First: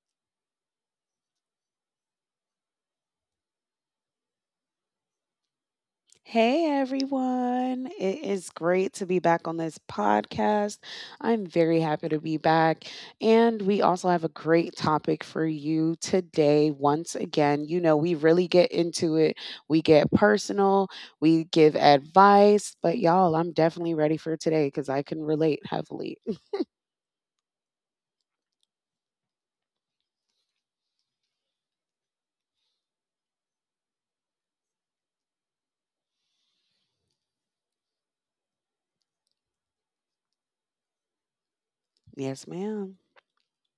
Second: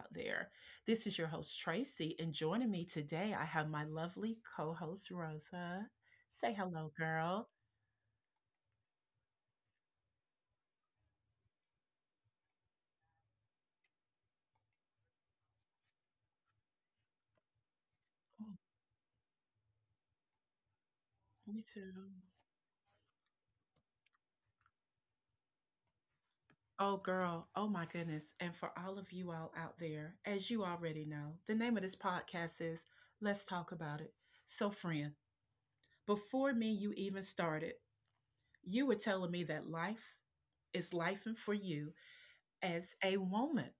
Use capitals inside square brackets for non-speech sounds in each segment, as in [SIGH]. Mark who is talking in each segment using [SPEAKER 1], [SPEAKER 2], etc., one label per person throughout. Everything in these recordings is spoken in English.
[SPEAKER 1] out there. This is your host, Tracy, and joining me today, I have my lovely co host, Rosa. Say
[SPEAKER 2] Hey
[SPEAKER 1] hello, girl.
[SPEAKER 2] everyone, it is great to be back on this podcast. I'm very happy to be back. And we also have a great topic for you today. Once again, we really get into it, we get personal, we
[SPEAKER 1] Me
[SPEAKER 2] give
[SPEAKER 1] too.
[SPEAKER 2] advice, but y'all, I'm definitely ready for today because I can relate heavily. [LAUGHS]
[SPEAKER 1] Oh, girl. Oh, my goodness. And for all of you all out there, as you already know, the name of this podcast is Let's Talk About It. So, friend, before me, you even started, you were telling me that life is life and for you
[SPEAKER 2] Yes,
[SPEAKER 1] as
[SPEAKER 2] madam.
[SPEAKER 1] a woman.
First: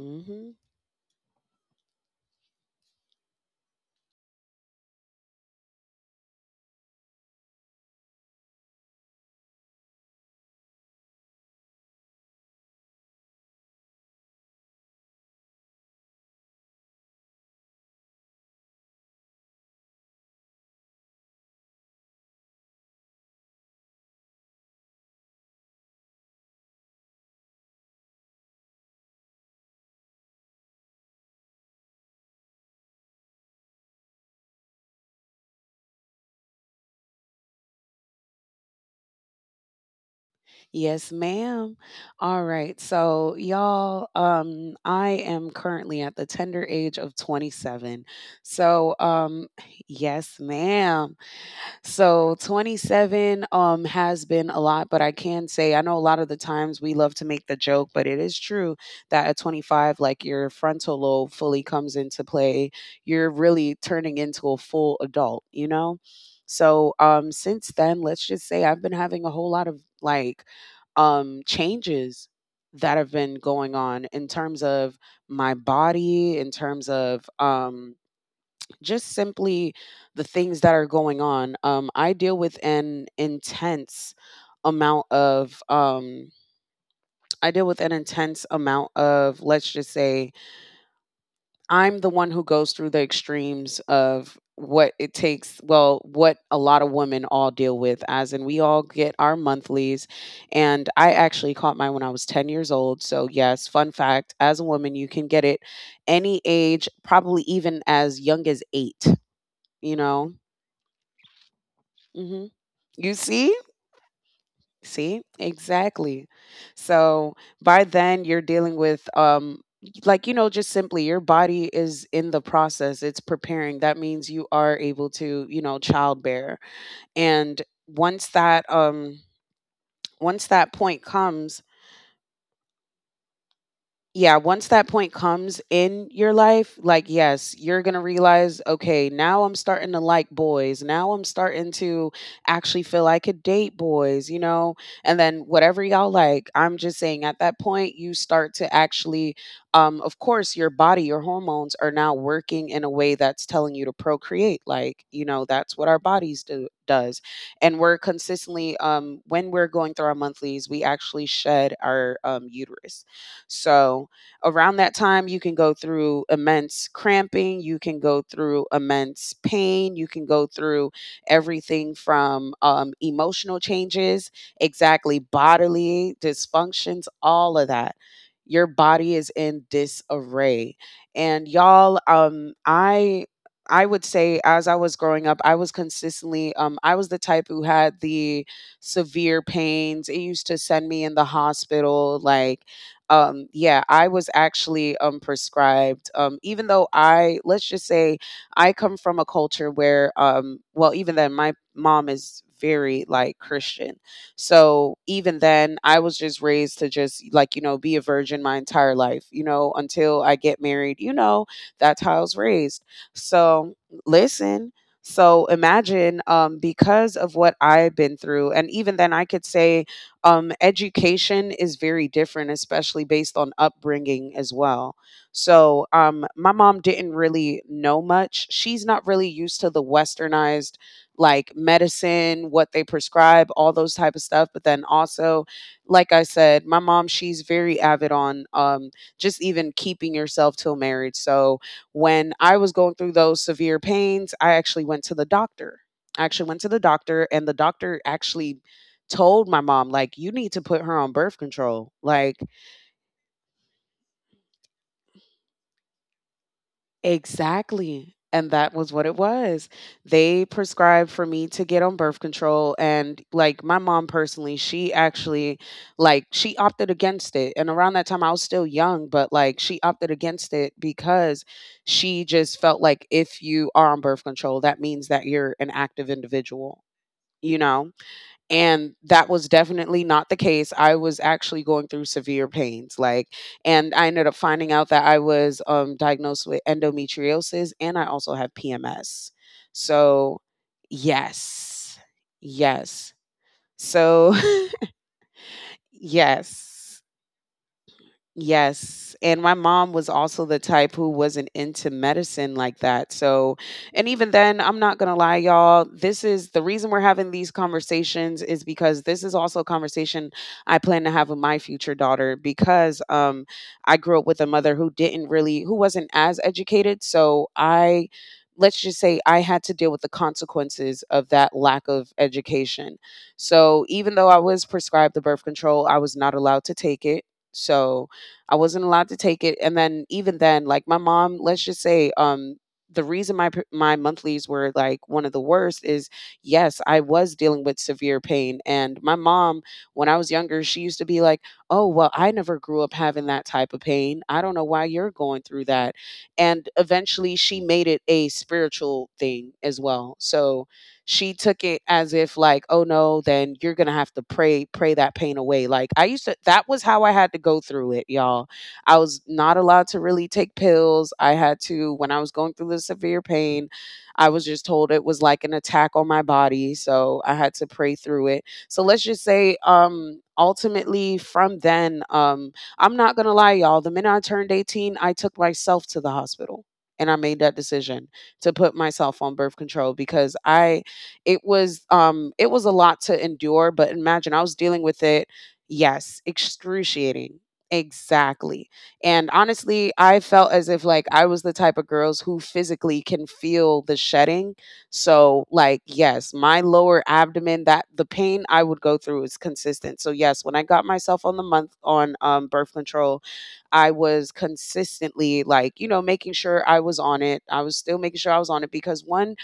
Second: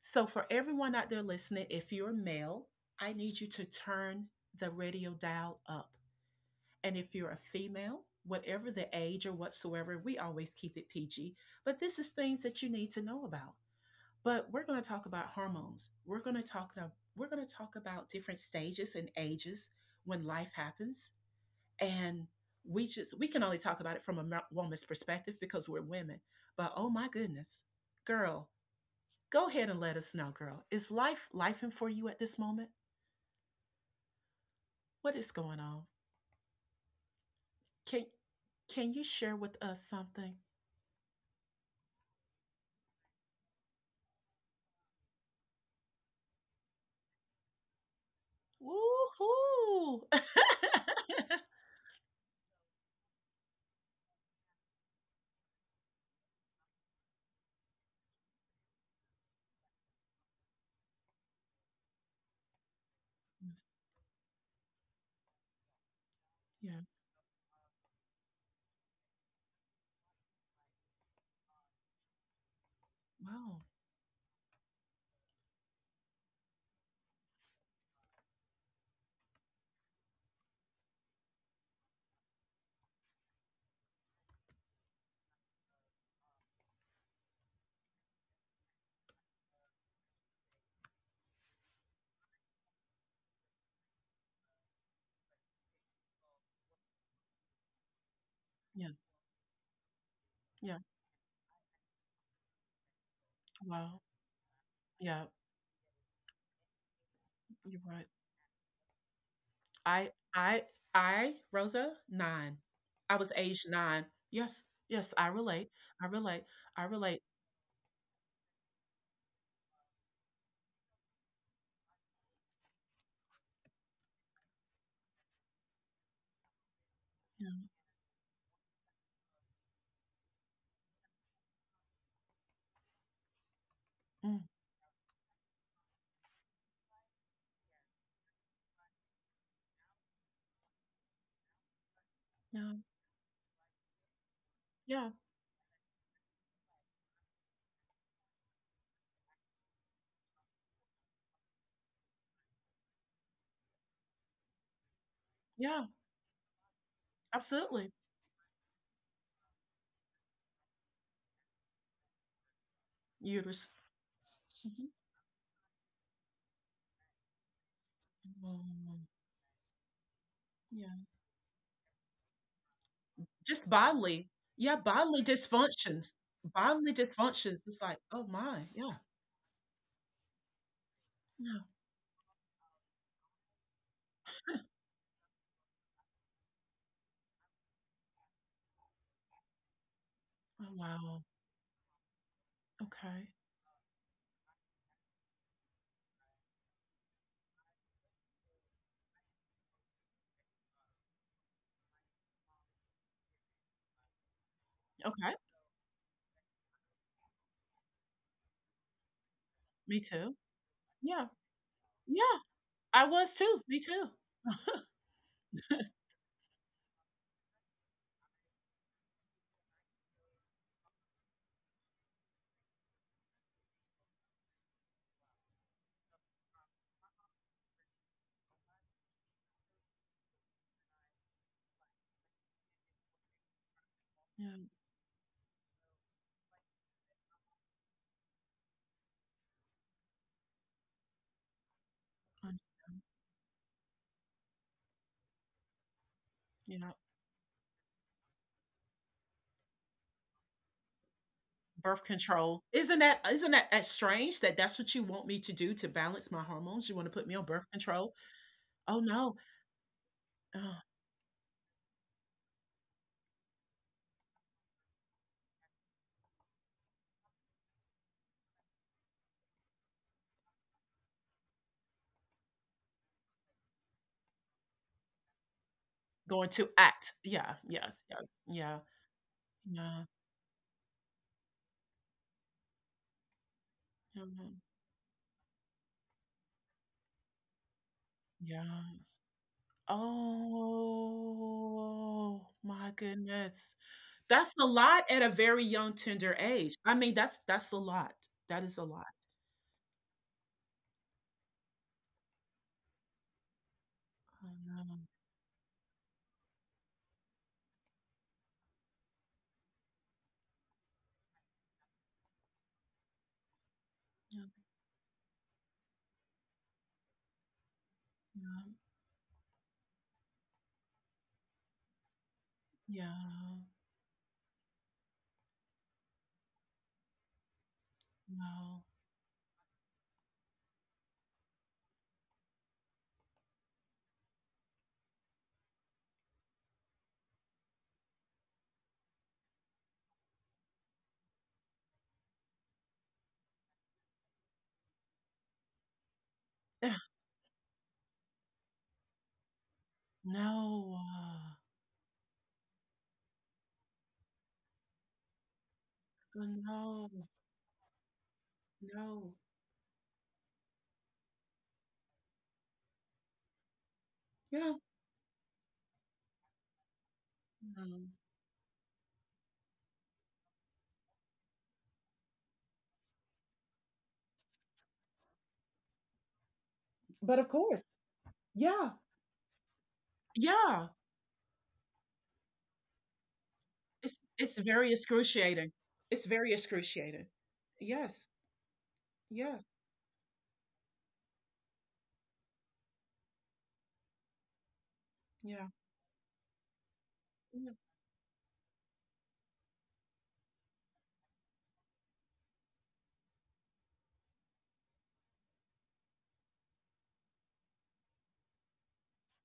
[SPEAKER 1] So, for everyone out there listening, if you're male, I need you to turn the radio dial up. And if you're a female, whatever the age or whatsoever, we always keep it PG. But this is things that you need to know about. But we're going to talk about hormones. We're going to talk about different stages and ages when life happens and we can only talk about it from a woman's perspective because we're women. But oh my goodness, girl, go ahead and let us know, girl. Is life life for you at this moment? What is going on? Can can you share with us something?
[SPEAKER 2] Yes, ma'am. All right. So, y'all, I am currently at the tender age of 27. So, um,
[SPEAKER 1] Woohoo! [LAUGHS]
[SPEAKER 2] yes, ma'am.
[SPEAKER 1] Yes.
[SPEAKER 2] So 27 has been a lot, but I can say I know a lot of the times we love to make the joke, but it is true that at 25, like, your frontal lobe fully comes into play. You're really turning into a full adult, you know? So
[SPEAKER 1] Yes.
[SPEAKER 2] since then, let's just say I've been having a whole lot of like changes that have been
[SPEAKER 1] Wow.
[SPEAKER 2] going on in terms of my body, in terms of just simply the things that are going on. I deal with an intense amount of I deal with an intense amount of let's just say I'm the one who goes through the extremes of what it takes, well, what a lot of women all deal with, as in we all
[SPEAKER 1] Yeah.
[SPEAKER 2] get our monthlies.
[SPEAKER 1] Yeah.
[SPEAKER 2] And I actually caught mine when I was 10 years old, so yes, fun
[SPEAKER 1] Wow.
[SPEAKER 2] fact, as a woman you
[SPEAKER 1] Yeah.
[SPEAKER 2] can get it any age, probably
[SPEAKER 1] You're
[SPEAKER 2] even
[SPEAKER 1] right.
[SPEAKER 2] as young as 8, you
[SPEAKER 1] I
[SPEAKER 2] know.
[SPEAKER 1] I I Rosa
[SPEAKER 2] Hmm.
[SPEAKER 1] nine. I
[SPEAKER 2] You
[SPEAKER 1] was
[SPEAKER 2] see?
[SPEAKER 1] age nine. Yes. Yes.
[SPEAKER 2] See?
[SPEAKER 1] I relate. I
[SPEAKER 2] Exactly.
[SPEAKER 1] relate. I relate.
[SPEAKER 2] So by then you're dealing with like you know, just simply, your body is in the process. It's preparing. That means you are able to, you know, childbear.
[SPEAKER 1] Yeah.
[SPEAKER 2] And once that um once that point comes,
[SPEAKER 1] Mm.
[SPEAKER 2] yeah, once that point comes in your life, like, yes, you're going to realize, okay, now I'm starting to like boys. Now I'm starting to
[SPEAKER 1] Yeah.
[SPEAKER 2] actually feel I could date boys, you know?
[SPEAKER 1] Yeah.
[SPEAKER 2] And then whatever y'all, like, I'm just saying at that point, you start to actually, of course, your body, your hormones are now working in a way that's telling you to procreate. Like, you know, that's
[SPEAKER 1] Yeah.
[SPEAKER 2] what our bodies do does. And
[SPEAKER 1] Absolutely.
[SPEAKER 2] we're consistently when we're going through our monthlies, we actually shed our uterus.
[SPEAKER 1] Uterus.
[SPEAKER 2] So, around
[SPEAKER 1] Mhm.
[SPEAKER 2] that time, you can go through immense cramping, you can go through
[SPEAKER 1] Mm,
[SPEAKER 2] immense pain, you can go
[SPEAKER 1] yeah.
[SPEAKER 2] through everything from emotional
[SPEAKER 1] Just bodily.
[SPEAKER 2] changes,
[SPEAKER 1] Yeah, bodily
[SPEAKER 2] exactly,
[SPEAKER 1] dysfunctions.
[SPEAKER 2] bodily
[SPEAKER 1] Bodily
[SPEAKER 2] dysfunctions,
[SPEAKER 1] dysfunctions.
[SPEAKER 2] all of
[SPEAKER 1] It's like,
[SPEAKER 2] that.
[SPEAKER 1] oh my,
[SPEAKER 2] Your
[SPEAKER 1] yeah,
[SPEAKER 2] body is in disarray. And
[SPEAKER 1] yeah.
[SPEAKER 2] y'all, I would say as I was growing up, I was consistently I was the type who had the severe pains. It used to
[SPEAKER 1] Oh
[SPEAKER 2] send me in
[SPEAKER 1] wow.
[SPEAKER 2] the hospital, like,
[SPEAKER 1] Okay.
[SPEAKER 2] yeah, I was actually prescribed, even though I, let's just say, I come from a culture where, well, even then, my mom is very like Christian. So
[SPEAKER 1] Okay.
[SPEAKER 2] even then, I was just raised to just like, you know, be a virgin my entire life, you know,
[SPEAKER 1] Me
[SPEAKER 2] until
[SPEAKER 1] too.
[SPEAKER 2] I get married, you
[SPEAKER 1] Yeah.
[SPEAKER 2] know, that's how I
[SPEAKER 1] Yeah.
[SPEAKER 2] was raised.
[SPEAKER 1] I was too.
[SPEAKER 2] So
[SPEAKER 1] Me too.
[SPEAKER 2] listen. So imagine because of what I've been through, and even then, I could say education is very different, especially based on upbringing as well. So, my mom didn't really know much. She's not really used to the westernized like medicine, what they prescribe, all those type of
[SPEAKER 1] Yeah.
[SPEAKER 2] stuff. But then also, like I said, my mom, she's very avid on just even keeping yourself till marriage. So when I was
[SPEAKER 1] Understand.
[SPEAKER 2] going through those severe pains, I actually went to the
[SPEAKER 1] Yeah.
[SPEAKER 2] doctor, and the doctor actually told my mom, like, you need to put her on birth control.
[SPEAKER 1] Birth
[SPEAKER 2] Like,
[SPEAKER 1] control. Isn't that strange that that's what you want me to do to balance my hormones? You want to put me on birth control?
[SPEAKER 2] exactly. And that was
[SPEAKER 1] Oh
[SPEAKER 2] what it
[SPEAKER 1] no.
[SPEAKER 2] was. They
[SPEAKER 1] Ugh.
[SPEAKER 2] prescribed for me to get on birth control. And like my mom personally, like, she opted against it. And around that time, I was still young, but like, she opted against it because she just felt like if you are on birth control, that means that you're an active
[SPEAKER 1] Going to
[SPEAKER 2] individual,
[SPEAKER 1] act. Yeah.
[SPEAKER 2] you know?
[SPEAKER 1] Yes. Yes. Yeah.
[SPEAKER 2] And that was
[SPEAKER 1] Yeah.
[SPEAKER 2] definitely not the case. I was actually going through severe pains, like, and I
[SPEAKER 1] Yeah.
[SPEAKER 2] ended up finding out that I was diagnosed with endometriosis, and I also have
[SPEAKER 1] Yeah.
[SPEAKER 2] PMS. So, yes,
[SPEAKER 1] Oh, my
[SPEAKER 2] yes.
[SPEAKER 1] goodness.
[SPEAKER 2] So,
[SPEAKER 1] That's a lot at a very young,
[SPEAKER 2] [LAUGHS]
[SPEAKER 1] tender age. I
[SPEAKER 2] yes.
[SPEAKER 1] mean, that's a lot. That is a lot.
[SPEAKER 2] Yes. And my mom was also the type who wasn't into medicine like that. So, and even
[SPEAKER 1] I
[SPEAKER 2] then, I'm
[SPEAKER 1] no,
[SPEAKER 2] not going to lie, y'all. This is the reason we're having these conversations, is because this is also a conversation I plan to have with my future daughter, because I grew up
[SPEAKER 1] yeah,
[SPEAKER 2] with a mother who didn't really, who wasn't as educated. So I, let's just say, I had to deal with the consequences of that lack of
[SPEAKER 1] yeah,
[SPEAKER 2] education.
[SPEAKER 1] yeah,
[SPEAKER 2] So even though I was prescribed the birth control, I was not allowed to take it. So, I
[SPEAKER 1] no.
[SPEAKER 2] wasn't allowed to take it, and then even then, like my mom, let's just say, the reason my monthlies were like one of the worst is yes, I was dealing with severe pain, and my mom, when I was younger, she used to be like, "Oh well, I never grew up having that type of pain. I don't know why you're going through that," and
[SPEAKER 1] Ugh,
[SPEAKER 2] eventually, she made it a spiritual thing as well. So
[SPEAKER 1] no,
[SPEAKER 2] she took it as if like, oh no, then you're gonna have to pray, pray that pain away. Like I used to that was
[SPEAKER 1] no,
[SPEAKER 2] how I had to go through it, y'all. I was
[SPEAKER 1] no.
[SPEAKER 2] not allowed to really take pills. I had to, when I was going through the severe pain, I was
[SPEAKER 1] Yeah,
[SPEAKER 2] just told it was like an attack on my body. So I had to pray
[SPEAKER 1] no.
[SPEAKER 2] through it. So let's just say, ultimately from then, I'm not gonna lie, y'all. The minute I turned 18, I took myself to the hospital and I
[SPEAKER 1] But
[SPEAKER 2] made
[SPEAKER 1] of
[SPEAKER 2] that
[SPEAKER 1] course.
[SPEAKER 2] decision to put
[SPEAKER 1] Yeah.
[SPEAKER 2] myself on birth control, because I
[SPEAKER 1] Yeah.
[SPEAKER 2] it was a lot to endure, but
[SPEAKER 1] It's
[SPEAKER 2] imagine I
[SPEAKER 1] it's
[SPEAKER 2] was dealing
[SPEAKER 1] very
[SPEAKER 2] with it.
[SPEAKER 1] excruciating. It's
[SPEAKER 2] Yes,
[SPEAKER 1] very excruciating.
[SPEAKER 2] excruciating.
[SPEAKER 1] Yes.
[SPEAKER 2] Exactly. And
[SPEAKER 1] Yes.
[SPEAKER 2] honestly, I felt as if like I was the type of girls who physically can feel the shedding. So,
[SPEAKER 1] Yeah.
[SPEAKER 2] like, yes, my lower abdomen,
[SPEAKER 1] Yeah.
[SPEAKER 2] that, the pain I would go through is consistent. So, yes, when I got myself on the month on birth control, I was consistently like, you know, making sure I was on it. I was still making sure I was on it, because one,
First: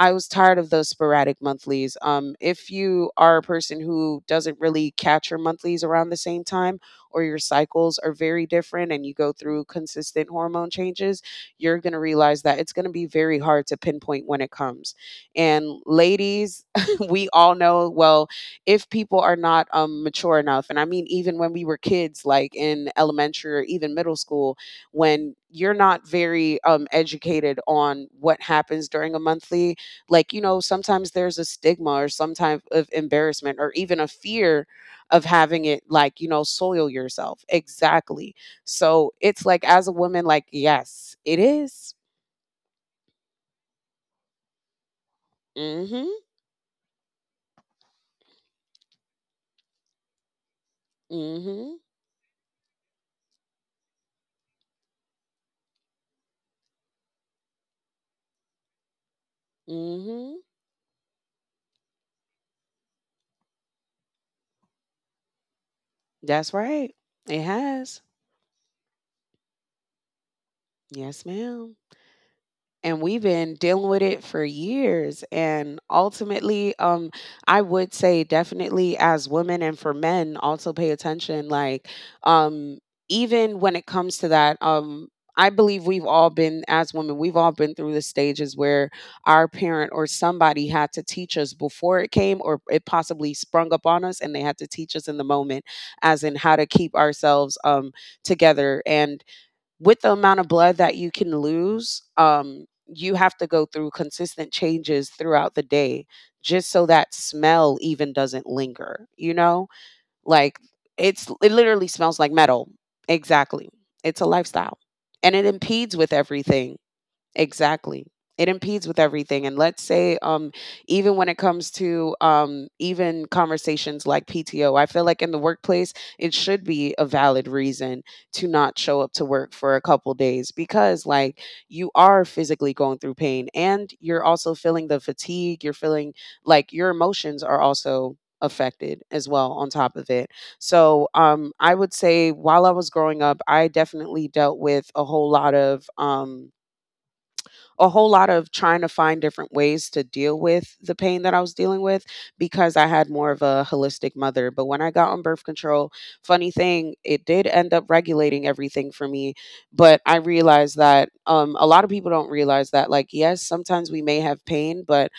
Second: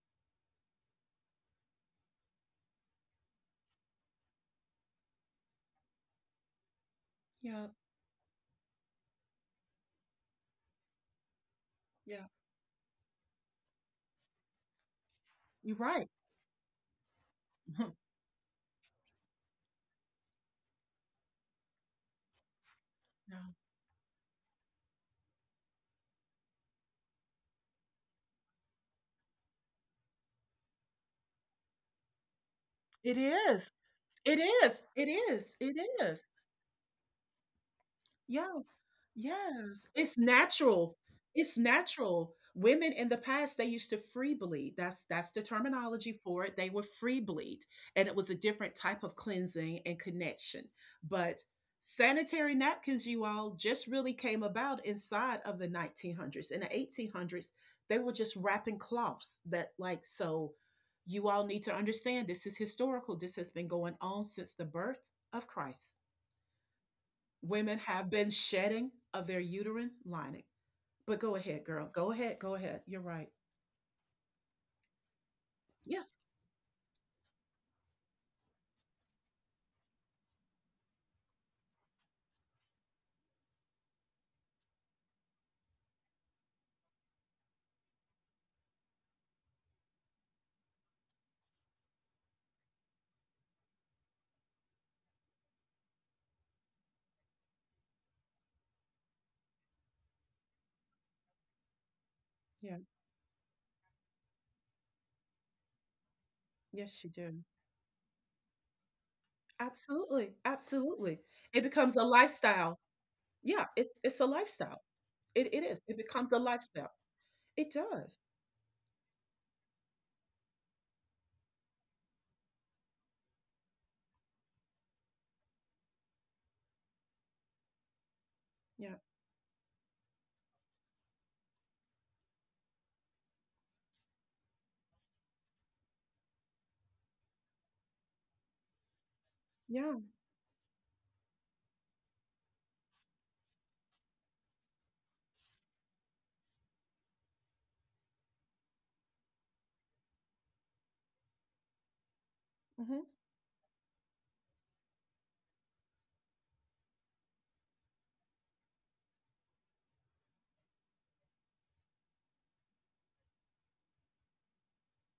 [SPEAKER 2] I was tired of those sporadic monthlies. If you are a person who doesn't really catch your monthlies around the same time, or your
[SPEAKER 1] Yeah.
[SPEAKER 2] cycles are very different and you go through consistent hormone changes, you're going to
[SPEAKER 1] Yeah.
[SPEAKER 2] realize that it's going to be very hard to pinpoint when it comes. And
[SPEAKER 1] You're right.
[SPEAKER 2] ladies, [LAUGHS] we all know,
[SPEAKER 1] [LAUGHS]
[SPEAKER 2] well, if people are not mature enough, and I mean, even when we were kids, like in
[SPEAKER 1] Yeah.
[SPEAKER 2] elementary or even middle school, when you're not very educated on what happens during a monthly, like you know, sometimes there's a stigma or some type of
[SPEAKER 1] It
[SPEAKER 2] embarrassment or
[SPEAKER 1] is.
[SPEAKER 2] even a
[SPEAKER 1] It
[SPEAKER 2] fear
[SPEAKER 1] is. It
[SPEAKER 2] of
[SPEAKER 1] is.
[SPEAKER 2] having
[SPEAKER 1] It
[SPEAKER 2] it, like you
[SPEAKER 1] is.
[SPEAKER 2] know, soil yourself, exactly.
[SPEAKER 1] Yeah.
[SPEAKER 2] So it's like as
[SPEAKER 1] Yes,
[SPEAKER 2] a
[SPEAKER 1] it's
[SPEAKER 2] woman, like,
[SPEAKER 1] natural.
[SPEAKER 2] yes it
[SPEAKER 1] It's
[SPEAKER 2] Mm is.
[SPEAKER 1] natural. Women in the past, they used to free bleed. That's the
[SPEAKER 2] Mm. mhm
[SPEAKER 1] terminology for it. They would free bleed, and it was a different type of cleansing and connection. But
[SPEAKER 2] Mm
[SPEAKER 1] sanitary napkins, you all, just really came about inside of the 1900s. In the 1800s, they were just wrapping cloths that
[SPEAKER 2] mhm
[SPEAKER 1] like
[SPEAKER 2] mhm.
[SPEAKER 1] so you all need to understand this is historical. This has been going on since the birth of Christ.
[SPEAKER 2] That's right. It
[SPEAKER 1] Women
[SPEAKER 2] has.
[SPEAKER 1] have been shedding of their uterine lining. But
[SPEAKER 2] Yes,
[SPEAKER 1] go ahead,
[SPEAKER 2] ma'am.
[SPEAKER 1] girl. Go ahead. Go ahead.
[SPEAKER 2] And
[SPEAKER 1] You're
[SPEAKER 2] we've
[SPEAKER 1] right.
[SPEAKER 2] been dealing with it for years, and
[SPEAKER 1] Yes.
[SPEAKER 2] ultimately I would say, definitely as women, and for men also, pay attention, like, um even when it comes to that, I believe we've all been, as women, we've all been through the stages where our parent or somebody had to teach us before it came, or it possibly sprung up on us, and they had to teach us in the moment, as in how to keep ourselves together. And with the amount of blood that you can lose,
[SPEAKER 1] Yeah.
[SPEAKER 2] you have to go through consistent changes throughout the day, just so
[SPEAKER 1] Yes,
[SPEAKER 2] that
[SPEAKER 1] you do.
[SPEAKER 2] smell even doesn't linger, you know?
[SPEAKER 1] Absolutely.
[SPEAKER 2] Like,
[SPEAKER 1] Absolutely.
[SPEAKER 2] it's it
[SPEAKER 1] It
[SPEAKER 2] literally
[SPEAKER 1] becomes a
[SPEAKER 2] smells like metal.
[SPEAKER 1] lifestyle. Yeah.
[SPEAKER 2] Exactly.
[SPEAKER 1] It's
[SPEAKER 2] It's
[SPEAKER 1] it's
[SPEAKER 2] a
[SPEAKER 1] a
[SPEAKER 2] lifestyle.
[SPEAKER 1] lifestyle.
[SPEAKER 2] And it
[SPEAKER 1] It is.
[SPEAKER 2] impedes
[SPEAKER 1] It
[SPEAKER 2] with
[SPEAKER 1] becomes a
[SPEAKER 2] everything.
[SPEAKER 1] lifestyle. It
[SPEAKER 2] Exactly.
[SPEAKER 1] does.
[SPEAKER 2] It impedes with everything. And let's say, even when it comes to even conversations like PTO, I feel like in the workplace, it should be a valid reason to not
[SPEAKER 1] Yeah.
[SPEAKER 2] show up to work for a couple days, because, like, you are physically going through pain and you're also feeling the fatigue. You're feeling like your emotions are also affected as well on top
[SPEAKER 1] Yeah.
[SPEAKER 2] of it. So I would say while I was growing up, I definitely dealt with a whole lot of. A whole lot of trying to find different ways to deal with the pain that I was dealing with, because I
[SPEAKER 1] Hmm.
[SPEAKER 2] had more of a holistic mother. But when I got on birth control, funny thing, it did end up regulating everything for me. But I realized that a lot of people don't realize that, like, yes, sometimes we may have pain, but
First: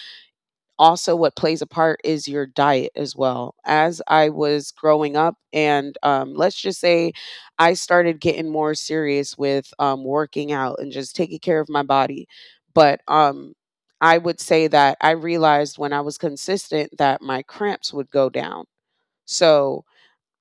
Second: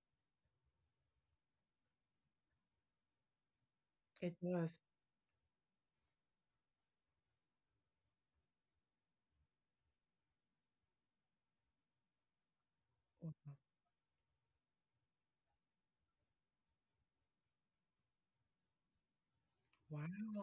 [SPEAKER 2] also what plays a part is your diet as well. As I
[SPEAKER 1] It
[SPEAKER 2] was
[SPEAKER 1] does.
[SPEAKER 2] growing up, and let's just say I started getting more serious with working out and just taking care of my body. But I would say that I realized when I was consistent that my cramps would go down. So,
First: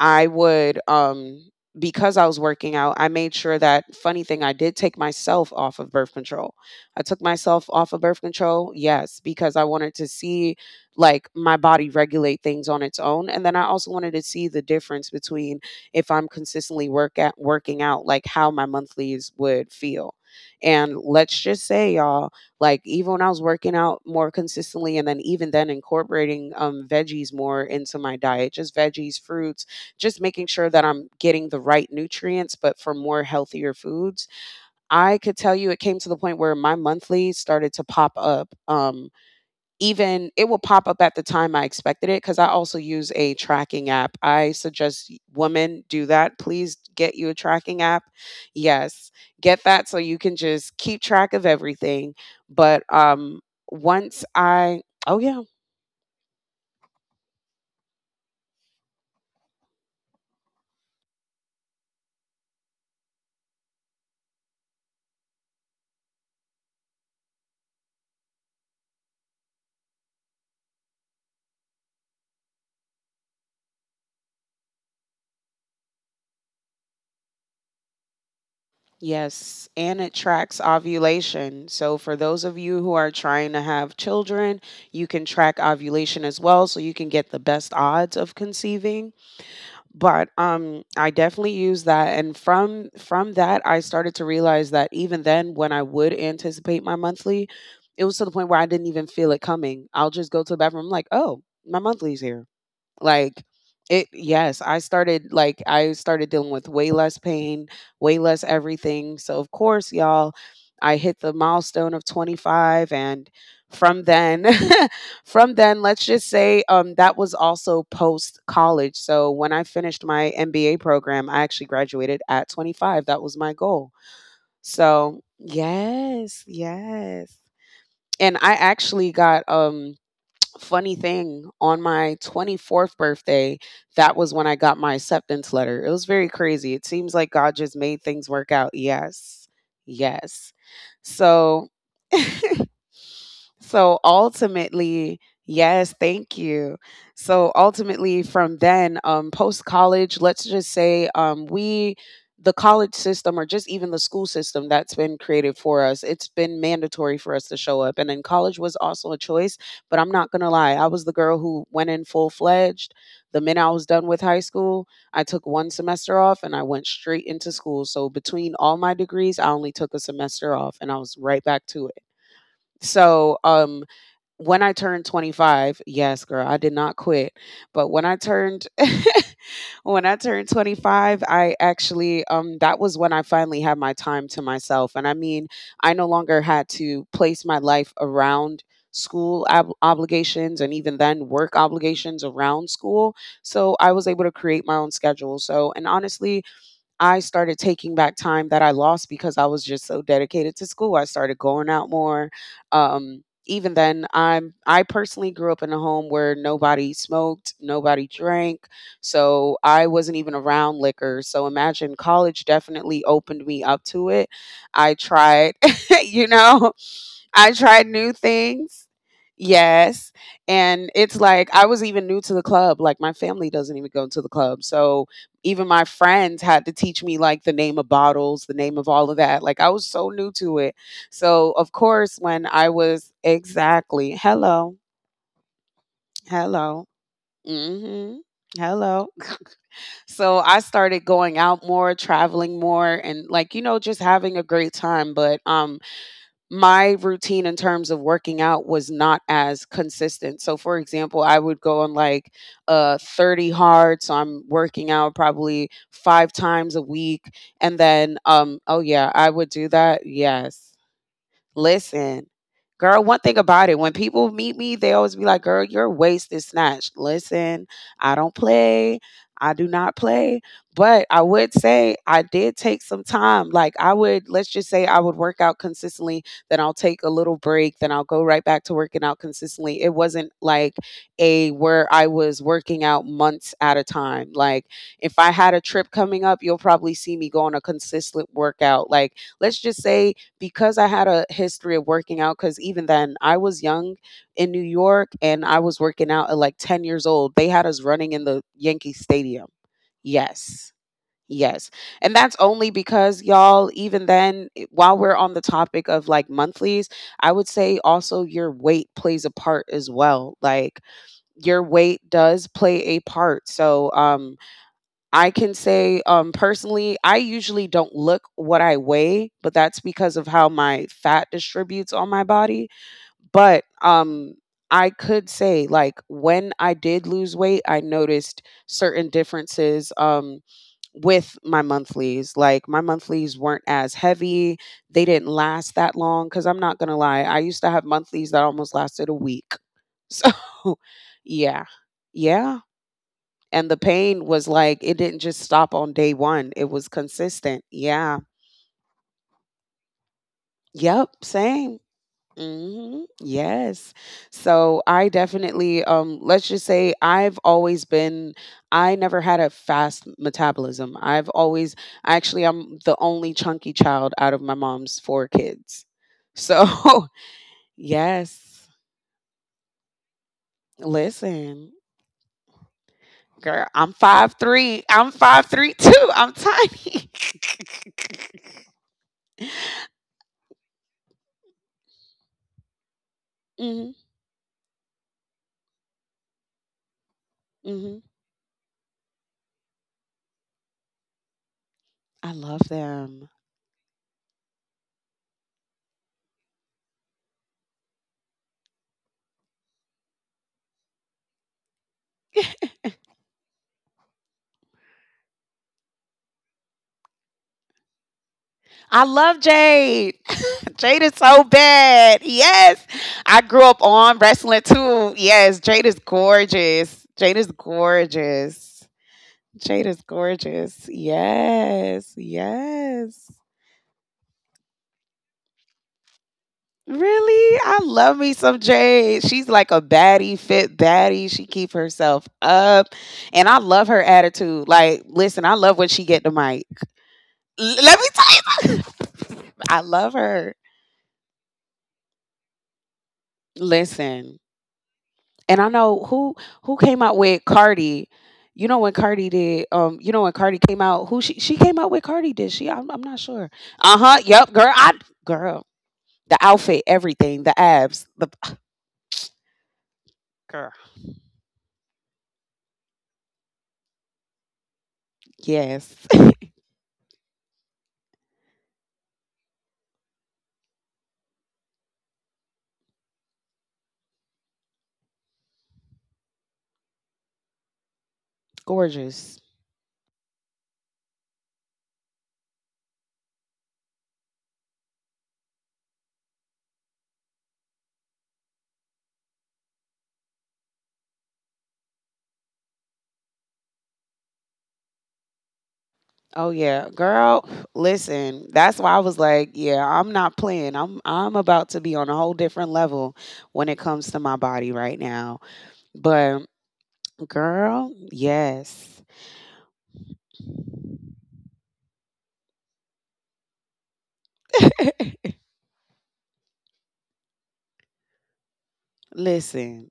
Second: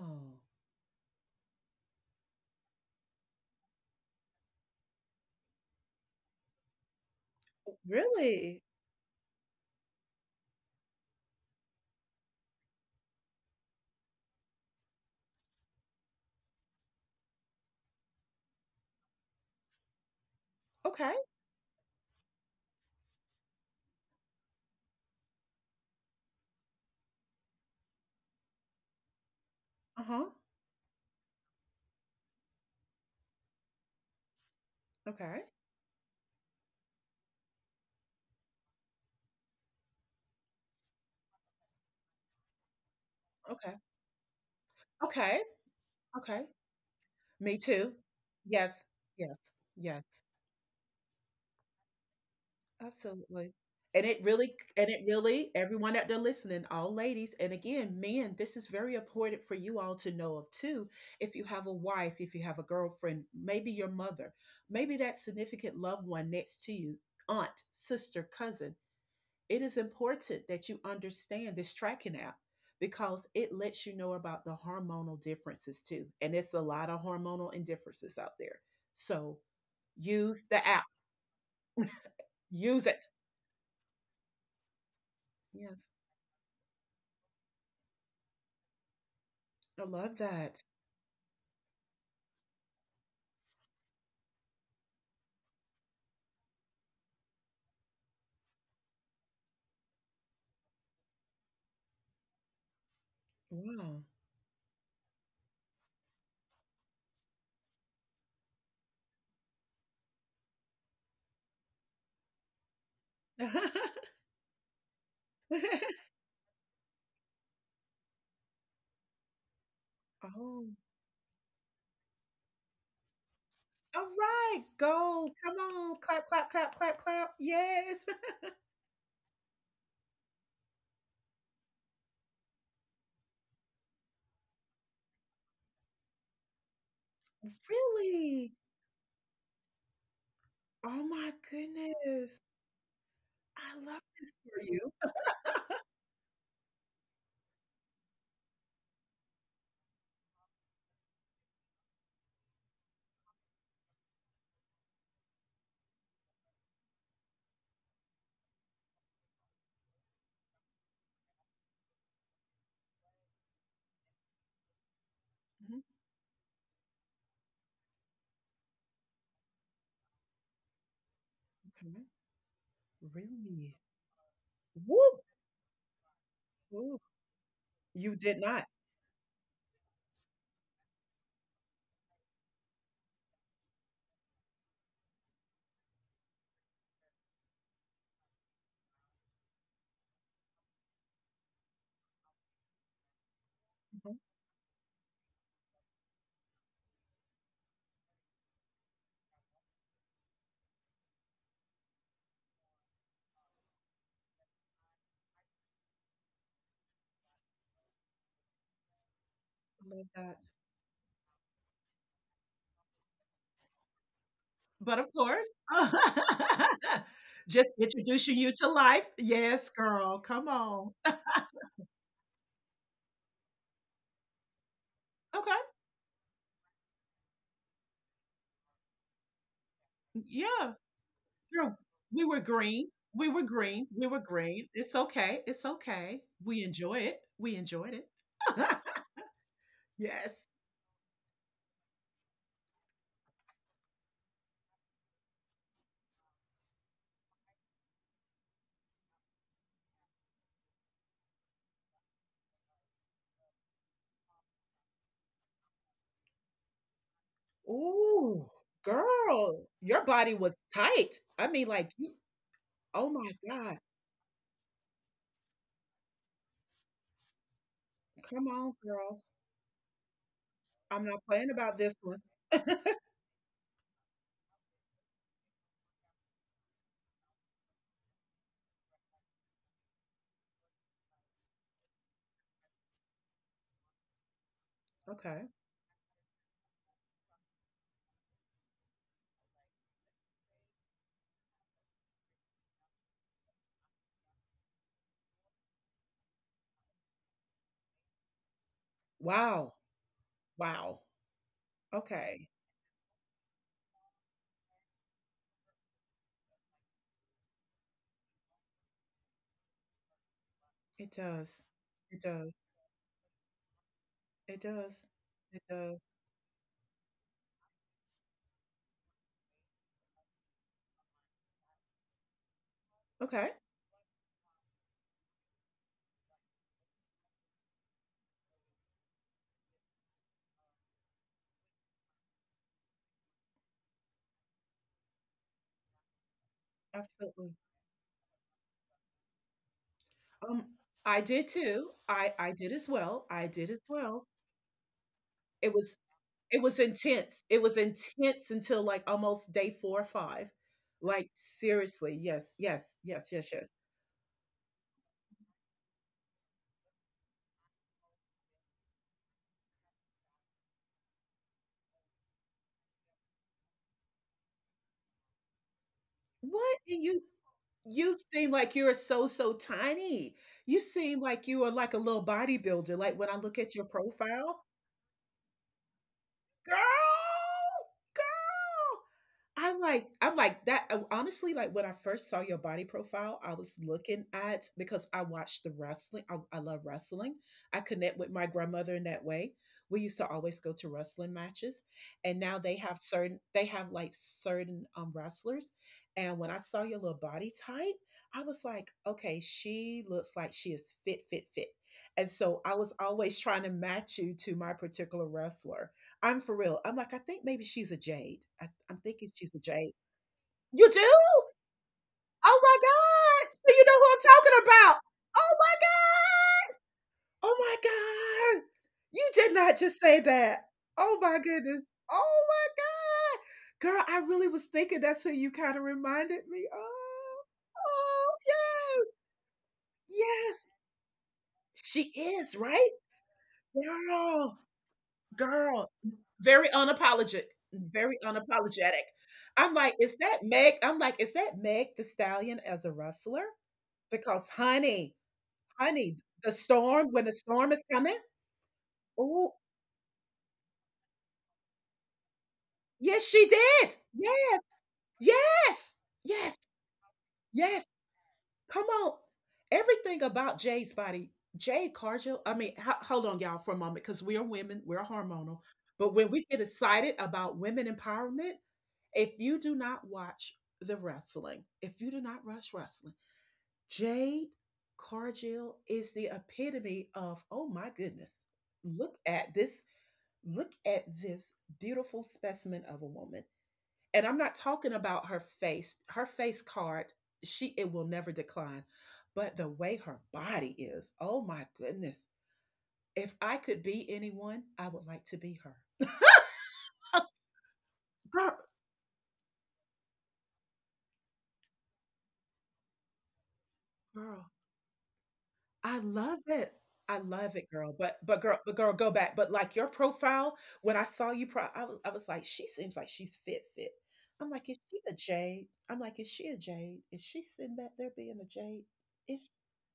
[SPEAKER 2] I would because I was working out, I made sure that, funny thing, I did take myself off of birth control. I took myself off of birth
[SPEAKER 1] Really?
[SPEAKER 2] control, yes, because I wanted to see like my body regulate things on its own. And then I also wanted to see the difference between if I'm consistently work at working out, like how my monthlies would feel. And
[SPEAKER 1] Okay.
[SPEAKER 2] let's just say, y'all, like even when I was working out more consistently and then even then incorporating veggies more into my diet, just veggies, fruits, just
[SPEAKER 1] Uh-huh.
[SPEAKER 2] making sure that I'm getting the right nutrients, but for more healthier foods. I could
[SPEAKER 1] Okay.
[SPEAKER 2] tell you, it came to the point where my monthly started to pop up. Even it will pop up at the time I expected it because I also use a
[SPEAKER 1] Okay.
[SPEAKER 2] tracking app. I suggest
[SPEAKER 1] Okay.
[SPEAKER 2] women do that.
[SPEAKER 1] Okay.
[SPEAKER 2] Please get you a
[SPEAKER 1] Me
[SPEAKER 2] tracking
[SPEAKER 1] too.
[SPEAKER 2] app.
[SPEAKER 1] Yes.
[SPEAKER 2] Yes,
[SPEAKER 1] Yes.
[SPEAKER 2] get that so
[SPEAKER 1] Yes.
[SPEAKER 2] you can just keep track of everything. But um,
[SPEAKER 1] Absolutely. And
[SPEAKER 2] once
[SPEAKER 1] it really,
[SPEAKER 2] I,
[SPEAKER 1] and it
[SPEAKER 2] oh, yeah.
[SPEAKER 1] really, everyone out there listening, all ladies, and again, men, this is very important for you all to know of too. If you have a wife, if you have a girlfriend, maybe your mother, maybe that significant loved one next to you, aunt, sister, cousin, it is important that you understand this tracking app because it lets you know about the hormonal differences too. And it's a lot of hormonal indifferences out there. So
[SPEAKER 2] Yes, and it
[SPEAKER 1] use
[SPEAKER 2] tracks
[SPEAKER 1] the app,
[SPEAKER 2] ovulation. So, for those of you
[SPEAKER 1] use
[SPEAKER 2] who are
[SPEAKER 1] it.
[SPEAKER 2] trying to have children, you can track
[SPEAKER 1] Yes,
[SPEAKER 2] ovulation as well, so you can get the best odds of conceiving.
[SPEAKER 1] I love
[SPEAKER 2] But
[SPEAKER 1] that.
[SPEAKER 2] I definitely use that, and from that I started to realize that even then when I would anticipate my monthly, it was to the point where I didn't even feel it coming. I'll just go to the bathroom like, oh, my monthly's here. Like
[SPEAKER 1] Wow.
[SPEAKER 2] it yes, I started dealing with way less pain, way less everything. So of course, y'all, I hit the milestone of 25, and from
[SPEAKER 1] [LAUGHS]
[SPEAKER 2] then [LAUGHS] from then, let's just say, that was also post college. So when I finished my
[SPEAKER 1] Oh,
[SPEAKER 2] MBA program, I actually graduated at 25. That was my goal.
[SPEAKER 1] all right,
[SPEAKER 2] So
[SPEAKER 1] go. Come on. Clap,
[SPEAKER 2] yes,
[SPEAKER 1] clap, clap, clap, clap.
[SPEAKER 2] yes.
[SPEAKER 1] Yes.
[SPEAKER 2] And I actually got funny thing, on my 24th birthday, that was when I got my acceptance letter. It was very crazy. It seems like God
[SPEAKER 1] [LAUGHS]
[SPEAKER 2] just made things work
[SPEAKER 1] Really?
[SPEAKER 2] out. Yes. Yes.
[SPEAKER 1] Oh my
[SPEAKER 2] So
[SPEAKER 1] goodness.
[SPEAKER 2] [LAUGHS]
[SPEAKER 1] I
[SPEAKER 2] so
[SPEAKER 1] love this for you.
[SPEAKER 2] ultimately, yes, thank you. So ultimately, from then, post college, let's just say, the college system, or just even the school system that's been created for us, it's been mandatory for us to show up. And then college was also a choice, but I'm not going to lie. I was the girl who went in full fledged. The minute I was done with high school, I took one
[SPEAKER 1] Mhm.
[SPEAKER 2] semester off and I went straight into school. So between all my degrees, I only took a semester off and I was right back to it.
[SPEAKER 1] Okay.
[SPEAKER 2] So,
[SPEAKER 1] Really?
[SPEAKER 2] when I turned
[SPEAKER 1] Woo!
[SPEAKER 2] 25, yes, girl, I did not
[SPEAKER 1] Woo.
[SPEAKER 2] quit. But when I
[SPEAKER 1] You did not.
[SPEAKER 2] turned [LAUGHS] when I turned 25, I actually that was when I finally had my time to myself. And I mean, I no longer had to place my life around obligations and even then work obligations around school. So I was
[SPEAKER 1] Mhm.
[SPEAKER 2] able to create my own schedule. So, and honestly, I started taking back time that I lost because I was just so dedicated to school. I started going out more. Um, Even then, I personally grew up in a home where nobody smoked, nobody drank, so I
[SPEAKER 1] I love
[SPEAKER 2] wasn't even
[SPEAKER 1] that.
[SPEAKER 2] around liquor. So imagine college definitely opened me up to it. I
[SPEAKER 1] But of course,
[SPEAKER 2] tried, [LAUGHS] you
[SPEAKER 1] [LAUGHS]
[SPEAKER 2] know, I
[SPEAKER 1] just
[SPEAKER 2] tried new
[SPEAKER 1] introducing you to
[SPEAKER 2] things.
[SPEAKER 1] life. Yes,
[SPEAKER 2] Yes.
[SPEAKER 1] girl. Come
[SPEAKER 2] And
[SPEAKER 1] on.
[SPEAKER 2] it's like I was even new to the club. Like my family doesn't even go to the club. So
[SPEAKER 1] Okay.
[SPEAKER 2] even my friends had to teach me like the name of bottles, the name of all of that. Like I was so new to
[SPEAKER 1] Yeah.
[SPEAKER 2] it. So of
[SPEAKER 1] Girl,
[SPEAKER 2] course
[SPEAKER 1] we were
[SPEAKER 2] when I
[SPEAKER 1] green.
[SPEAKER 2] was
[SPEAKER 1] We were green. We
[SPEAKER 2] exactly,
[SPEAKER 1] were green.
[SPEAKER 2] hello,
[SPEAKER 1] It's okay. It's okay. We
[SPEAKER 2] hello.
[SPEAKER 1] enjoy it. We enjoyed it.
[SPEAKER 2] Mhm.
[SPEAKER 1] [LAUGHS]
[SPEAKER 2] Hello. [LAUGHS] so
[SPEAKER 1] Yes.
[SPEAKER 2] I started going out more, traveling more, and like, you know, just having a great time, but my routine in terms of working out was not as consistent. So, for example, I would go on like 30 hard. So, I'm working out probably five times a week. And then,
[SPEAKER 1] Ooh,
[SPEAKER 2] oh, yeah, I would
[SPEAKER 1] girl,
[SPEAKER 2] do
[SPEAKER 1] your
[SPEAKER 2] that.
[SPEAKER 1] body was
[SPEAKER 2] Yes.
[SPEAKER 1] tight. I mean, like, you,
[SPEAKER 2] Listen, girl,
[SPEAKER 1] oh
[SPEAKER 2] one
[SPEAKER 1] my
[SPEAKER 2] thing about
[SPEAKER 1] God.
[SPEAKER 2] it, when people meet me, they always be like, girl, your waist is snatched. Listen, I don't
[SPEAKER 1] Come on,
[SPEAKER 2] play.
[SPEAKER 1] girl.
[SPEAKER 2] I do not play.
[SPEAKER 1] I'm
[SPEAKER 2] But
[SPEAKER 1] not
[SPEAKER 2] I
[SPEAKER 1] playing
[SPEAKER 2] would
[SPEAKER 1] about this
[SPEAKER 2] say
[SPEAKER 1] one.
[SPEAKER 2] I did
[SPEAKER 1] [LAUGHS]
[SPEAKER 2] take some time. Like, I would, let's just say, I would work out consistently, then I'll take a little break, then I'll go right back to working out consistently. It wasn't like a where I was working out months at a time. Like, if I
[SPEAKER 1] Okay.
[SPEAKER 2] had a trip coming up, you'll probably see me go on a consistent workout. Like, let's just say, because I had a history of working out, because even then I was young in New York and I was working out at like 10 years old. They had us running in the Yankee Stadium.
[SPEAKER 1] Wow.
[SPEAKER 2] Yes.
[SPEAKER 1] Wow.
[SPEAKER 2] Yes. And that's
[SPEAKER 1] Okay.
[SPEAKER 2] only because, y'all, even then, while we're on the topic of like monthlies, I would say also your weight plays a part as well. Like
[SPEAKER 1] It
[SPEAKER 2] your
[SPEAKER 1] does.
[SPEAKER 2] weight
[SPEAKER 1] It
[SPEAKER 2] does
[SPEAKER 1] does.
[SPEAKER 2] play a part. So,
[SPEAKER 1] It does.
[SPEAKER 2] I can
[SPEAKER 1] It does.
[SPEAKER 2] say, personally, I usually don't look what I weigh, but that's because of how my fat distributes on my body.
[SPEAKER 1] Okay.
[SPEAKER 2] But I could say, like, when I did lose weight, I noticed certain differences with my monthlies. Like, my monthlies weren't as heavy, they didn't last that long. Cause I'm not gonna lie, I
[SPEAKER 1] Absolutely.
[SPEAKER 2] used to have monthlies that almost lasted a week. [LAUGHS] So,
[SPEAKER 1] Um, I did
[SPEAKER 2] yeah.
[SPEAKER 1] too. I
[SPEAKER 2] Yeah.
[SPEAKER 1] did as well. I
[SPEAKER 2] And
[SPEAKER 1] did
[SPEAKER 2] the
[SPEAKER 1] as
[SPEAKER 2] pain
[SPEAKER 1] well.
[SPEAKER 2] was like, it didn't just
[SPEAKER 1] It
[SPEAKER 2] stop on
[SPEAKER 1] was
[SPEAKER 2] day 1.
[SPEAKER 1] it
[SPEAKER 2] It
[SPEAKER 1] was
[SPEAKER 2] was
[SPEAKER 1] intense. It
[SPEAKER 2] consistent.
[SPEAKER 1] was
[SPEAKER 2] Yeah.
[SPEAKER 1] intense until like almost day four or five.
[SPEAKER 2] Yep,
[SPEAKER 1] Like
[SPEAKER 2] same.
[SPEAKER 1] seriously, yes, yes,
[SPEAKER 2] Mhm.
[SPEAKER 1] yes, yes, yes.
[SPEAKER 2] Yes. So I definitely let's just say, I've always been I never had a fast metabolism. I've always actually, I'm the only chunky child out of my mom's four kids. So,
[SPEAKER 1] What? And
[SPEAKER 2] [LAUGHS]
[SPEAKER 1] you seem
[SPEAKER 2] yes.
[SPEAKER 1] like you're so, so tiny. You seem like you are
[SPEAKER 2] Listen,
[SPEAKER 1] like a little bodybuilder, like, when I look
[SPEAKER 2] girl,
[SPEAKER 1] at your
[SPEAKER 2] I'm five
[SPEAKER 1] profile.
[SPEAKER 2] three. I'm 5'3 too. I'm tiny.
[SPEAKER 1] Girl! Girl! I'm like that honestly, like when I first saw your body profile, I
[SPEAKER 2] [LAUGHS]
[SPEAKER 1] was
[SPEAKER 2] Mhm.
[SPEAKER 1] looking at because I watched the wrestling. I love wrestling. I
[SPEAKER 2] Mhm.
[SPEAKER 1] connect with my grandmother in that way. We used to always go to wrestling matches,
[SPEAKER 2] I
[SPEAKER 1] and now
[SPEAKER 2] love
[SPEAKER 1] they have
[SPEAKER 2] them.
[SPEAKER 1] certain they have like certain wrestlers. And when I saw your little body type, I was like, okay, she looks like she is fit, fit, fit. And so I was always trying to match you to my particular wrestler. I'm for real. I'm like, I think maybe she's a Jade. I'm
[SPEAKER 2] I
[SPEAKER 1] thinking
[SPEAKER 2] love
[SPEAKER 1] she's a Jade.
[SPEAKER 2] Jade. [LAUGHS]
[SPEAKER 1] You
[SPEAKER 2] Jade
[SPEAKER 1] do?
[SPEAKER 2] is so bad.
[SPEAKER 1] Oh my
[SPEAKER 2] Yes. I
[SPEAKER 1] God.
[SPEAKER 2] grew
[SPEAKER 1] So you
[SPEAKER 2] up
[SPEAKER 1] know who
[SPEAKER 2] on
[SPEAKER 1] I'm talking
[SPEAKER 2] wrestling
[SPEAKER 1] about.
[SPEAKER 2] too.
[SPEAKER 1] Oh
[SPEAKER 2] Yes. Jade is gorgeous. Jade
[SPEAKER 1] my God.
[SPEAKER 2] is
[SPEAKER 1] Oh my God.
[SPEAKER 2] gorgeous.
[SPEAKER 1] You did not
[SPEAKER 2] Jade
[SPEAKER 1] just
[SPEAKER 2] is
[SPEAKER 1] say that.
[SPEAKER 2] gorgeous.
[SPEAKER 1] Oh my goodness.
[SPEAKER 2] Yes.
[SPEAKER 1] Oh my
[SPEAKER 2] Yes.
[SPEAKER 1] God. Girl, I really was thinking that's who you kind of reminded me of.
[SPEAKER 2] Really? I love me some
[SPEAKER 1] Oh,
[SPEAKER 2] Jade. She's like a
[SPEAKER 1] yes.
[SPEAKER 2] baddie,
[SPEAKER 1] Yes.
[SPEAKER 2] fit baddie. She keep
[SPEAKER 1] She
[SPEAKER 2] herself
[SPEAKER 1] is,
[SPEAKER 2] up.
[SPEAKER 1] right?
[SPEAKER 2] And I love her
[SPEAKER 1] Girl.
[SPEAKER 2] attitude. Like, listen, I love when
[SPEAKER 1] Girl,
[SPEAKER 2] she get the
[SPEAKER 1] very
[SPEAKER 2] mic.
[SPEAKER 1] unapologetic,
[SPEAKER 2] Let me
[SPEAKER 1] very
[SPEAKER 2] tell you.
[SPEAKER 1] unapologetic.
[SPEAKER 2] [LAUGHS]
[SPEAKER 1] I'm
[SPEAKER 2] I
[SPEAKER 1] like,
[SPEAKER 2] love
[SPEAKER 1] "Is that
[SPEAKER 2] her.
[SPEAKER 1] Meg?" I'm like, "Is that Meg the Stallion as a wrestler?"
[SPEAKER 2] Listen,
[SPEAKER 1] Because honey,
[SPEAKER 2] and I know
[SPEAKER 1] honey,
[SPEAKER 2] who
[SPEAKER 1] the
[SPEAKER 2] came
[SPEAKER 1] storm
[SPEAKER 2] out
[SPEAKER 1] when the
[SPEAKER 2] with
[SPEAKER 1] storm is
[SPEAKER 2] Cardi.
[SPEAKER 1] coming.
[SPEAKER 2] You know when Cardi
[SPEAKER 1] Oh,
[SPEAKER 2] did, you know when Cardi came out, who she came out with Cardi, did she? I'm not
[SPEAKER 1] yes, she
[SPEAKER 2] sure.
[SPEAKER 1] did.
[SPEAKER 2] Uh huh. Yep,
[SPEAKER 1] Yes,
[SPEAKER 2] girl. I girl,
[SPEAKER 1] yes,
[SPEAKER 2] the
[SPEAKER 1] yes,
[SPEAKER 2] outfit, everything, the
[SPEAKER 1] yes.
[SPEAKER 2] abs, the
[SPEAKER 1] Come on. Everything about
[SPEAKER 2] girl.
[SPEAKER 1] Jay's body, Jay Cargill, I mean, ho hold on, y'all, for a moment, because we are women, we're hormonal.
[SPEAKER 2] Yes,
[SPEAKER 1] But when
[SPEAKER 2] [LAUGHS]
[SPEAKER 1] we get excited about women empowerment, if you do not watch the wrestling, if you do not watch wrestling, Jade Cargill is the epitome of, oh my goodness, look
[SPEAKER 2] gorgeous.
[SPEAKER 1] at this, look at this beautiful specimen of a woman. And I'm not talking about her face card, she it will never decline. But the way her body is, oh my goodness. If I could be anyone, I would like to be her.
[SPEAKER 2] Oh yeah, girl. Listen,
[SPEAKER 1] Girl,
[SPEAKER 2] that's why I was like, yeah, I'm not playing. I'm about to be on a whole different level when it comes to my
[SPEAKER 1] girl,
[SPEAKER 2] body right now.
[SPEAKER 1] I love
[SPEAKER 2] But
[SPEAKER 1] it. I love it, girl.
[SPEAKER 2] girl,
[SPEAKER 1] But but girl,
[SPEAKER 2] yes.
[SPEAKER 1] go back. But like your profile, when I saw you pro I was like, she seems like she's fit fit. I'm like, is she a Jade? I'm like, is she a Jade? Is she sitting back there being a Jade? It's
[SPEAKER 2] Listen.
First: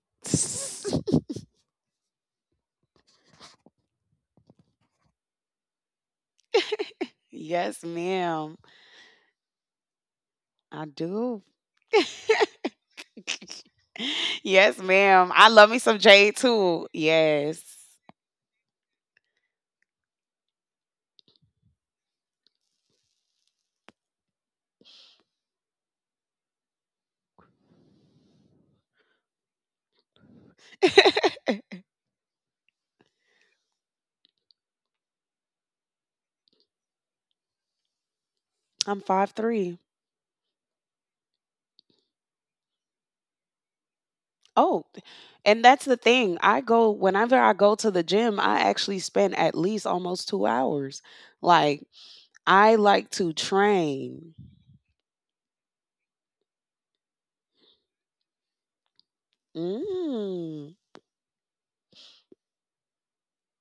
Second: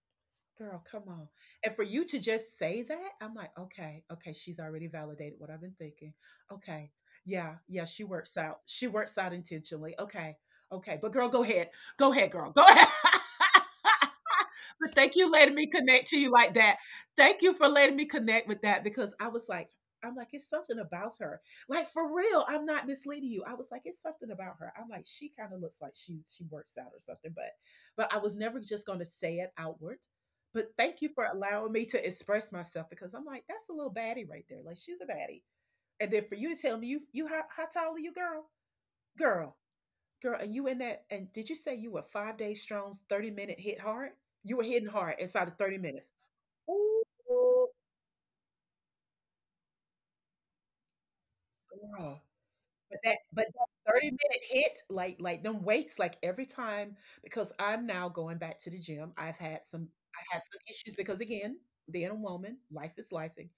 [SPEAKER 1] girl,
[SPEAKER 2] [LAUGHS]
[SPEAKER 1] come on. And for you to just say that, I'm like, okay, okay, she's already validated what I've been thinking. Okay. Yeah,
[SPEAKER 2] yes,
[SPEAKER 1] yeah, she works
[SPEAKER 2] ma'am.
[SPEAKER 1] out. She works out intentionally. Okay.
[SPEAKER 2] I
[SPEAKER 1] Okay. But girl,
[SPEAKER 2] do.
[SPEAKER 1] go ahead. Go ahead, girl. Go ahead. [LAUGHS]
[SPEAKER 2] [LAUGHS] yes,
[SPEAKER 1] But thank
[SPEAKER 2] ma'am.
[SPEAKER 1] you
[SPEAKER 2] I
[SPEAKER 1] letting
[SPEAKER 2] love
[SPEAKER 1] me
[SPEAKER 2] me some
[SPEAKER 1] connect to you
[SPEAKER 2] Jade
[SPEAKER 1] like that.
[SPEAKER 2] too.
[SPEAKER 1] Thank you
[SPEAKER 2] Yes.
[SPEAKER 1] for letting me connect with that because I was like, I'm like, it's something about her. Like for real, I'm not misleading you. I was like, it's something about her. I'm like, she kind of looks like she works out or something, but I was never just gonna say it outward. But thank you for allowing me to express myself because I'm like, that's a little baddie right there. Like she's a baddie. And then for you to tell me you you how tall are you, girl?
[SPEAKER 2] I'm five
[SPEAKER 1] Girl.
[SPEAKER 2] three.
[SPEAKER 1] Girl, and you in that, and did you say you were 5 days strong's 30-minute hit hard? You were
[SPEAKER 2] Oh,
[SPEAKER 1] hitting hard inside of
[SPEAKER 2] and
[SPEAKER 1] 30
[SPEAKER 2] that's the
[SPEAKER 1] minutes.
[SPEAKER 2] thing. I go
[SPEAKER 1] Ooh,
[SPEAKER 2] whenever I go to the gym, I actually spend at least almost 2 hours. Like
[SPEAKER 1] girl.
[SPEAKER 2] I
[SPEAKER 1] But
[SPEAKER 2] like
[SPEAKER 1] that,
[SPEAKER 2] to
[SPEAKER 1] but that 30
[SPEAKER 2] train.
[SPEAKER 1] minute hit, like them weights, like every time, because I'm now going back to the gym. I have some
[SPEAKER 2] Mm,
[SPEAKER 1] issues because again, being a woman, life is lifing.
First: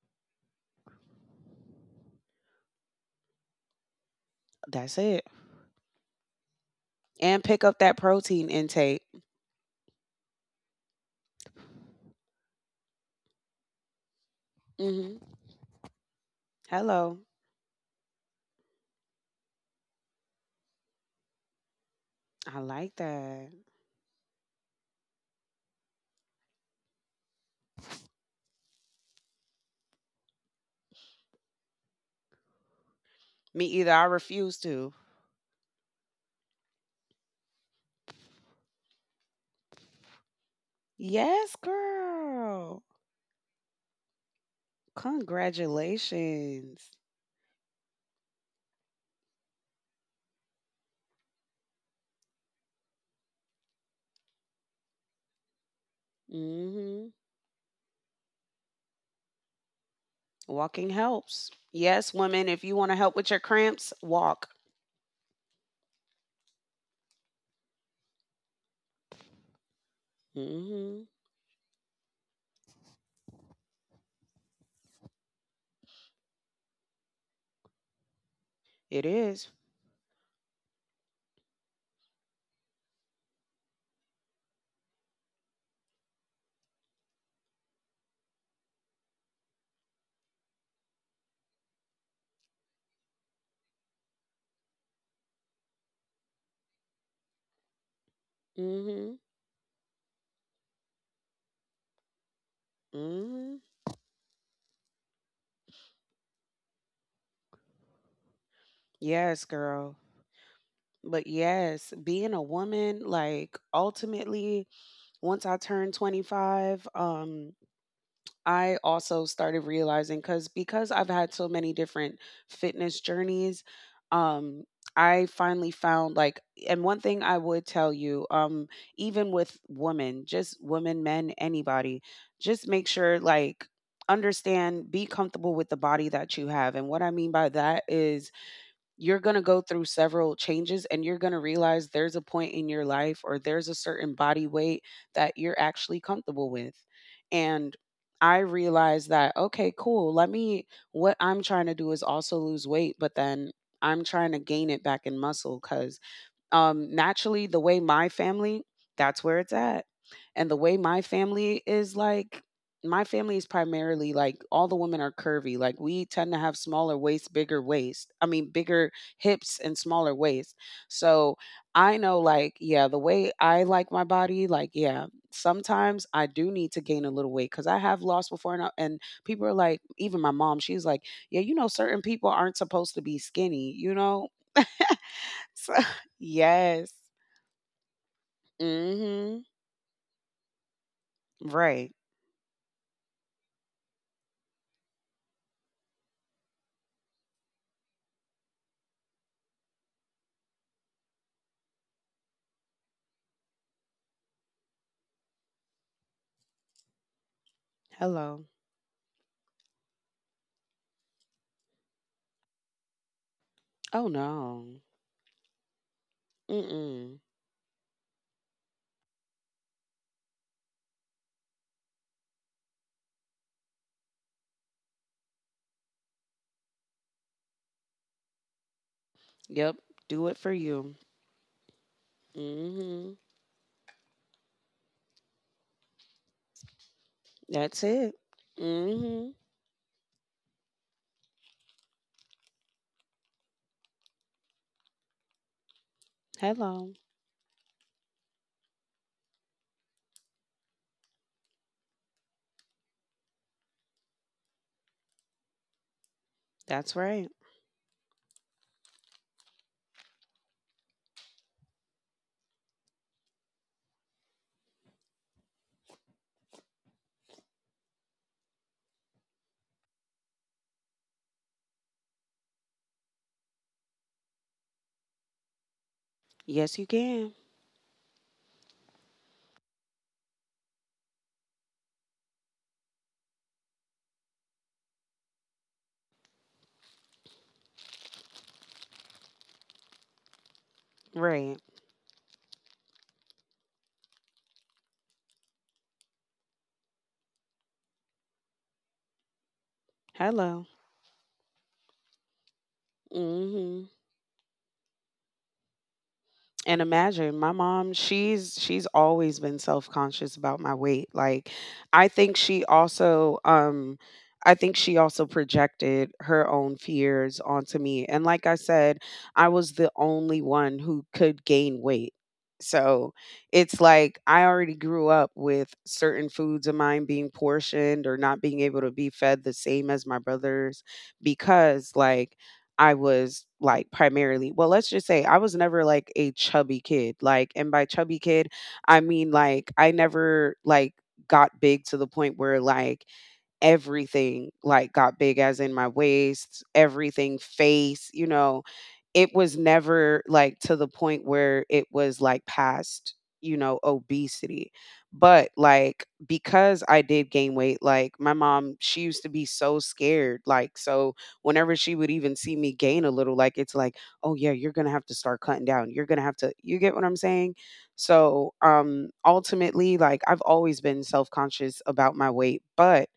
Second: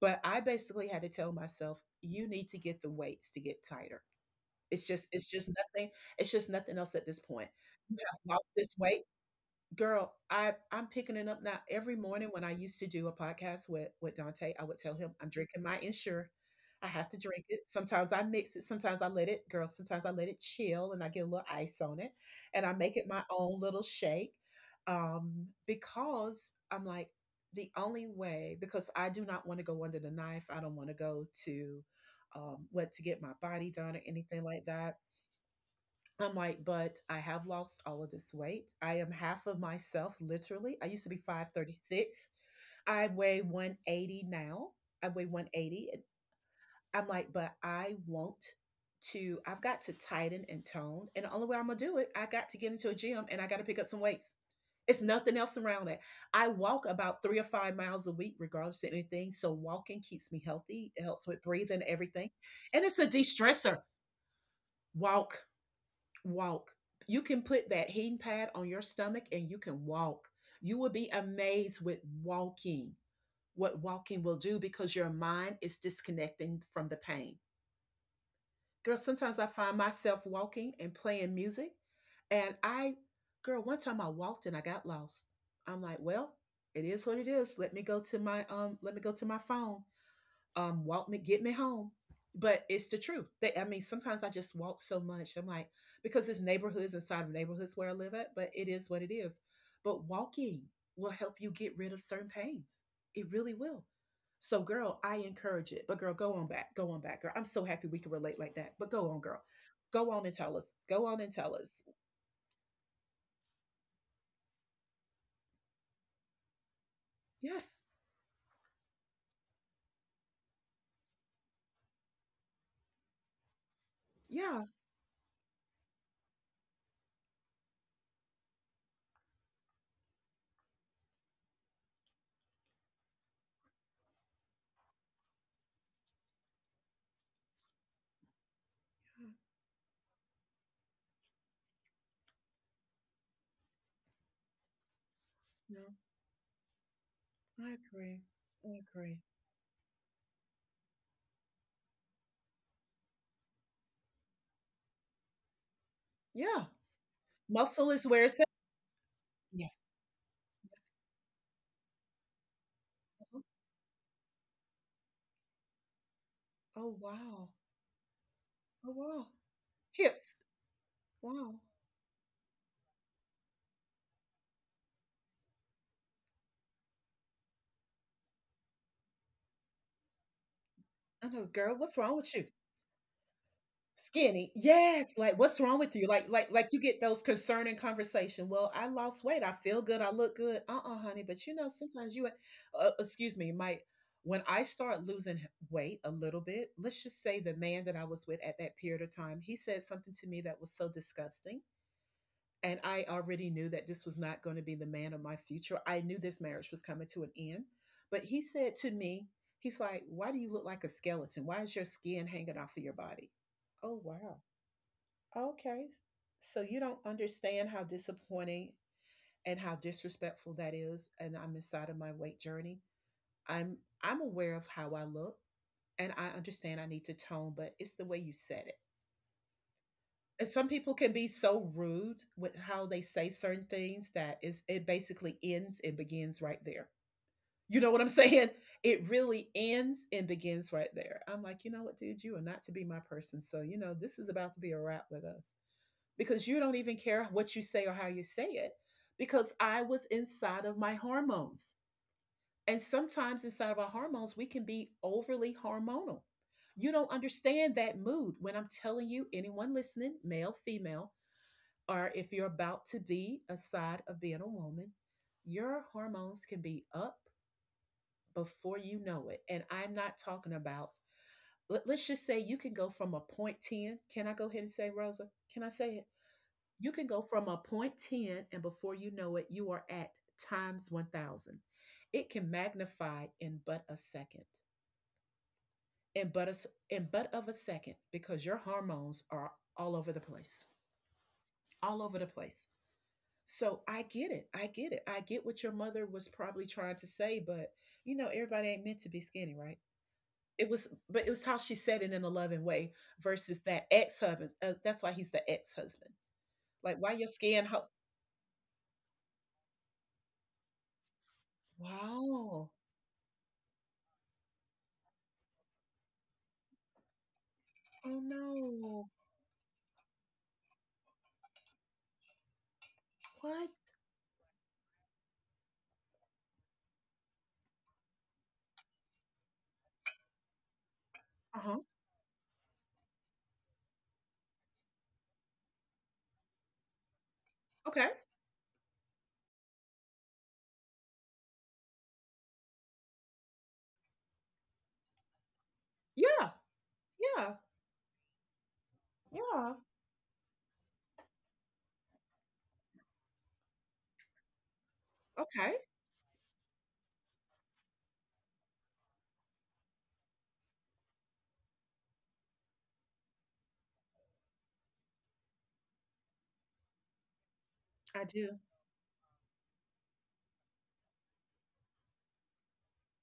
[SPEAKER 1] But I basically had to tell myself, you need to get the weights to get tighter. It's
[SPEAKER 2] that's
[SPEAKER 1] just,
[SPEAKER 2] it.
[SPEAKER 1] it's just nothing. It's just nothing else at this
[SPEAKER 2] And
[SPEAKER 1] point.
[SPEAKER 2] pick up
[SPEAKER 1] You
[SPEAKER 2] that
[SPEAKER 1] have
[SPEAKER 2] protein
[SPEAKER 1] lost this weight
[SPEAKER 2] intake.
[SPEAKER 1] girl I'm picking it up now. Every morning when I used to do a podcast with Dante, I would tell him
[SPEAKER 2] Hmm.
[SPEAKER 1] I'm drinking my Insure. I have to
[SPEAKER 2] Hello.
[SPEAKER 1] drink it. Sometimes I mix it, sometimes I let it girl sometimes I let it chill and I get a little ice on it
[SPEAKER 2] I
[SPEAKER 1] and I make
[SPEAKER 2] like
[SPEAKER 1] it my
[SPEAKER 2] that.
[SPEAKER 1] own little shake, because I'm like, the only way, because I do not want to go under the knife. I don't want to go to what to get my
[SPEAKER 2] Me
[SPEAKER 1] body
[SPEAKER 2] either.
[SPEAKER 1] done or
[SPEAKER 2] I
[SPEAKER 1] anything
[SPEAKER 2] refuse
[SPEAKER 1] like
[SPEAKER 2] to.
[SPEAKER 1] that. I'm like, but I have lost all of this weight. I am half of myself, literally. I used to be
[SPEAKER 2] Yes,
[SPEAKER 1] 536.
[SPEAKER 2] girl.
[SPEAKER 1] I weigh 180 now. I weigh 180. And
[SPEAKER 2] Congratulations.
[SPEAKER 1] I'm like, but I want to, I've got to tighten and tone. And the only way I'm going to do it, I got to get into a gym and I got to pick up some weights. It's nothing else around it. I walk
[SPEAKER 2] Hmm.
[SPEAKER 1] about 3 or 5 miles a week, regardless of anything. So walking keeps me
[SPEAKER 2] Walking
[SPEAKER 1] healthy. It helps with
[SPEAKER 2] helps.
[SPEAKER 1] breathing,
[SPEAKER 2] Yes,
[SPEAKER 1] everything.
[SPEAKER 2] women, if you
[SPEAKER 1] And
[SPEAKER 2] want to
[SPEAKER 1] it's a
[SPEAKER 2] help
[SPEAKER 1] de
[SPEAKER 2] with your
[SPEAKER 1] stressor.
[SPEAKER 2] cramps, walk.
[SPEAKER 1] Walk walk. You can put that heating pad on your stomach and you can walk. You will
[SPEAKER 2] Mm-hmm.
[SPEAKER 1] be amazed with walking, what walking will do because your mind is disconnecting from the pain. Girl,
[SPEAKER 2] It
[SPEAKER 1] sometimes I
[SPEAKER 2] is.
[SPEAKER 1] find myself walking and playing music. And I, Girl, one time I walked and I got lost. I'm like, well, it is what it is. Let me go to my phone. Walk me, get me home. But it's the truth. I mean, sometimes I just walk so much I'm like, because it's neighborhoods inside of neighborhoods where I live at. But it is what it
[SPEAKER 2] Mm-hmm.
[SPEAKER 1] is. But walking will help you get rid of certain pains. It really
[SPEAKER 2] Mm-hmm.
[SPEAKER 1] will. So girl, I encourage it. But girl, go on back, go on back. Girl, I'm so happy we can relate like that. But go on, girl.
[SPEAKER 2] Yes, girl.
[SPEAKER 1] Go on and tell us, go on
[SPEAKER 2] But
[SPEAKER 1] and tell us.
[SPEAKER 2] yes, being a woman, like ultimately, once I turned 25,
[SPEAKER 1] Yes.
[SPEAKER 2] I also started realizing cuz because I've had so many different fitness journeys, um
[SPEAKER 1] Yeah.
[SPEAKER 2] I finally found like, and one thing I would tell you, even with women, just women, men, anybody, just make sure like, understand, be comfortable with the body that you have. And what I mean by that is you're going to go through several changes and you're going to realize there's a point in your life or there's a certain body weight that you're
[SPEAKER 1] No,
[SPEAKER 2] actually comfortable with.
[SPEAKER 1] I
[SPEAKER 2] And
[SPEAKER 1] agree.
[SPEAKER 2] I
[SPEAKER 1] I
[SPEAKER 2] realized
[SPEAKER 1] agree.
[SPEAKER 2] that, okay, cool. Let me, what I'm trying to do is also lose weight, but then I'm trying to gain it back in muscle because,
[SPEAKER 1] Yeah,
[SPEAKER 2] naturally, the way
[SPEAKER 1] muscle is
[SPEAKER 2] my
[SPEAKER 1] where it's at.
[SPEAKER 2] family, that's where it's
[SPEAKER 1] Yes.
[SPEAKER 2] at. And the way
[SPEAKER 1] Yes.
[SPEAKER 2] my family is like, my family
[SPEAKER 1] Uh-huh.
[SPEAKER 2] is primarily like all the women are curvy. Like we tend to have
[SPEAKER 1] Oh,
[SPEAKER 2] smaller waist,
[SPEAKER 1] wow.
[SPEAKER 2] bigger waist. I mean,
[SPEAKER 1] Oh,
[SPEAKER 2] bigger
[SPEAKER 1] wow.
[SPEAKER 2] hips and smaller
[SPEAKER 1] Hips.
[SPEAKER 2] waist. So
[SPEAKER 1] Wow.
[SPEAKER 2] I know, like, yeah, the way I like my body, like, yeah, sometimes I do need to gain a little weight because I have lost before. And people are like, even my mom, she's like,
[SPEAKER 1] I
[SPEAKER 2] "Yeah,
[SPEAKER 1] know,
[SPEAKER 2] you know,
[SPEAKER 1] girl, what's
[SPEAKER 2] certain
[SPEAKER 1] wrong
[SPEAKER 2] people
[SPEAKER 1] with you?
[SPEAKER 2] aren't supposed to be skinny, you know?"
[SPEAKER 1] Skinny.
[SPEAKER 2] [LAUGHS]
[SPEAKER 1] Yes. Like, what's
[SPEAKER 2] So,
[SPEAKER 1] wrong with you?
[SPEAKER 2] [LAUGHS]
[SPEAKER 1] Like you
[SPEAKER 2] yes.
[SPEAKER 1] get those concerning conversation. Well, I lost weight.
[SPEAKER 2] Mhm.
[SPEAKER 1] I feel good. I look good. Uh-uh, honey. But you know,
[SPEAKER 2] Right.
[SPEAKER 1] sometimes you, excuse me, might, when I start losing weight a little bit, let's just say the man that I was with at that period of time, he said something to me that was so disgusting. And I already knew that this was not going to be the man of my future. I knew this marriage was coming to an end. But he
[SPEAKER 2] Hello.
[SPEAKER 1] said to me, he's like, why do you look like a skeleton? Why is your skin hanging off of your body? Oh,
[SPEAKER 2] Oh
[SPEAKER 1] wow.
[SPEAKER 2] no.
[SPEAKER 1] Okay. So you don't
[SPEAKER 2] Mm-mm.
[SPEAKER 1] understand how disappointing and how disrespectful that is. And I'm inside of my weight journey. I'm I'm aware of how I look and I understand I need to tone, but it's the way you said it
[SPEAKER 2] Yep. Do it
[SPEAKER 1] and
[SPEAKER 2] for
[SPEAKER 1] some people
[SPEAKER 2] you.
[SPEAKER 1] can be so rude
[SPEAKER 2] Mm.
[SPEAKER 1] with how they
[SPEAKER 2] Mhm.
[SPEAKER 1] say certain things that is it basically ends and begins right there. You
[SPEAKER 2] That's
[SPEAKER 1] know what I'm [LAUGHS]
[SPEAKER 2] it.
[SPEAKER 1] saying?
[SPEAKER 2] Mm.
[SPEAKER 1] It
[SPEAKER 2] Mhm.
[SPEAKER 1] really ends and begins right there. I'm like, you know what, dude, you are not to be my person. So, you know, this is about to be a wrap with us because you don't even
[SPEAKER 2] Hello.
[SPEAKER 1] care what you say or how you say it because I was inside of my hormones. And sometimes inside of our hormones, we can be overly hormonal. You
[SPEAKER 2] That's
[SPEAKER 1] don't
[SPEAKER 2] right.
[SPEAKER 1] understand that mood when I'm telling you, anyone listening, male, female, or if you're about to be a side of being a woman, your hormones can be up before you know it. And I'm not talking about, let us just say you can go from a point 10. Can I go ahead and say, Rosa? Can I say it?
[SPEAKER 2] Yes,
[SPEAKER 1] You
[SPEAKER 2] you
[SPEAKER 1] can go
[SPEAKER 2] can.
[SPEAKER 1] from a point 10, and before you know it, you are at times 1,000. It can magnify in but a second, in but, a in but of a second, because your hormones are all over the place,
[SPEAKER 2] Right.
[SPEAKER 1] all over the place. So I get it. I get it. I get what your mother was probably trying to say, but you know, everybody ain't meant to be skinny, right? It
[SPEAKER 2] Hello.
[SPEAKER 1] was, but it was how she said it in a loving way
[SPEAKER 2] Mm.
[SPEAKER 1] versus that
[SPEAKER 2] Mhm.
[SPEAKER 1] ex husband. That's why he's the ex husband.
[SPEAKER 2] And
[SPEAKER 1] Like, why your
[SPEAKER 2] imagine my
[SPEAKER 1] skin? Ho-
[SPEAKER 2] mom, she's always been self-conscious about my weight. Like, I think she
[SPEAKER 1] wow.
[SPEAKER 2] also I think she also projected her own fears onto me.
[SPEAKER 1] Oh
[SPEAKER 2] And like I said,
[SPEAKER 1] no.
[SPEAKER 2] I was the only one who could gain weight. So
[SPEAKER 1] What?
[SPEAKER 2] it's like I already grew up with certain foods of mine being portioned or not being able to be fed the same as my brothers
[SPEAKER 1] Uh huh.
[SPEAKER 2] because, like, I was like primarily, well, let's just say I was never like a chubby kid. Like, and by
[SPEAKER 1] Okay.
[SPEAKER 2] chubby kid, I mean, like, I never like got big to the point where like everything like got big as in my
[SPEAKER 1] Yeah.
[SPEAKER 2] waist, everything,
[SPEAKER 1] Yeah.
[SPEAKER 2] face, you know, it was
[SPEAKER 1] Yeah.
[SPEAKER 2] never like to the point where it was like past, you know, obesity, but
[SPEAKER 1] Okay.
[SPEAKER 2] like, because I did gain weight, like, my mom, she used to be so scared, like, so whenever she would even see me gain a little, like, it's like, "Oh, yeah, you're gonna have to start cutting down. You're gonna have to—" you get what I'm saying?
[SPEAKER 1] I do.
[SPEAKER 2] So, ultimately, like, I've always been self-conscious about my weight, but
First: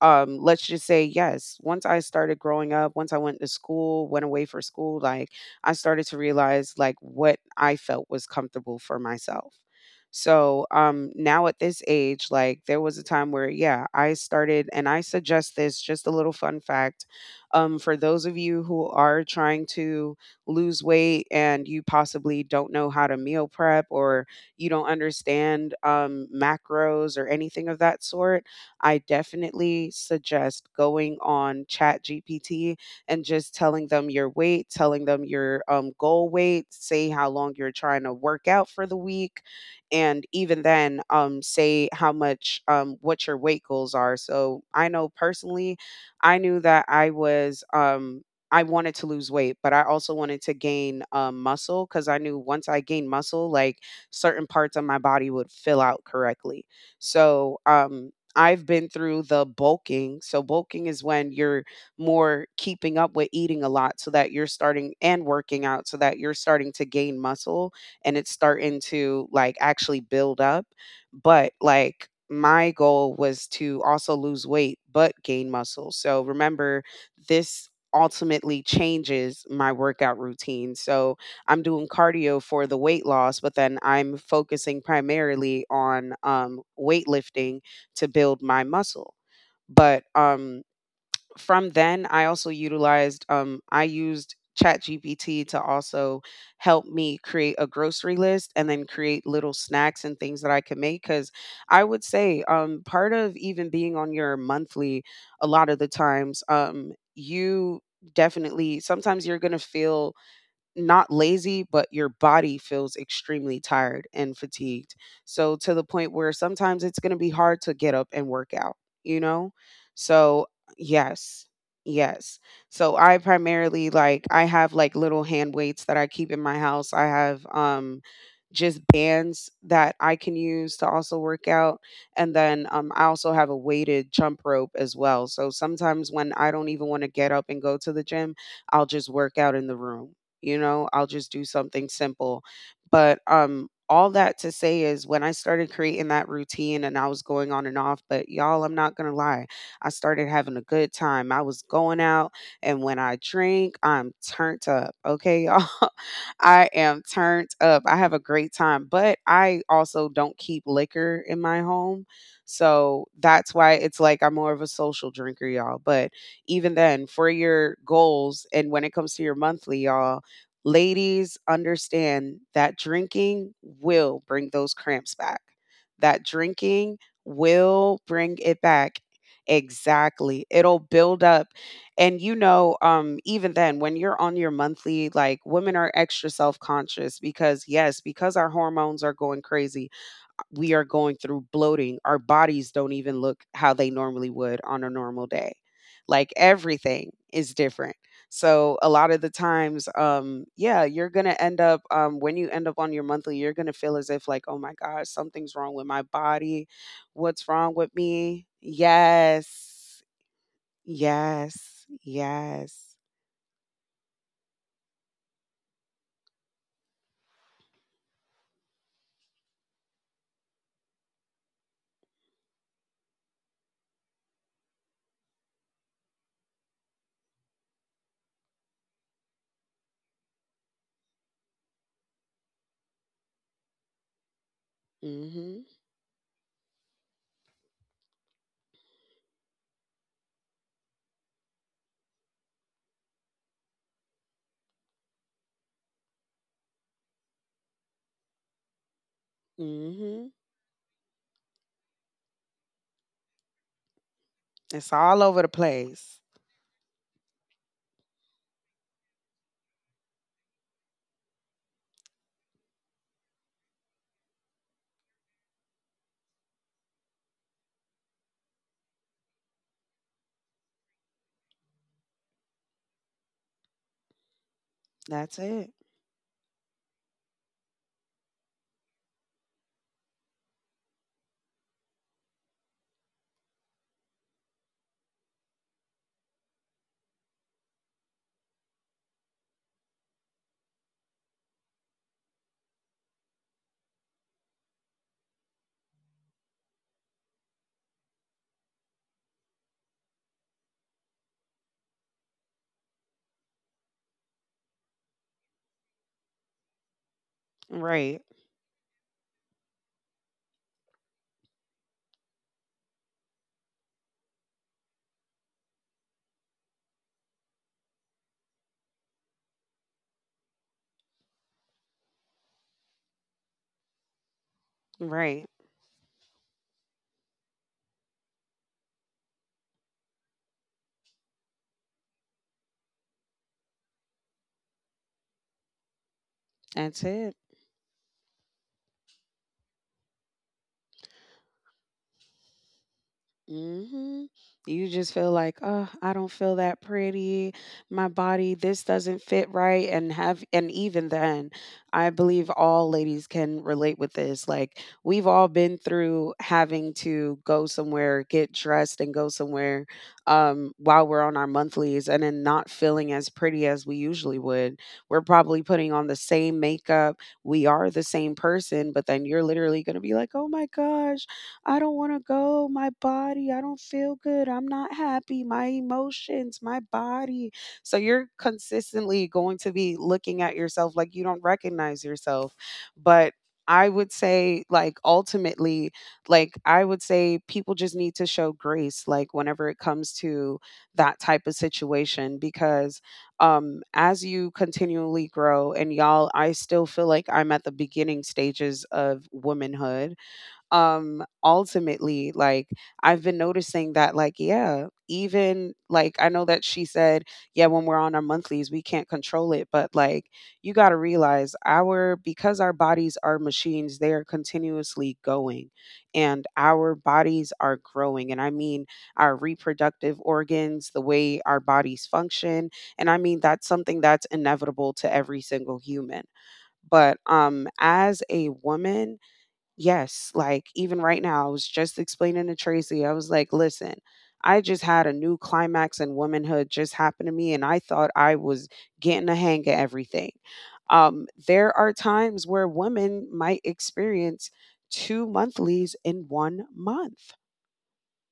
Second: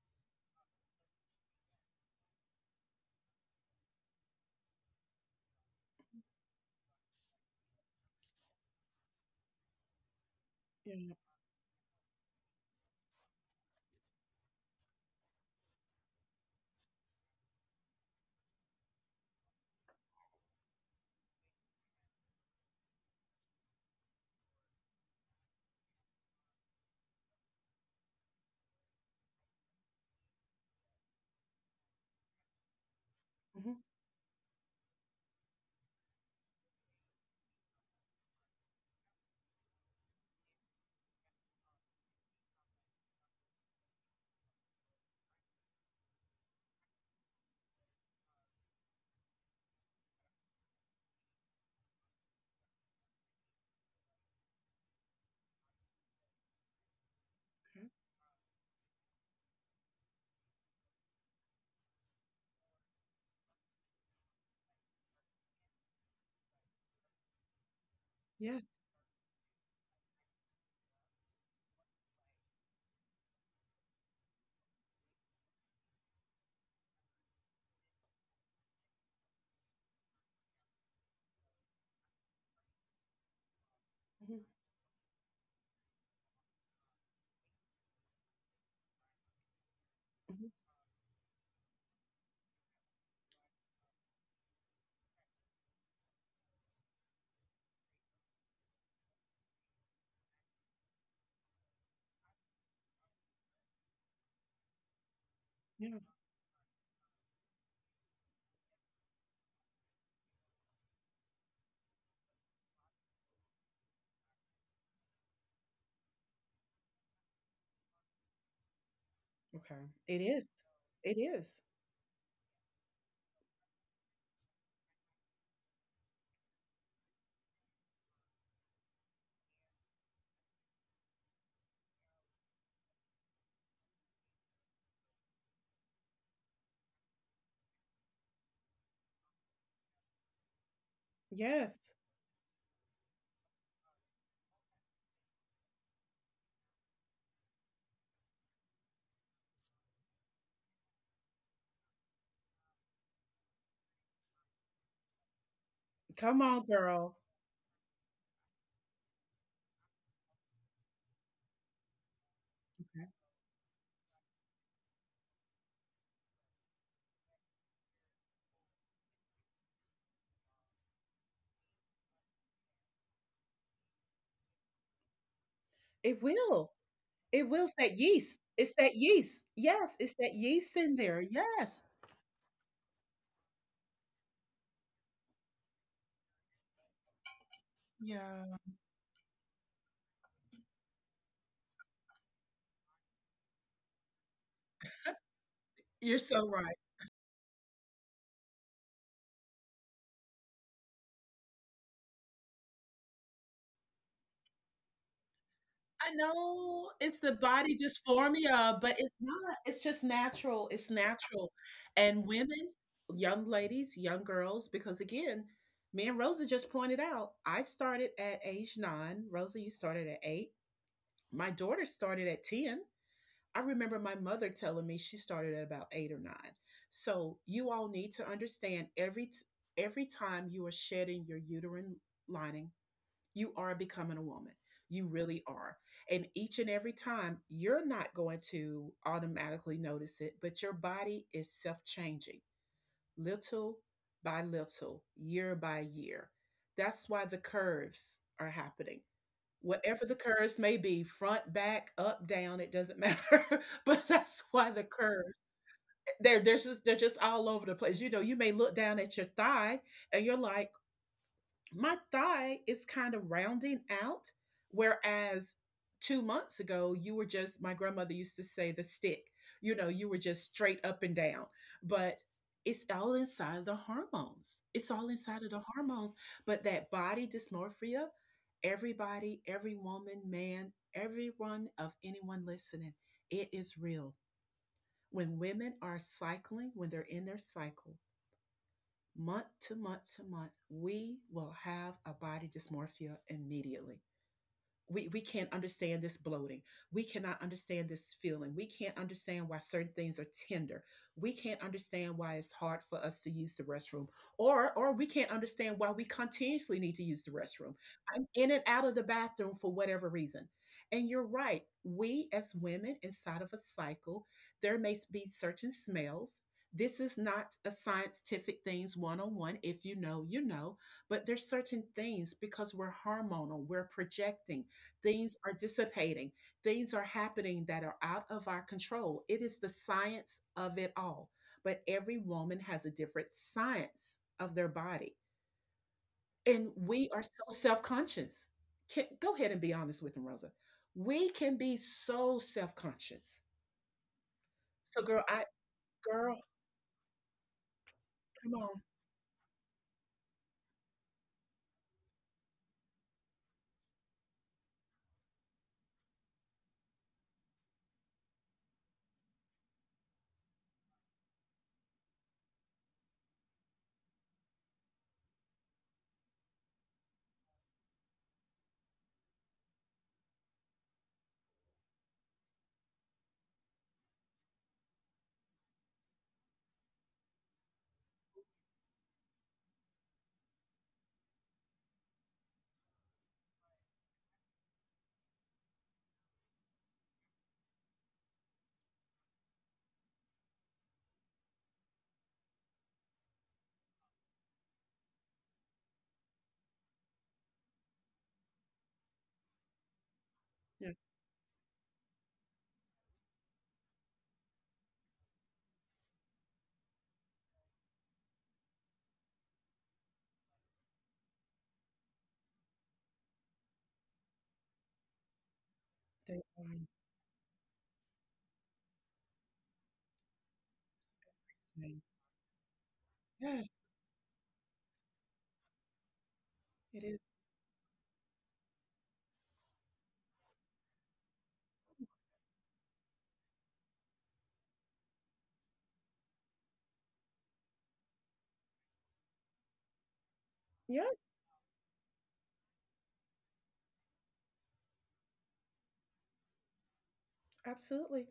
[SPEAKER 2] let's just say yes. Once I started growing up, once I went to school, went away for school, like I started to realize like what I felt was comfortable for myself. So
[SPEAKER 1] Yeah.
[SPEAKER 2] now at this age, like there was a time where, yeah, I started, and I suggest this just a little fun fact, for those of you who are trying to lose weight and you possibly don't know how to meal prep or you don't understand macros or anything of that sort. I definitely suggest going on ChatGPT and just
[SPEAKER 1] Hmm.
[SPEAKER 2] telling them your weight, telling them your goal weight, say how long you're trying to work out for the week, and even then, say how much, what your weight goals are. So I know personally, I knew that I was. I wanted to lose weight, but I also wanted to gain muscle because I knew once I gained muscle, like certain parts of my body would fill out correctly. So
[SPEAKER 1] Okay.
[SPEAKER 2] I've been through the bulking. So bulking is when you're more keeping up with eating a lot so that you're starting and working out so that you're starting to gain muscle, and it's
[SPEAKER 1] Yes.
[SPEAKER 2] starting to like actually build up. But like my goal was to also lose weight but gain muscle. So remember, this ultimately changes my workout routine. So I'm doing cardio for the weight loss, but then I'm
[SPEAKER 1] Hmm.
[SPEAKER 2] focusing primarily on weightlifting to build my muscle. But
[SPEAKER 1] Hmm.
[SPEAKER 2] from then, I also utilized, I used ChatGPT to also help me create a grocery list and then create little snacks and things that I could make. Because I would say, part of even being on your monthly, a lot of the
[SPEAKER 1] Yeah.
[SPEAKER 2] times, you definitely sometimes you're going to feel not lazy, but your body feels extremely tired and fatigued. So to the point where sometimes it's going to be hard to get up and work out, you know?
[SPEAKER 1] Okay. It
[SPEAKER 2] So,
[SPEAKER 1] is. It
[SPEAKER 2] yes.
[SPEAKER 1] is.
[SPEAKER 2] Yes. So I primarily, like, I have like little hand weights that I keep in my house. I have just bands that I can use to also work out, and then I also have a weighted jump rope as well. So sometimes when I don't even want to get up and go to the gym, I'll just work out in the room, you know, I'll just do something
[SPEAKER 1] Yes.
[SPEAKER 2] simple. But all that to say is, when I started creating that routine and I was going on and off, but y'all, I'm not going to lie, I started having a good time. I was going out, and when I drink, I'm turned up. Okay, y'all. [LAUGHS]
[SPEAKER 1] Come on,
[SPEAKER 2] I am
[SPEAKER 1] girl.
[SPEAKER 2] turned up. I have a great time, but I also don't keep liquor in my home. So that's why it's like I'm more of a social drinker, y'all. But even then, for your goals and when it comes to your monthly, y'all, ladies, understand that drinking will bring those cramps back. That
[SPEAKER 1] It will.
[SPEAKER 2] drinking
[SPEAKER 1] It will. It's that
[SPEAKER 2] will bring
[SPEAKER 1] yeast.
[SPEAKER 2] it
[SPEAKER 1] It's that
[SPEAKER 2] back.
[SPEAKER 1] yeast. Yes, it's that
[SPEAKER 2] Exactly. It'll
[SPEAKER 1] yeast in
[SPEAKER 2] build
[SPEAKER 1] there.
[SPEAKER 2] up.
[SPEAKER 1] Yes.
[SPEAKER 2] And you know, even then, when you're on your monthly, like women are extra self conscious because, yes, because
[SPEAKER 1] Yeah,
[SPEAKER 2] our hormones are going crazy, we are going through bloating. Our bodies don't even look how they normally would on a normal day.
[SPEAKER 1] you're
[SPEAKER 2] Like
[SPEAKER 1] so right.
[SPEAKER 2] everything is different. So a lot of the times, yeah, you're gonna end up, when you end up on your monthly, you're gonna feel as if like, oh my gosh, something's wrong with my
[SPEAKER 1] I
[SPEAKER 2] body.
[SPEAKER 1] know it's the
[SPEAKER 2] What's
[SPEAKER 1] body
[SPEAKER 2] wrong with me?
[SPEAKER 1] dysphoria, but it's not. It's just
[SPEAKER 2] Yes,
[SPEAKER 1] natural. It's natural.
[SPEAKER 2] yes,
[SPEAKER 1] And women,
[SPEAKER 2] yes.
[SPEAKER 1] young ladies, young girls, because again, me and Rosa just pointed out, I started at age nine. Rosa, you started at eight. My daughter started at 10. I remember my mother telling me she started at about eight or nine. So you all need to understand every time you are shedding your uterine lining, you are becoming a woman. You really
[SPEAKER 2] Mhm,
[SPEAKER 1] are. And each and every time, you're not going to automatically notice it, but your body is self changing little by little, year by year. That's why the curves are happening. Whatever the
[SPEAKER 2] mhm.
[SPEAKER 1] curves may be, front, back, up, down, it doesn't matter. [LAUGHS] But that's why the
[SPEAKER 2] It's all
[SPEAKER 1] curves,
[SPEAKER 2] over the place.
[SPEAKER 1] they're just all over the place. You know, you may look down at your thigh and you're like, my thigh is kind of rounding out, whereas 2 months ago you were just, my grandmother used to say, the stick. You know, you were just straight up and down, but it's all inside of the hormones. It's all
[SPEAKER 2] That's
[SPEAKER 1] inside of the
[SPEAKER 2] it.
[SPEAKER 1] hormones. But that body dysmorphia, everybody, every woman, man, everyone of anyone listening, it is real. When women are cycling, when they're in their cycle, month to month to month, we will have a body dysmorphia immediately. We can't understand this bloating. We cannot understand this feeling. We can't understand why certain things are tender. We can't understand why it's hard for us to use the restroom. Or we can't understand why we continuously need to use the restroom.
[SPEAKER 2] Right,
[SPEAKER 1] I'm in and out of the bathroom for whatever reason. And you're right. We as women inside of a cycle, there may be certain smells. This is not a scientific things one on one. If you know, you know. But there's certain things, because we're hormonal, we're projecting. Things
[SPEAKER 2] right.
[SPEAKER 1] are dissipating. Things are happening that are out of our control. It is the science of it all. But every woman has a different science of their body. And
[SPEAKER 2] That's
[SPEAKER 1] we are so
[SPEAKER 2] it.
[SPEAKER 1] self conscious. Go ahead and be honest with them, Rosa. We can be so self conscious.
[SPEAKER 2] Hmm. You
[SPEAKER 1] So,
[SPEAKER 2] just
[SPEAKER 1] girl,
[SPEAKER 2] feel
[SPEAKER 1] I,
[SPEAKER 2] like, oh, I don't
[SPEAKER 1] girl,
[SPEAKER 2] feel that pretty. My
[SPEAKER 1] come
[SPEAKER 2] body,
[SPEAKER 1] on.
[SPEAKER 2] this doesn't fit right. And even then, I believe all ladies can relate with this. Like, we've all been through having to go somewhere, get dressed, and go somewhere while we're on our monthlies and then not feeling as pretty as we usually would. We're probably putting on the same makeup. We are the same person, but then you're literally going to be like, oh my gosh. I don't want to go. My body, I don't feel good. I'm not happy. My emotions, my body. So you're consistently going to be looking at yourself like you don't recognize yourself. But I would say, like, ultimately, like, I would say people just need to show grace, like, whenever it comes to that type of situation, because as you continually grow, and y'all, I still feel like I'm at the beginning stages of womanhood.
[SPEAKER 1] Yeah,
[SPEAKER 2] Ultimately, like, I've been noticing that like, yeah, even like, I know that she said, yeah, when we're on our monthlies we can't control it, but like, you got to realize our because our bodies are machines, they are continuously going,
[SPEAKER 1] they
[SPEAKER 2] and
[SPEAKER 1] are
[SPEAKER 2] our bodies are growing, and I mean, our reproductive organs, the way our
[SPEAKER 1] insane.
[SPEAKER 2] bodies function, and I mean, that's
[SPEAKER 1] Yes,
[SPEAKER 2] something that's inevitable to every single human.
[SPEAKER 1] it
[SPEAKER 2] But
[SPEAKER 1] is.
[SPEAKER 2] as a woman, yes, like even right now, I was just explaining to Tracy. I was like, listen, I just had a new climax in womanhood just happen to me, and I thought I was getting the hang of everything.
[SPEAKER 1] Yes,
[SPEAKER 2] There are times where women might experience two monthlies in one month.
[SPEAKER 1] absolutely.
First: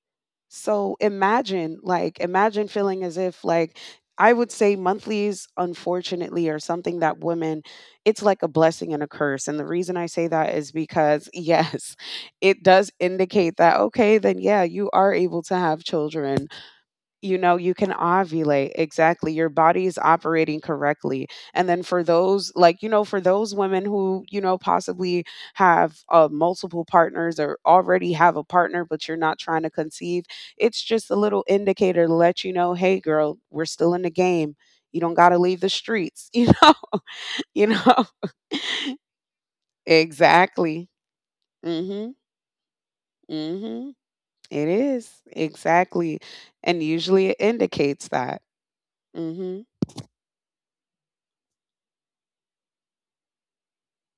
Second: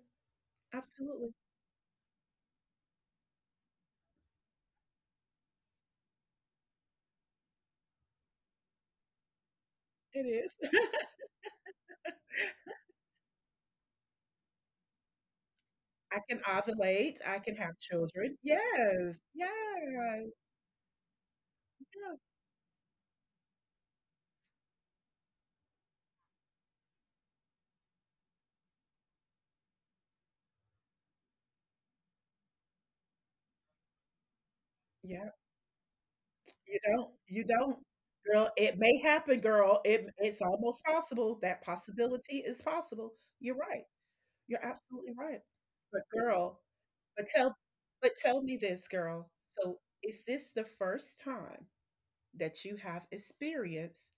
[SPEAKER 2] So
[SPEAKER 1] Absolutely.
[SPEAKER 2] imagine, like, imagine feeling as if, like, I would say monthlies, unfortunately, are something that women, it's like a blessing and a curse. And the reason I
[SPEAKER 1] It
[SPEAKER 2] say that
[SPEAKER 1] is.
[SPEAKER 2] is
[SPEAKER 1] [LAUGHS]
[SPEAKER 2] because, yes, [LAUGHS] it does indicate that, okay, then yeah, you are able to have
[SPEAKER 1] I can
[SPEAKER 2] children,
[SPEAKER 1] ovulate.
[SPEAKER 2] you
[SPEAKER 1] I can
[SPEAKER 2] know, you
[SPEAKER 1] have
[SPEAKER 2] can
[SPEAKER 1] children.
[SPEAKER 2] ovulate.
[SPEAKER 1] Yes.
[SPEAKER 2] Exactly. Your body is
[SPEAKER 1] Yes.
[SPEAKER 2] operating correctly. And then for
[SPEAKER 1] Yes.
[SPEAKER 2] those, like, you know, for those women who, you know, possibly have multiple partners or already have a partner, but you're not trying to conceive, it's just a little indicator to let you know, hey, girl, we're still in the game. You don't got
[SPEAKER 1] Yeah.
[SPEAKER 2] to leave the streets, [LAUGHS] you know?
[SPEAKER 1] You don't. You
[SPEAKER 2] You
[SPEAKER 1] don't.
[SPEAKER 2] know?
[SPEAKER 1] Girl, it may happen, girl.
[SPEAKER 2] [LAUGHS]
[SPEAKER 1] It's almost
[SPEAKER 2] Exactly.
[SPEAKER 1] possible. That
[SPEAKER 2] Mm
[SPEAKER 1] possibility is possible.
[SPEAKER 2] hmm.
[SPEAKER 1] You're
[SPEAKER 2] Mm
[SPEAKER 1] right.
[SPEAKER 2] hmm.
[SPEAKER 1] You're
[SPEAKER 2] It is.
[SPEAKER 1] absolutely right. But
[SPEAKER 2] Exactly.
[SPEAKER 1] girl,
[SPEAKER 2] And
[SPEAKER 1] but
[SPEAKER 2] usually it
[SPEAKER 1] tell
[SPEAKER 2] indicates
[SPEAKER 1] but
[SPEAKER 2] that.
[SPEAKER 1] tell me this, girl.
[SPEAKER 2] Mm hmm.
[SPEAKER 1] So is this the first time that you have experienced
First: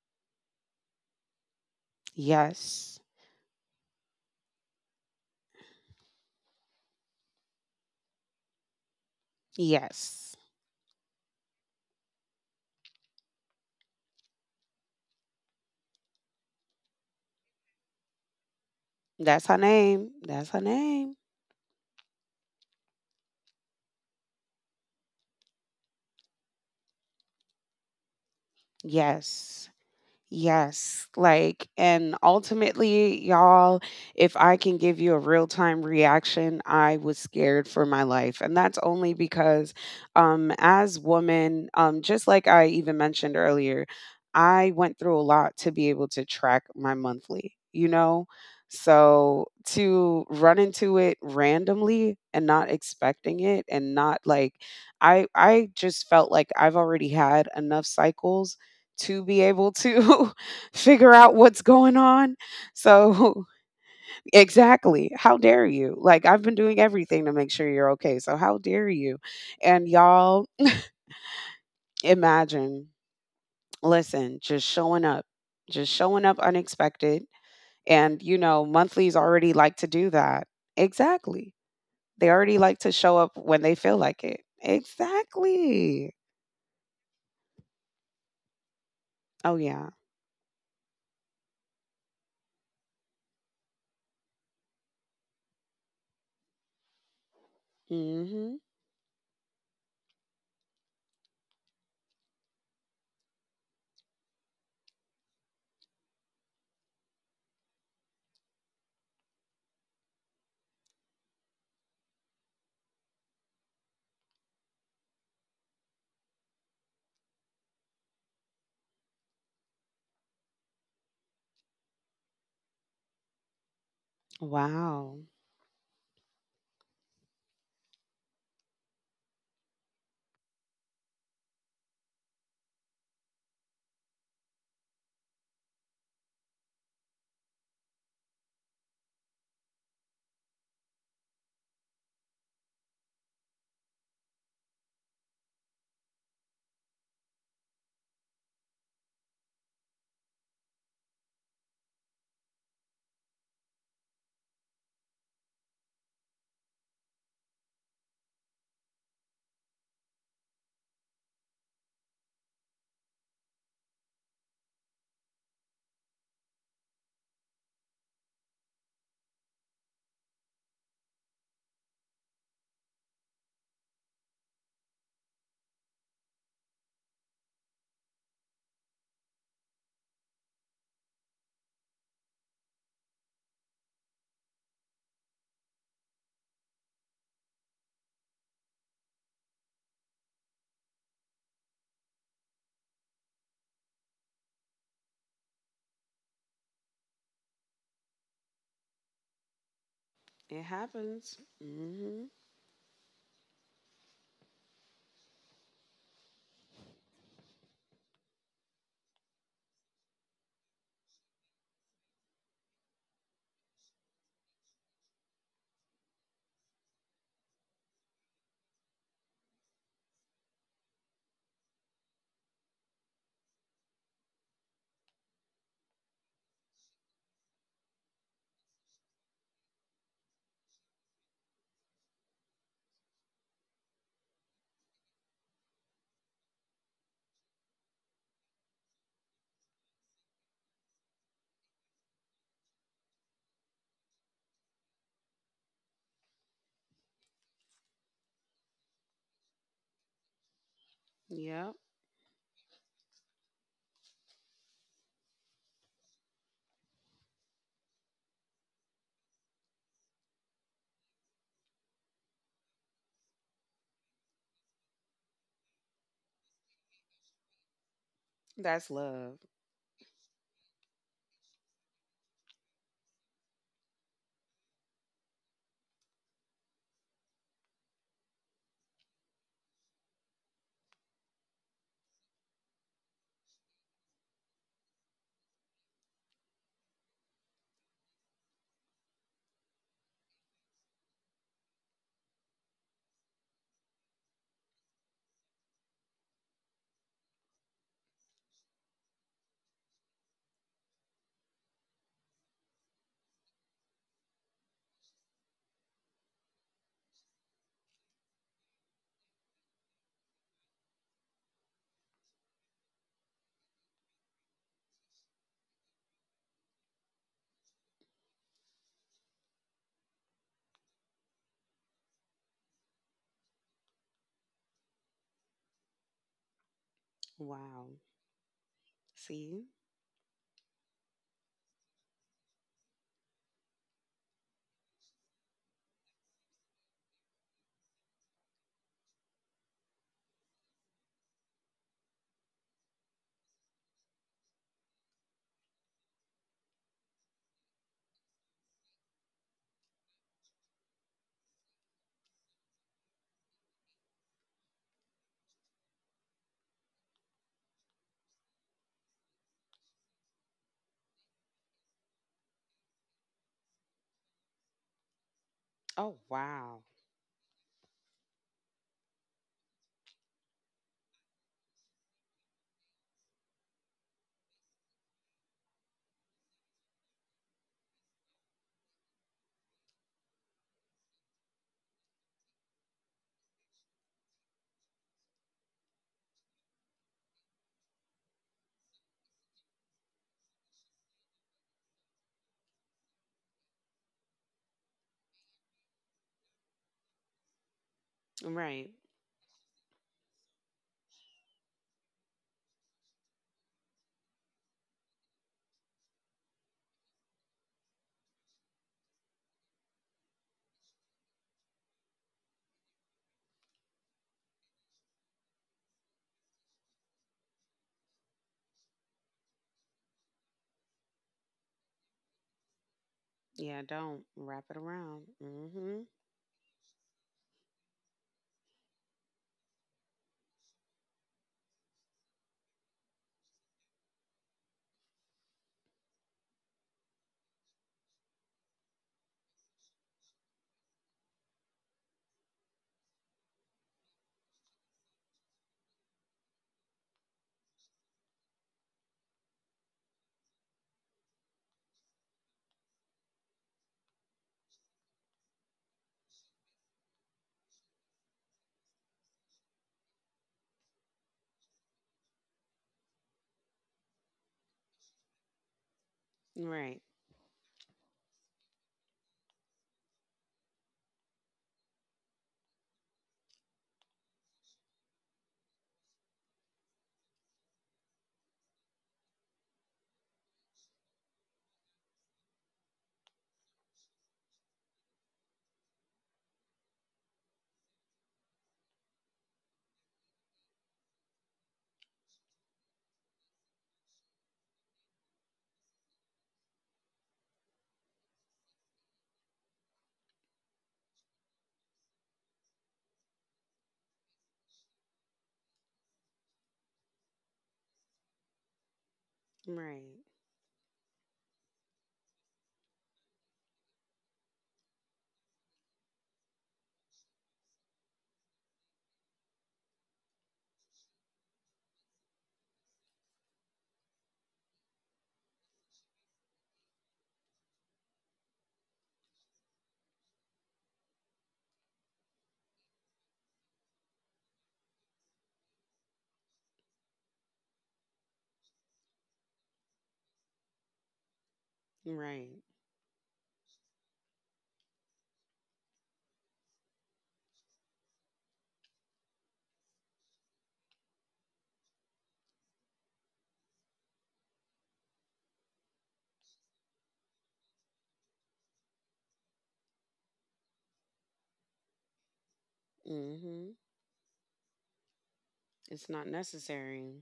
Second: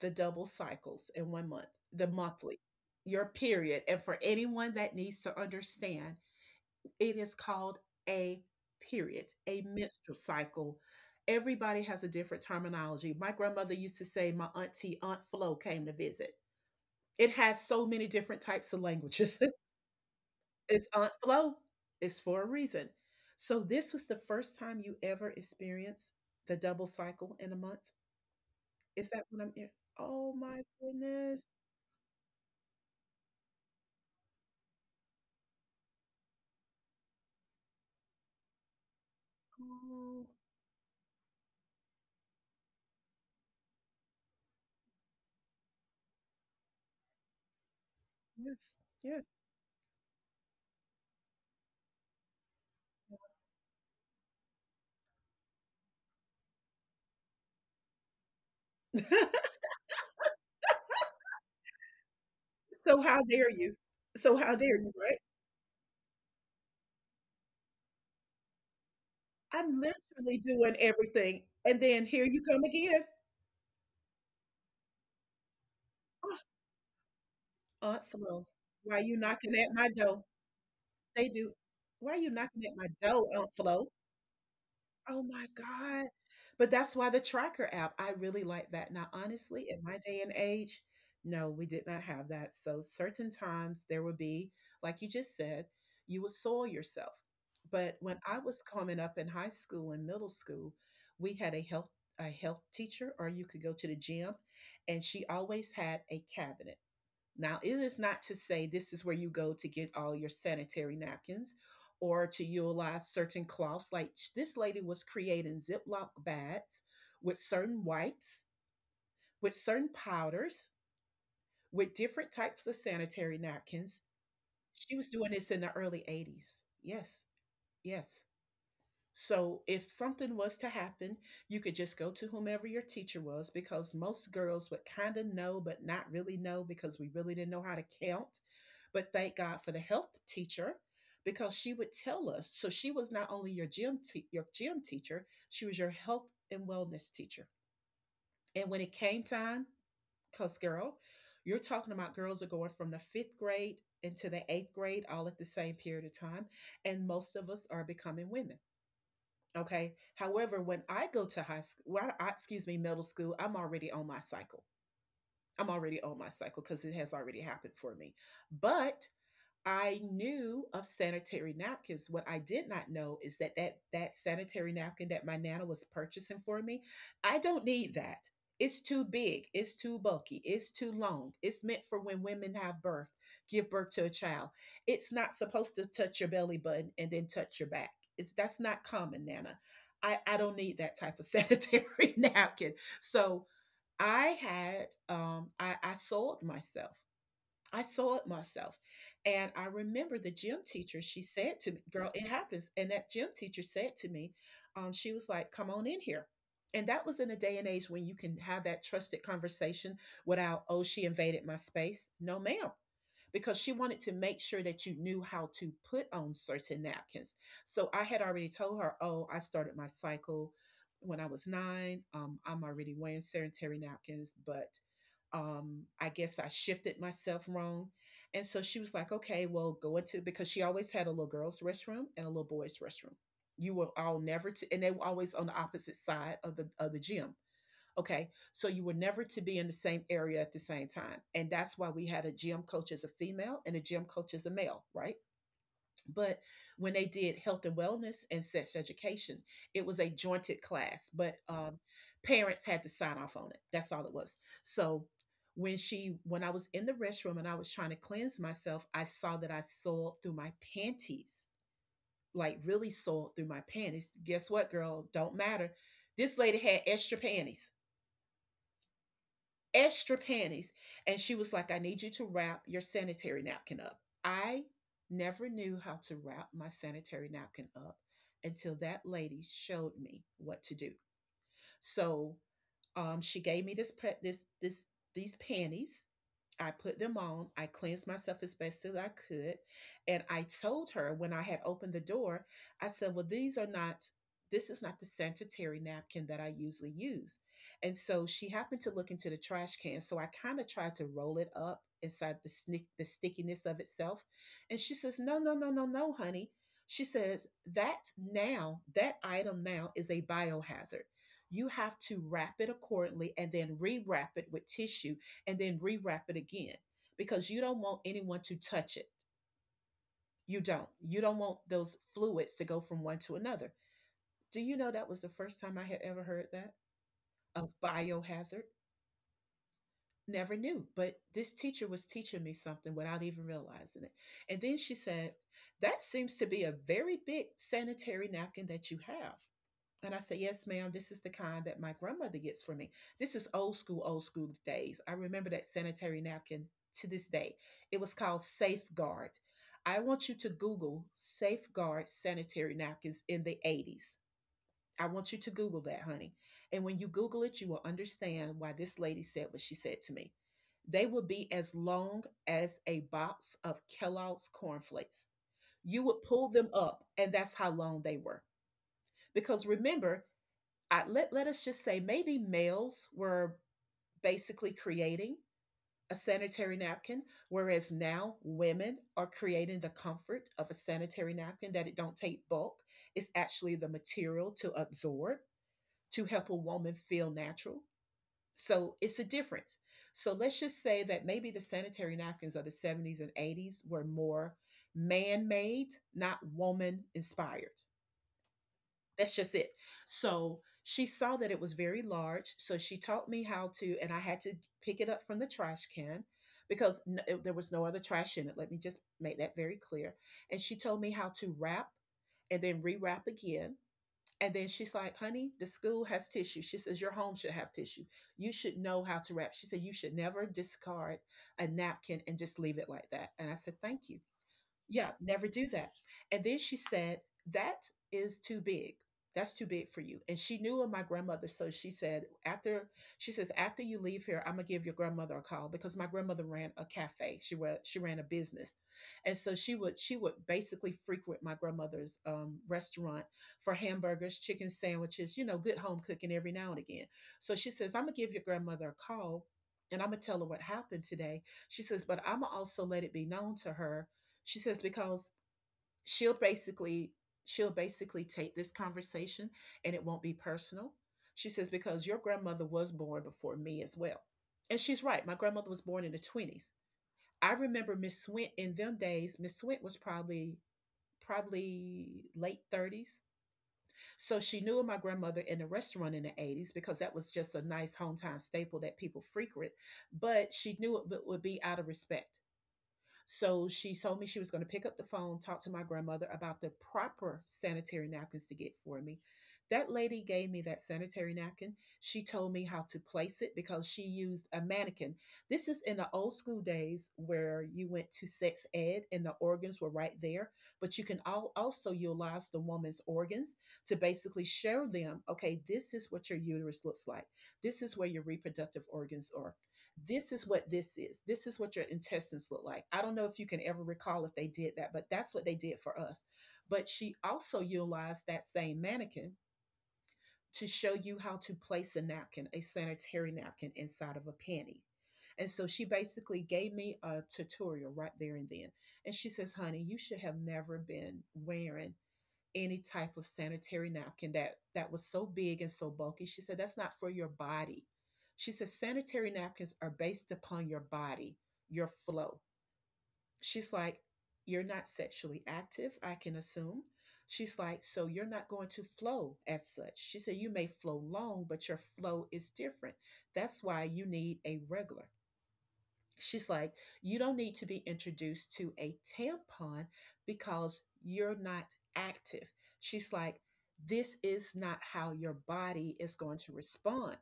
[SPEAKER 1] the double cycles in 1 month, the monthly,
[SPEAKER 2] Yes.
[SPEAKER 1] your period? And for anyone that needs to understand, it is called a period, a menstrual
[SPEAKER 2] Yes.
[SPEAKER 1] cycle. Everybody has a different terminology. My grandmother used to say, my auntie, Aunt Flo came to visit. It has so many different types of languages.
[SPEAKER 2] That's her
[SPEAKER 1] [LAUGHS]
[SPEAKER 2] name. That's her
[SPEAKER 1] It's on
[SPEAKER 2] name.
[SPEAKER 1] flow. It's for a reason. So this was the first time you ever experienced the double cycle in a month? Is that what I'm
[SPEAKER 2] Yes.
[SPEAKER 1] hear. Oh my
[SPEAKER 2] Yes,
[SPEAKER 1] goodness.
[SPEAKER 2] like, and ultimately, y'all, if I can give you a real time reaction, I was scared for my life. And that's only because,
[SPEAKER 1] Oh,
[SPEAKER 2] as women, just like I even mentioned earlier, I went through a lot to be able to track my monthly, you know?
[SPEAKER 1] yes, yes.
[SPEAKER 2] So to run into it randomly and not expecting it and not like, I just felt like I've already had enough cycles to be able to [LAUGHS] figure out what's going on.
[SPEAKER 1] So how
[SPEAKER 2] So,
[SPEAKER 1] dare you?
[SPEAKER 2] [LAUGHS]
[SPEAKER 1] So how dare you,
[SPEAKER 2] exactly.
[SPEAKER 1] right?
[SPEAKER 2] How dare you? Like, I've been doing everything to make sure you're okay. So, how dare you?
[SPEAKER 1] I'm
[SPEAKER 2] And
[SPEAKER 1] literally
[SPEAKER 2] y'all,
[SPEAKER 1] doing everything, and then
[SPEAKER 2] [CLEARS THROAT]
[SPEAKER 1] here you come
[SPEAKER 2] imagine,
[SPEAKER 1] again.
[SPEAKER 2] listen, just showing
[SPEAKER 1] Oh,
[SPEAKER 2] up unexpected.
[SPEAKER 1] Aunt
[SPEAKER 2] And, you
[SPEAKER 1] Flo,
[SPEAKER 2] know,
[SPEAKER 1] why you
[SPEAKER 2] monthlies
[SPEAKER 1] knocking
[SPEAKER 2] already
[SPEAKER 1] at
[SPEAKER 2] like
[SPEAKER 1] my
[SPEAKER 2] to do
[SPEAKER 1] door?
[SPEAKER 2] that.
[SPEAKER 1] They
[SPEAKER 2] Exactly.
[SPEAKER 1] do. Why
[SPEAKER 2] They
[SPEAKER 1] you
[SPEAKER 2] already
[SPEAKER 1] knocking at
[SPEAKER 2] like
[SPEAKER 1] my
[SPEAKER 2] to show
[SPEAKER 1] door,
[SPEAKER 2] up
[SPEAKER 1] Aunt
[SPEAKER 2] when they
[SPEAKER 1] Flo?
[SPEAKER 2] feel like it.
[SPEAKER 1] Oh my god.
[SPEAKER 2] Exactly.
[SPEAKER 1] But that's why the tracker app, I really like that. Now,
[SPEAKER 2] Oh,
[SPEAKER 1] honestly, in
[SPEAKER 2] yeah.
[SPEAKER 1] my day and age, no, we did not have that. So, certain times there would be, like you just said, you would soil yourself. But when I
[SPEAKER 2] Hmm.
[SPEAKER 1] was coming up in high school and middle school, we had a health teacher, or you could go to the gym, and she always had a cabinet. Now, it is not to say this is where you go to get all your sanitary napkins or to utilize certain cloths. Like, this lady was creating Ziploc bags with certain wipes, with certain powders, with different types of sanitary napkins. She was
[SPEAKER 2] Wow.
[SPEAKER 1] doing this in the early 80s. Yes, yes. So if something was to happen, you could just go to whomever your teacher was, because most girls would kind of know, but not really know because we really didn't know how to count. But thank God for the health teacher, because she would tell us. So she was not only your gym teacher, she was your health and wellness teacher. And when it came time, cause girl, you're talking about girls are going from the fifth grade into the eighth grade all at the same period of time, and most of us are becoming women. Okay. However, when I go to high school, well, I, excuse me, middle school, I'm already on my cycle. I'm already on my cycle because it has already happened for me. But I knew of sanitary napkins. What I did not know is that that sanitary napkin that my nana was purchasing for me, I don't need that. It's too big. It's too bulky. It's too long. It's meant for when women have birth, give birth to a child. It's not supposed to touch your belly button and then touch your back. It's that's not common, Nana. I don't need that type of sanitary [LAUGHS] napkin. So I had I sold myself. I saw it myself. And I remember the gym
[SPEAKER 2] It
[SPEAKER 1] teacher, she
[SPEAKER 2] happens.
[SPEAKER 1] said to me, Girl,
[SPEAKER 2] Hmm.
[SPEAKER 1] it happens. And that gym teacher said to me, she was like, Come on in here. And that was in a day and age when you can have that trusted conversation without, Oh, she invaded my space. No, ma'am. Because she wanted to make sure that you knew how to put on certain napkins. So I had already told her, Oh, I started my cycle when I was nine. I'm already wearing sanitary napkins, but I guess I shifted myself wrong. And so she was like, okay, well go into, because she always had a little girls restroom and a little boys restroom. You were all never to, and they were always on the opposite side of the gym. Okay, so you were never to be in the same area at the same time, and that's why we had a gym coach as a female and a gym coach as a male, right? But when they did health and wellness and sex education, it was a jointed class, but
[SPEAKER 2] Yep.
[SPEAKER 1] parents had to sign off on it. That's all it was. So when she, when I was in the restroom and I was trying to cleanse myself, I saw that I soiled through my panties, like really soiled through my panties. Guess what, girl? Don't matter. This lady had extra panties,
[SPEAKER 2] That's love.
[SPEAKER 1] extra panties. And she was like, I need you to wrap your sanitary napkin up. I never knew how to wrap my sanitary napkin up until that lady showed me what to do. So she gave me this, this, this, these panties. I put them on. I cleansed myself as best as I could. And I told her when I had opened the door, I said, Well, these are not, this is not the sanitary napkin that I usually use. And so she happened to look into the trash can. So I kind of tried to roll it up inside the, snick, the stickiness of itself. And she says, No, no, no, no, no, honey. She says, that now, that item now is a biohazard. You have to wrap it accordingly and then rewrap it with tissue and then rewrap it again, because you don't want anyone to touch it. You don't. You don't want those fluids to go from one to another. Do you know that was the first time I had ever heard that of
[SPEAKER 2] Wow.
[SPEAKER 1] biohazard?
[SPEAKER 2] See?
[SPEAKER 1] Never knew, but this teacher was teaching me something without even realizing it. And then she said, that seems to be a very big sanitary napkin that you have. And I said, Yes, ma'am, this is the kind that my grandmother gets for me. This is old school days. I remember that sanitary napkin to this day. It was called Safeguard. I want you to Google Safeguard sanitary napkins in the 80s. I want you to Google that, honey. And when you Google it, you will understand why this lady said what she said to me. They would be as long as a box of Kellogg's cornflakes. You
[SPEAKER 2] Oh,
[SPEAKER 1] would pull them
[SPEAKER 2] wow.
[SPEAKER 1] up, and that's how long they were. Because remember, I, let, let us just say maybe males were basically creating a sanitary napkin, whereas now women are creating the comfort of a sanitary napkin that it don't take bulk. It's actually the material to absorb, to help a woman feel natural. So it's a difference. So let's just say that maybe the sanitary napkins of the 70s and 80s were more man-made, not woman inspired.
[SPEAKER 2] Right.
[SPEAKER 1] That's just it. So she saw that it was very large. So she taught me how to, and I had to pick it up from the trash can because n- it- there was no other trash in it. Let me just make that very clear. And she told me how to wrap and then rewrap again. And then she's like, honey, the school has tissue. She says, your home should have tissue. You should know how to wrap. She said, you should never discard a napkin and just leave it like that. And I said,
[SPEAKER 2] Yeah,
[SPEAKER 1] thank you.
[SPEAKER 2] don't wrap it
[SPEAKER 1] Yeah,
[SPEAKER 2] around.
[SPEAKER 1] never do that.
[SPEAKER 2] Mm-hmm.
[SPEAKER 1] And then she said, that is too big. That's too big for you. And she knew of my grandmother. So she said, after she says, after you leave here, I'm gonna give your grandmother a call, because my grandmother ran a cafe. She ran, she ran a business. And so she would, she would basically frequent my grandmother's restaurant for hamburgers, chicken sandwiches, you know, good home cooking every now and again. So she says, I'm gonna give your grandmother a call and I'm gonna tell her what happened today. She says, but I'm gonna also let it be known to her, she says, because she'll basically she'll basically take this conversation and it won't be personal. She says because your grandmother was born before me as well. And she's right. My grandmother was born in the 20s.
[SPEAKER 2] Right.
[SPEAKER 1] I remember Miss Swint in them days, Miss Swint was probably late 30s. So she knew my grandmother in the restaurant in the 80s because that was just a nice hometown staple that people frequent. But she knew it would- be out of respect. So she told me she was going to pick up the phone, talk to my grandmother about the proper sanitary napkins to get for me. That lady gave me that sanitary napkin. She told me how to place it because she used a mannequin. This is in the old school days where you went to sex ed and the organs were right there, but you can al- also utilize the woman's organs to basically show them, okay, this is what your uterus looks like. This is where your reproductive organs are,
[SPEAKER 2] Right.
[SPEAKER 1] this is what this is. This is what your intestines look like. I don't know if you can ever recall if they did that, but that's what they did for us. But she also utilized that same mannequin to show you how to place a napkin, a sanitary napkin, inside of a panty. And so she basically gave me a tutorial right there and then. And she says, honey, you should have never been wearing any type of sanitary napkin that was so big and so bulky. She said that's not for your body. She said sanitary napkins are based upon your body, your flow.
[SPEAKER 2] Right.
[SPEAKER 1] She's like, you're not sexually active, I can assume. She's like, so you're not going to flow as such. She said you may flow long, but your flow is different. That's why you need a regular. She's like, you don't need to be introduced to a tampon because you're not active. She's like,
[SPEAKER 2] Mm-hmm.
[SPEAKER 1] this is not how your body
[SPEAKER 2] It's
[SPEAKER 1] is
[SPEAKER 2] not
[SPEAKER 1] going to respond.
[SPEAKER 2] necessary.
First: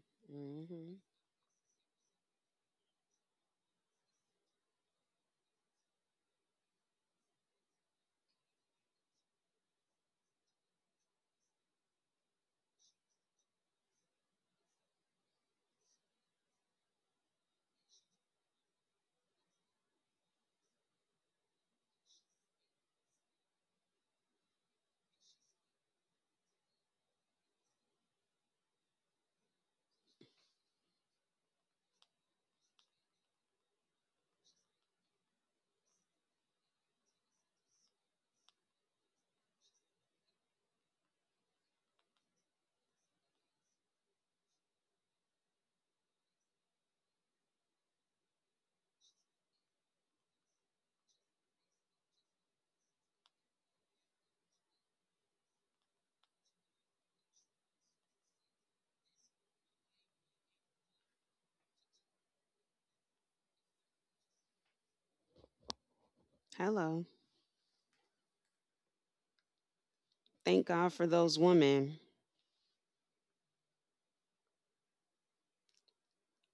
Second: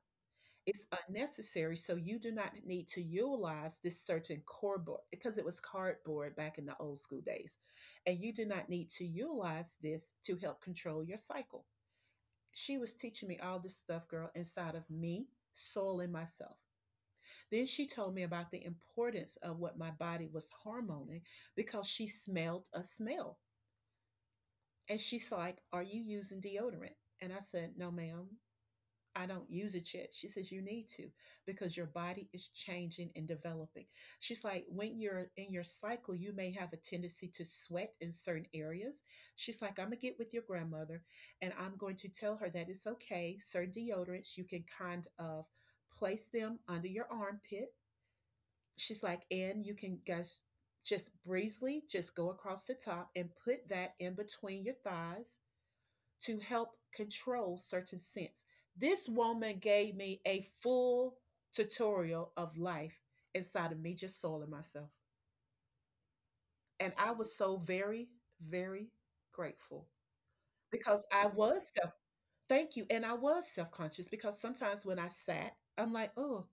[SPEAKER 1] It's
[SPEAKER 2] Mm-hmm.
[SPEAKER 1] unnecessary. So you do not need to utilize this certain cardboard, because it was cardboard back in the old school days. And you do not need to utilize this to help control your cycle. She was teaching me all this stuff, girl, inside of me, soul, and myself. Then she told me about the importance of what my body was hormoning because she smelled a smell. And she's like, are you using deodorant? And I said, No, ma'am, I don't use it yet. She says, you need to because your body is changing and developing. She's like, when you're in your cycle, you may have a tendency to sweat in certain areas. She's like, I'm going to get with your grandmother and I'm going to tell her that it's okay. Certain deodorants you can kind of place them under your armpit, she's like, and you can guys just breezily just go across the top and put that in between your thighs to help control certain scents. This woman gave me a full tutorial of life inside of me, just soiling myself. And
[SPEAKER 2] Hello.
[SPEAKER 1] I was so very, very grateful
[SPEAKER 2] Thank God
[SPEAKER 1] because
[SPEAKER 2] for
[SPEAKER 1] I
[SPEAKER 2] those
[SPEAKER 1] was self,
[SPEAKER 2] women.
[SPEAKER 1] thank you. And I was self conscious, because sometimes when I sat, I'm like, oh,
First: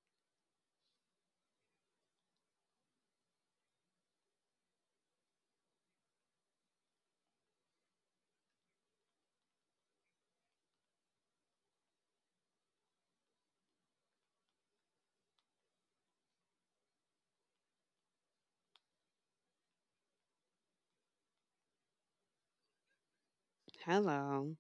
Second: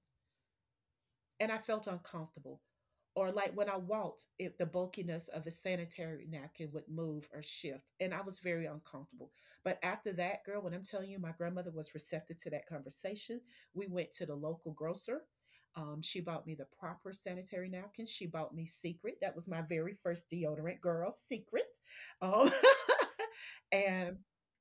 [SPEAKER 1] and I felt uncomfortable. Or like when I walked, if the bulkiness of the sanitary napkin would move or shift, and I was very uncomfortable. But after that, girl, when I'm telling you, my grandmother was receptive to that conversation. We went to the local grocer. She bought me the proper sanitary napkin. She bought me Secret. That was my very first deodorant, girl. Secret. Um, [LAUGHS] and
[SPEAKER 2] Hello.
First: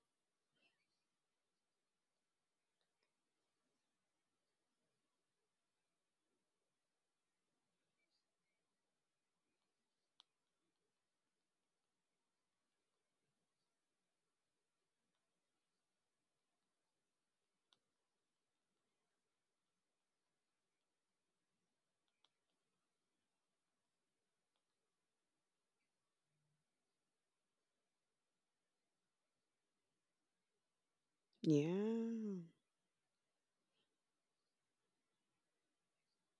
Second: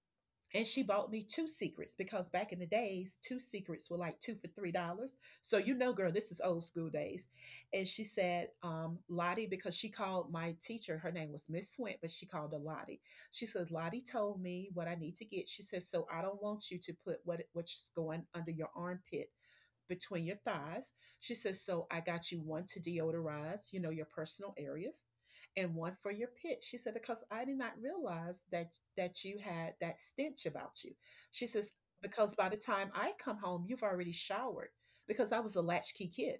[SPEAKER 1] and she bought me two secrets because back in the days, two secrets were like two for $3. So, girl, this is old school days. And she said, Lottie, because she called my teacher, her name was Miss Swint, but she called her Lottie. She said Lottie told me what I need to get. She said, so I don't want you to put what's going under your armpit between your thighs. She says, so I got you one to deodorize, your personal areas, and one for your pit. She said, because I did not realize that you had that stench about you. She says, because
[SPEAKER 2] Yeah.
[SPEAKER 1] by the time I come home, you've already showered because I was a latchkey kid.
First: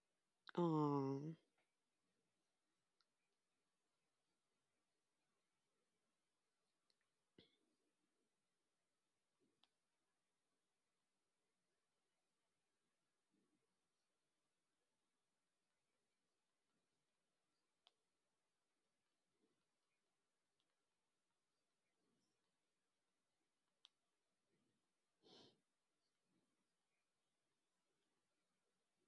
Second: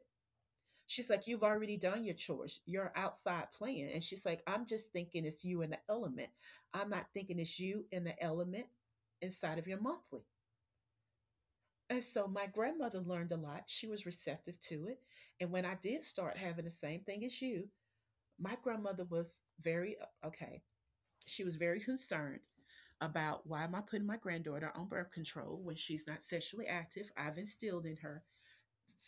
[SPEAKER 1] She's like,
[SPEAKER 2] Oh.
[SPEAKER 1] you've already done your chores. You're outside playing. And she's like, I'm just thinking it's you in the element. I'm not thinking it's you in the element inside of your monthly. And so my grandmother learned a lot. She was receptive to it. And when I did start having the same thing as you, my grandmother was very okay. She was very [LAUGHS] concerned about why am I putting my granddaughter on birth control when she's not sexually active. I've instilled in her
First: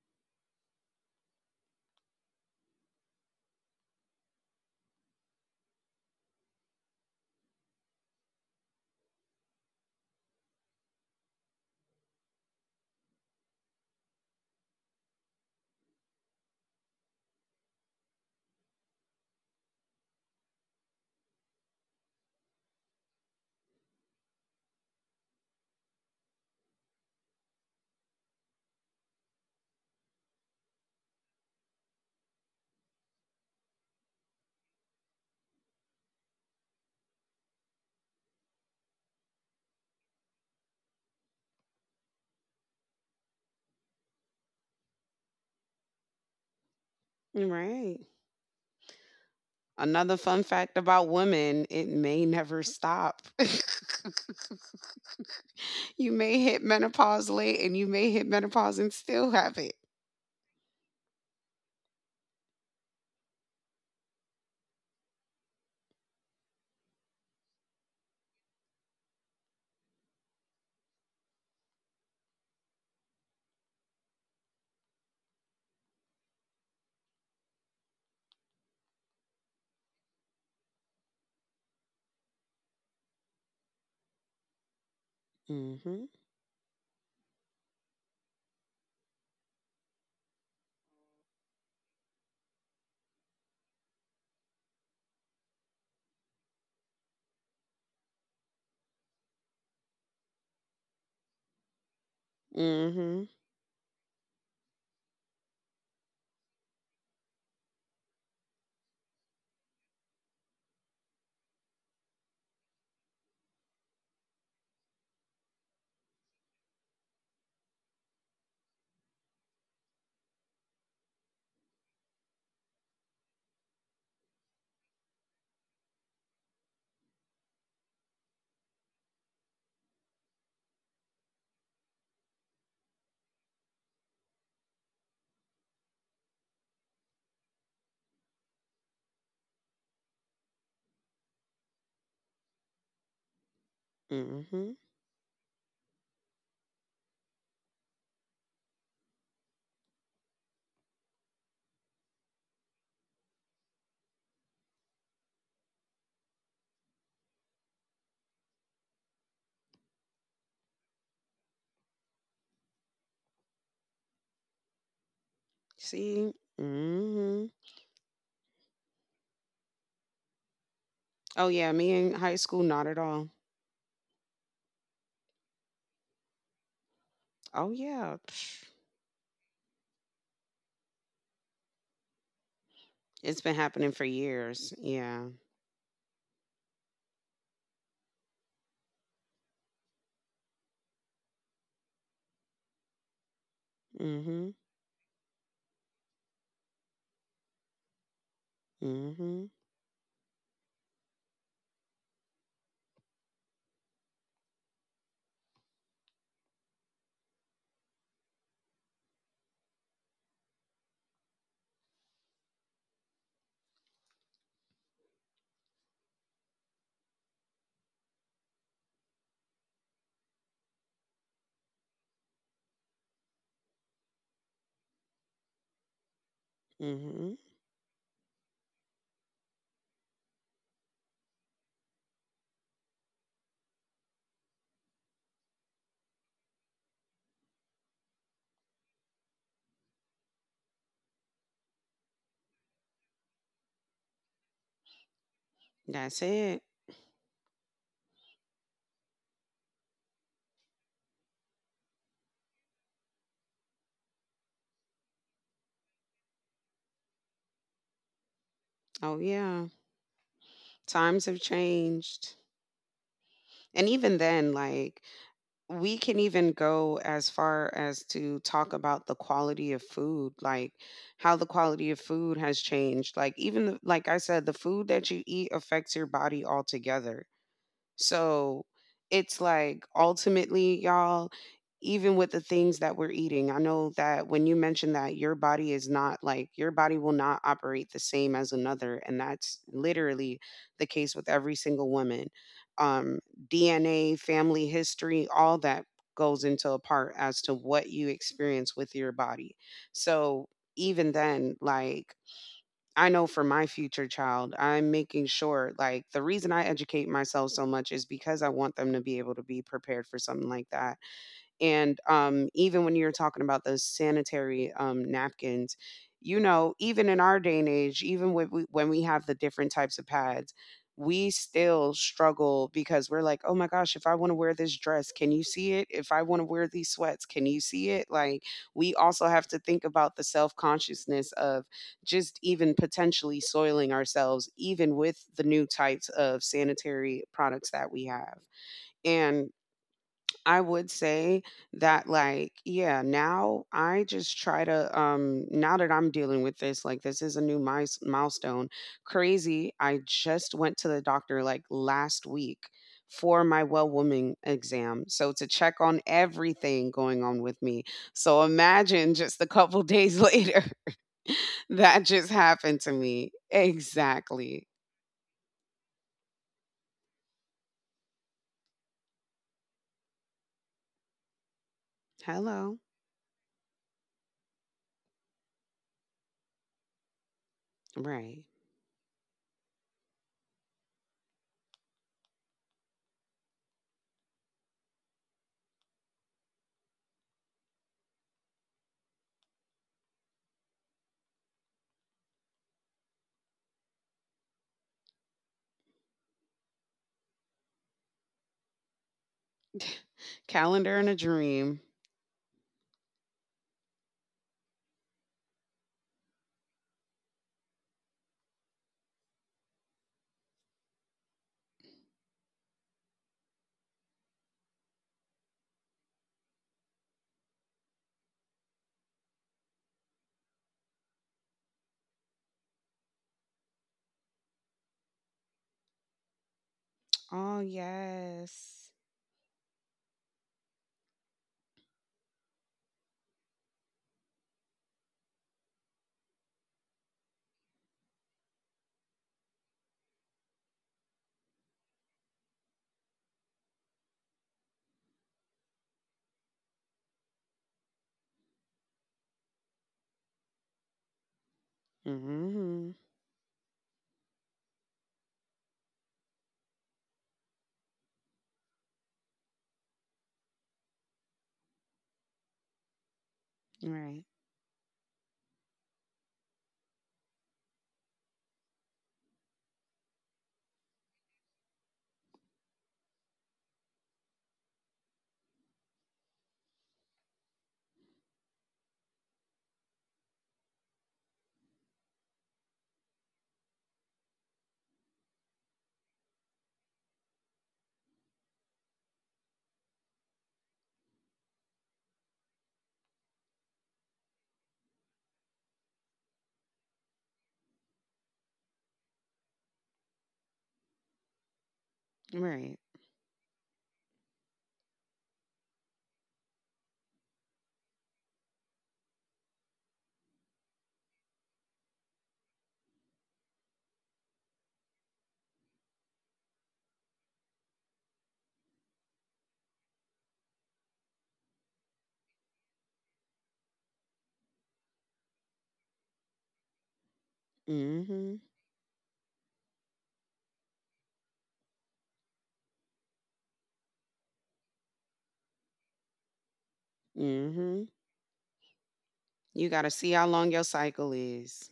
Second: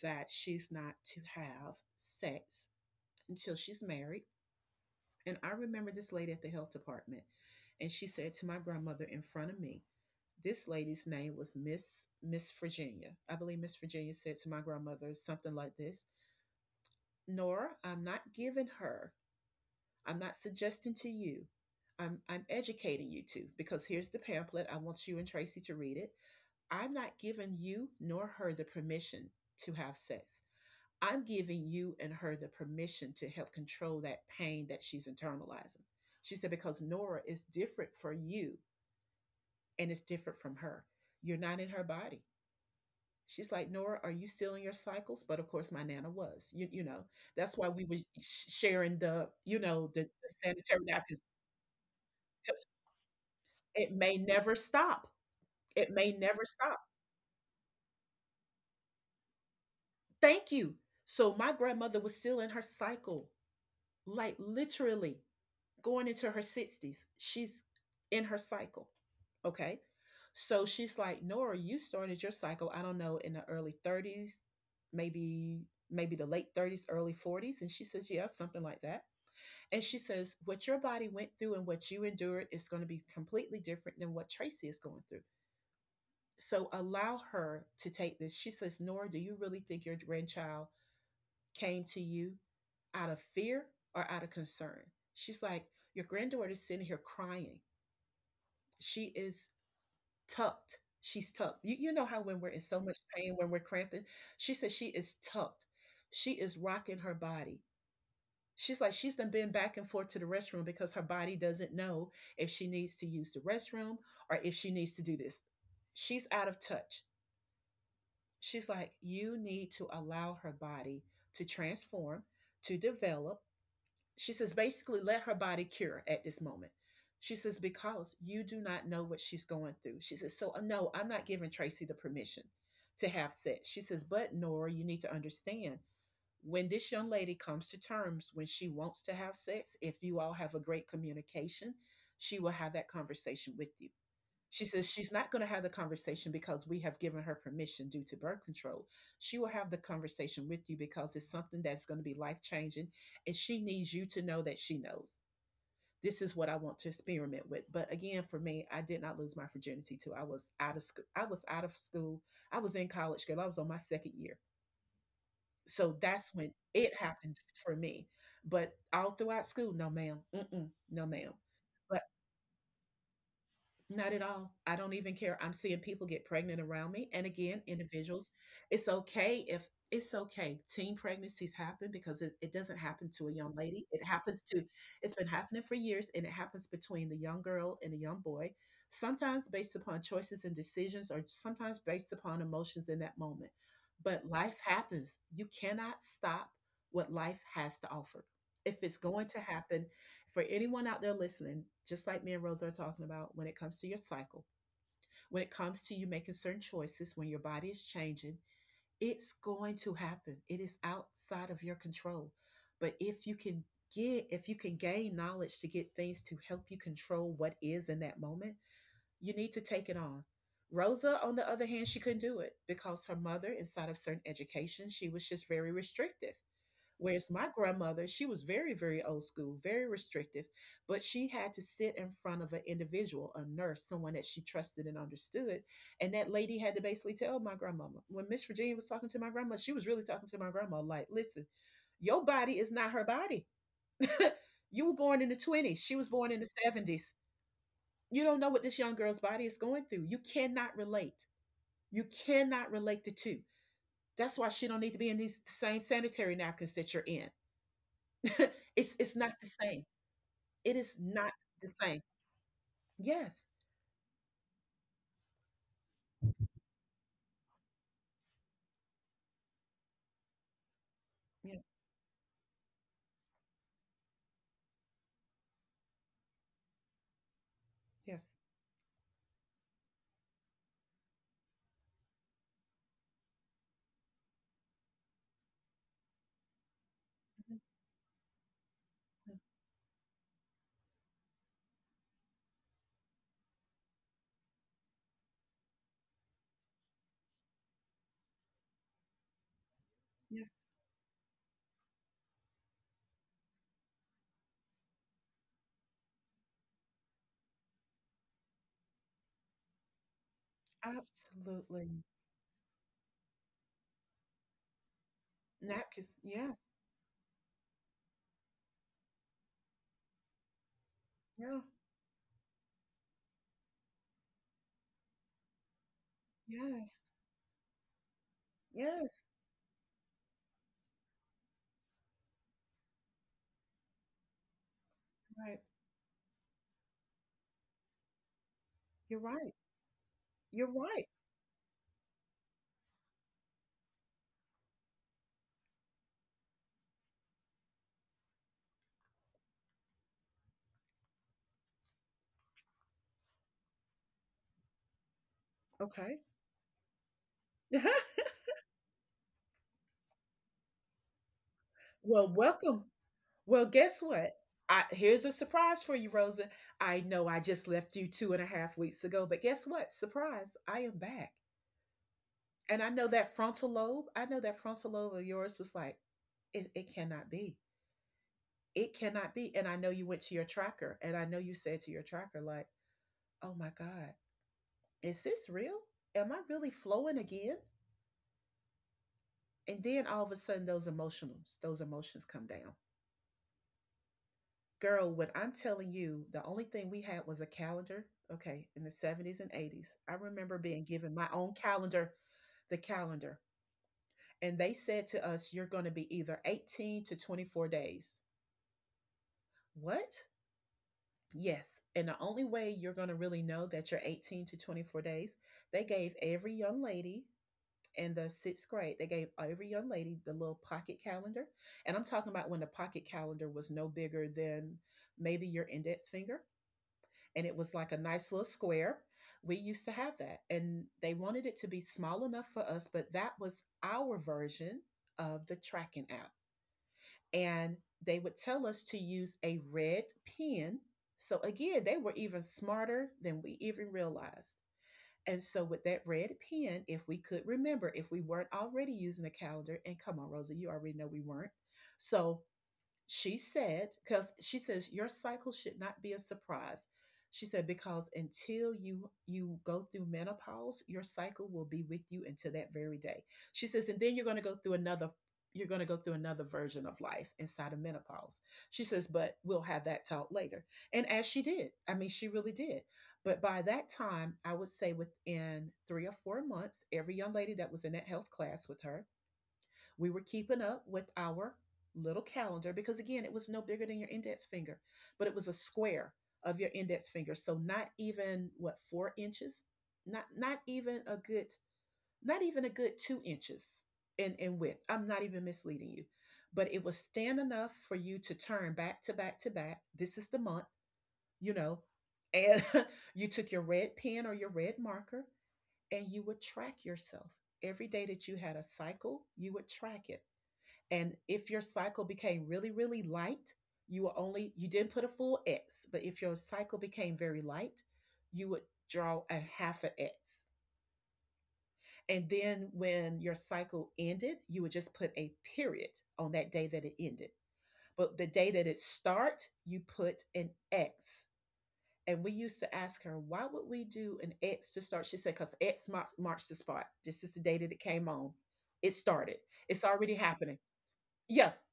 [SPEAKER 1] that she's not to have sex until she's married. And I remember this lady at the health department, and she said to my grandmother in front of me, this lady's name was Miss Virginia. I believe Miss Virginia said to my grandmother something like this. Nora, I'm not giving her, I'm not suggesting to you. I'm educating you two because here's the pamphlet. I want you and Tracy to read it. I'm not giving you nor her the permission to have sex. I'm giving you and her the permission to help control that pain that she's internalizing. She said, because Nora, is different for you and it's different from her. You're not in her body. She's like, Nora, are you still in your cycles? But of course, my Nana was. That's why we were
[SPEAKER 2] Right.
[SPEAKER 1] sharing the,
[SPEAKER 2] Another
[SPEAKER 1] the
[SPEAKER 2] fun fact
[SPEAKER 1] sanitary
[SPEAKER 2] about
[SPEAKER 1] napkins.
[SPEAKER 2] women, it may never stop.
[SPEAKER 1] It may never stop.
[SPEAKER 2] [LAUGHS]
[SPEAKER 1] It may
[SPEAKER 2] You may
[SPEAKER 1] never
[SPEAKER 2] hit
[SPEAKER 1] stop.
[SPEAKER 2] menopause late and you may hit menopause and still have it.
[SPEAKER 1] Thank you. So my grandmother was still in her cycle, like literally, going into her 60s. She's in her cycle. Okay. So she's like, Nora, you started your cycle, I don't know, in the early 30s, maybe the late 30s, early 40s. And she says, yeah, something like that. And she says, what your body went through and what you endured is going to be completely different than what Tracy is going through.
[SPEAKER 2] Mm-hmm.
[SPEAKER 1] So allow her to take this. She says, Nora, do you really think your grandchild came to you out of fear or out of concern. She's like, your granddaughter is sitting here crying. She is tucked. She's tucked. You know how when we're in so much
[SPEAKER 2] Mm-hmm.
[SPEAKER 1] pain, when we're cramping, she says she is tucked. She is rocking her body. She's like, she's done been back and forth to the restroom because her body doesn't know if she needs to use the restroom or if she needs to do this. She's out of touch. She's like, you need to allow her body to transform, to develop. She says, basically, let her body cure at this moment. She says, because you do not know what she's going through. She says, so no, I'm not giving Tracy the permission to have sex. She says, but Nora, you need to understand, when this young lady comes to terms when she wants to have sex, if you all have a great communication, she will have that conversation with you. She
[SPEAKER 2] Mm-hmm.
[SPEAKER 1] says she's not going to have the conversation because we have given her permission due to birth control. She will have the conversation with you because it's something that's going to be life changing, and she needs you to know that she knows. This is what I want to experiment with. But again, for me, I did not lose my virginity till I was out of school. I was out of school. I was in college, girl. I was on my second year. So
[SPEAKER 2] See?
[SPEAKER 1] that's when it happened
[SPEAKER 2] Mm-hmm.
[SPEAKER 1] for me. But all throughout school, no, ma'am. Mm-mm, no, ma'am.
[SPEAKER 2] Oh yeah, me
[SPEAKER 1] But.
[SPEAKER 2] in high school, not at all.
[SPEAKER 1] Not at all. I don't even care. I'm seeing people get pregnant around me. And again,
[SPEAKER 2] Oh yeah.
[SPEAKER 1] individuals, it's okay if it's okay. Teen pregnancies happen because it doesn't happen to a
[SPEAKER 2] It's been
[SPEAKER 1] young lady.
[SPEAKER 2] happening
[SPEAKER 1] It
[SPEAKER 2] for
[SPEAKER 1] happens to,
[SPEAKER 2] years.
[SPEAKER 1] it's been
[SPEAKER 2] Yeah.
[SPEAKER 1] happening for years, and it happens between the young girl and the young boy, sometimes based upon choices and decisions or sometimes based upon emotions in that moment. But
[SPEAKER 2] Mm-hmm.
[SPEAKER 1] life happens. You cannot stop what life has to offer. If it's going to
[SPEAKER 2] Mm-hmm.
[SPEAKER 1] happen, for anyone out there listening, just like me and Rosa are talking about, when it comes to your cycle, when it comes to you making certain choices, when your body is changing, it's going to happen. It is outside of your control. But if you can if you can gain knowledge to get things to help you control what is in that moment, you need to take it on. Rosa, on the other hand, she couldn't do it because her mother, inside of certain education, she was just very restrictive. Whereas
[SPEAKER 2] Mm-hmm.
[SPEAKER 1] my grandmother, she was very, very old school, very restrictive, but she had to sit in front of an individual, a nurse, someone that she trusted and understood. And that lady had to basically tell my grandmama, when Miss Virginia was talking to my grandma, she was really talking to my grandma like, listen, your body is not her body. [LAUGHS] You were born in the 20s, she was
[SPEAKER 2] That's
[SPEAKER 1] born in the
[SPEAKER 2] it.
[SPEAKER 1] 70s. You don't know what this young girl's body is going through. You cannot relate. You cannot relate the two. That's why she don't need to be in these same sanitary napkins that you're in. [LAUGHS] It's
[SPEAKER 2] Oh
[SPEAKER 1] not the
[SPEAKER 2] yeah.
[SPEAKER 1] same. It is
[SPEAKER 2] Times
[SPEAKER 1] not
[SPEAKER 2] have
[SPEAKER 1] the same.
[SPEAKER 2] changed.
[SPEAKER 1] Yes.
[SPEAKER 2] And even then, like, we can even go as far as to talk about the quality of food, like how the
[SPEAKER 1] Yeah.
[SPEAKER 2] quality of food has changed, like even the, like I said, the food that you eat affects your body altogether.
[SPEAKER 1] Yes.
[SPEAKER 2] So it's like ultimately, y'all, even with the things that we're eating, I know that when you mentioned that your body is not like, your body will not
[SPEAKER 1] Mhm.
[SPEAKER 2] operate the same as another. And
[SPEAKER 1] Mm.
[SPEAKER 2] that's literally the case with every single woman. Um, DNA, family history, all that goes into a part as to what you experience with your body. So
[SPEAKER 1] Yes.
[SPEAKER 2] even then, like, I know for my future child, I'm making sure, like, the reason I educate myself so much is because I want them to be able to be prepared for something like that. And
[SPEAKER 1] Absolutely.
[SPEAKER 2] even when you're talking about those sanitary, napkins,
[SPEAKER 1] Napkins.
[SPEAKER 2] you
[SPEAKER 1] Yes.
[SPEAKER 2] know, even in our day and age, even when we have the different types of pads, we
[SPEAKER 1] Yeah.
[SPEAKER 2] still struggle because we're like, oh my gosh, if I want to wear this dress, can you see it? If I want to wear these
[SPEAKER 1] Yes.
[SPEAKER 2] sweats, can you see it? Like, we
[SPEAKER 1] Yes.
[SPEAKER 2] also have to think about the self consciousness of just even potentially soiling ourselves, even with the
[SPEAKER 1] Right.
[SPEAKER 2] new types of sanitary products that we have.
[SPEAKER 1] You're
[SPEAKER 2] And
[SPEAKER 1] right.
[SPEAKER 2] I
[SPEAKER 1] You're
[SPEAKER 2] would
[SPEAKER 1] right.
[SPEAKER 2] say that like, yeah, now I just try to now that I'm dealing with this, like, this is a new milestone. Crazy, I just went to the doctor like last week for my well woman exam. So to check on
[SPEAKER 1] Okay.
[SPEAKER 2] everything going on with me.
[SPEAKER 1] [LAUGHS]
[SPEAKER 2] So imagine just a couple days [LAUGHS] later that
[SPEAKER 1] Well,
[SPEAKER 2] just happened
[SPEAKER 1] welcome.
[SPEAKER 2] to me.
[SPEAKER 1] Well, guess what?
[SPEAKER 2] Exactly.
[SPEAKER 1] I, here's a surprise for you, Rosa. I know I just left you two and a half weeks ago, but guess what? Surprise, I am back.
[SPEAKER 2] Hello.
[SPEAKER 1] And I know that frontal lobe, I know that frontal lobe of yours was like, it cannot be.
[SPEAKER 2] Right. [LAUGHS]
[SPEAKER 1] It cannot be. And I know you went to your tracker and I know you said to your tracker, like, oh my God, is this real? Am I really flowing again? And then all of a sudden, those emotions come down. Girl, when I'm telling you, the only thing we had was a calendar. Okay, in the 70s and 80s. I remember being
[SPEAKER 2] Calendar in
[SPEAKER 1] given
[SPEAKER 2] a
[SPEAKER 1] my own
[SPEAKER 2] dream.
[SPEAKER 1] calendar, the calendar. And they said to us, you're going to be either 18 to 24 days. What? Yes. And the only way you're going to really know that you're 18 to 24 days, they gave every young lady in the sixth grade, they gave every young lady the little pocket calendar. And I'm talking about when the pocket calendar was no bigger than maybe your index finger. And it
[SPEAKER 2] Oh
[SPEAKER 1] was like a nice little
[SPEAKER 2] yes.
[SPEAKER 1] square. We used to have that. And they wanted it to be small enough for us, but that was our version of the tracking app. And they would tell us to use a red pen. So again, they were even smarter than we even realized. And so with that red pen, if we could remember, if we weren't already using a calendar, and come on, Rosa, you already know we weren't. So
[SPEAKER 2] Mhm.
[SPEAKER 1] she said, because she says your cycle should not be a surprise. She said, because until you go through menopause, your cycle will be with you until that very day. She says, and then
[SPEAKER 2] Right.
[SPEAKER 1] you're going to go through another version of life inside of menopause. She says, but we'll have that talk later. And as she did, I mean, she really did. But by that time, I would say within 3 or 4 months, every young lady that was in that health class with her, we were keeping up with our little calendar because, again, it was no bigger than your index finger, but it was a square of your index finger. So not even what, 4 inches, not even a good, not even a good 2 inches in width. I'm not even misleading you, but it was thin enough for you to turn back to back to back. This is the month, you know, and
[SPEAKER 2] Right.
[SPEAKER 1] [LAUGHS] you took your red pen or your red marker, and you would track yourself every day that you had a cycle. You would track it, and if your cycle became really, really light, you didn't put a full X. But if your cycle became very light, you would draw a half an X. And then when your cycle ended, you would just put a period on that day that it ended. But the
[SPEAKER 2] Mhm.
[SPEAKER 1] day that it start, you put an X. And we used to ask her, why would we do an X to start? She said, because X marks the spot. This is the day that it
[SPEAKER 2] Mhm.
[SPEAKER 1] came on. It started.
[SPEAKER 2] You got
[SPEAKER 1] It's
[SPEAKER 2] to see
[SPEAKER 1] already
[SPEAKER 2] how long
[SPEAKER 1] happening.
[SPEAKER 2] your cycle
[SPEAKER 1] Yeah,
[SPEAKER 2] is.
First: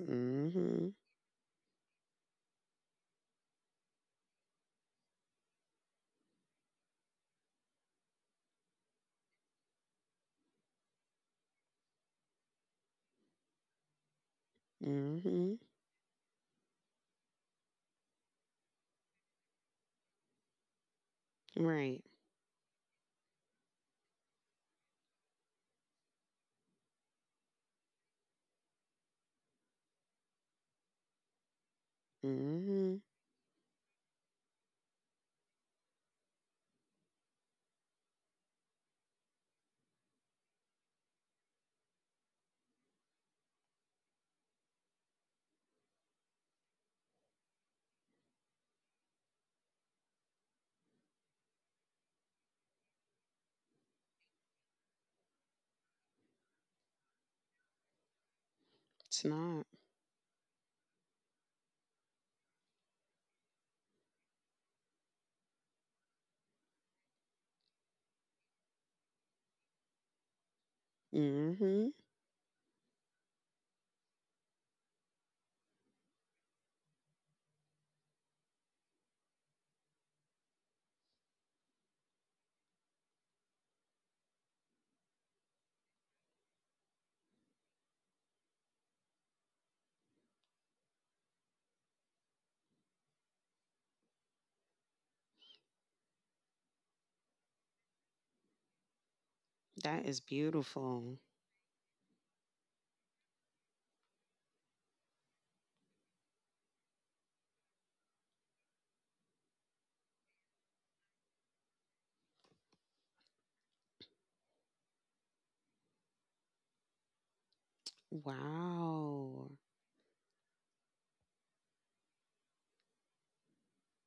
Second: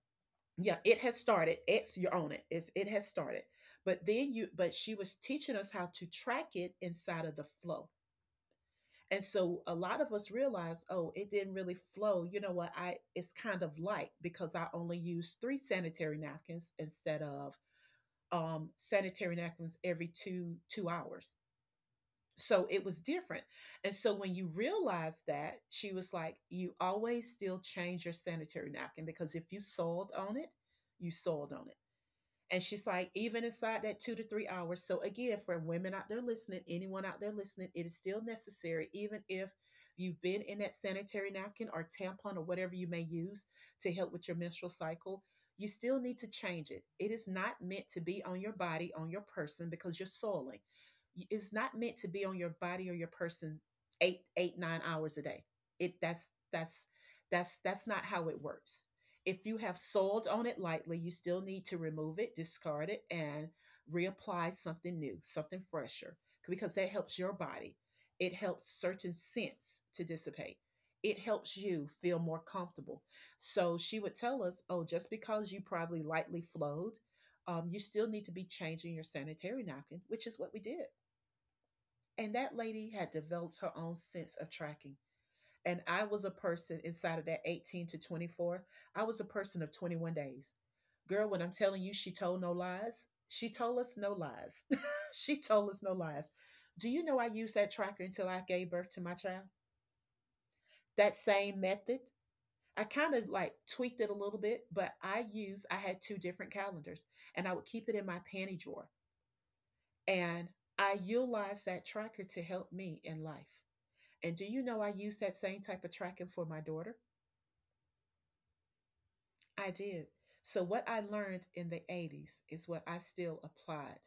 [SPEAKER 1] yeah,
[SPEAKER 2] Mhm.
[SPEAKER 1] it has started. It's your own. It has started, but then you but she was teaching us how to track it inside of the flow. And so a lot of us realize, oh, it didn't really flow. You know what I It's kind of light because I only use
[SPEAKER 2] Mhm.
[SPEAKER 1] three sanitary napkins instead of sanitary napkins every two hours.
[SPEAKER 2] Right.
[SPEAKER 1] So it was different. And so when you realize that, she was like, you always still change your sanitary napkin, because if you soiled on it, you soiled on it. And she's
[SPEAKER 2] Mhm.
[SPEAKER 1] like, even inside that 2 to 3 hours. So, again, for women out there listening, anyone out there listening, it is still necessary, even if you've been in that sanitary napkin or tampon or whatever you may use to help with your menstrual cycle, you still need to change it. It is not meant to be on your body, on your person, because you're soiling. It's not meant to be on your body or your person 9 hours a day. It that's not how it works.
[SPEAKER 2] It's
[SPEAKER 1] If you
[SPEAKER 2] not.
[SPEAKER 1] have soiled on it lightly, you still need to remove it, discard it, and reapply something new, something fresher, because that helps your body. It helps certain scents to dissipate. It helps you
[SPEAKER 2] Mhm.
[SPEAKER 1] feel more comfortable. So she would tell us, oh, just because you probably lightly flowed, you still need to be changing your sanitary napkin, which is what we did. And that lady had developed her own sense of tracking. And I was a person inside of that 18 to 24. I was a person of 21 days. Girl, when I'm telling you, she told no lies, she told us no lies. [LAUGHS] She told us no lies. Do you know I used that tracker until I gave birth to my child?
[SPEAKER 2] That is
[SPEAKER 1] That
[SPEAKER 2] beautiful.
[SPEAKER 1] same method. I kind of like tweaked it a little bit, but I had two different calendars, and I would keep it in my panty drawer. And I utilized that tracker to help me in life. And do you know I use that same type of tracking for my daughter?
[SPEAKER 2] Wow.
[SPEAKER 1] I did. So, what I learned in the 80s is what I still applied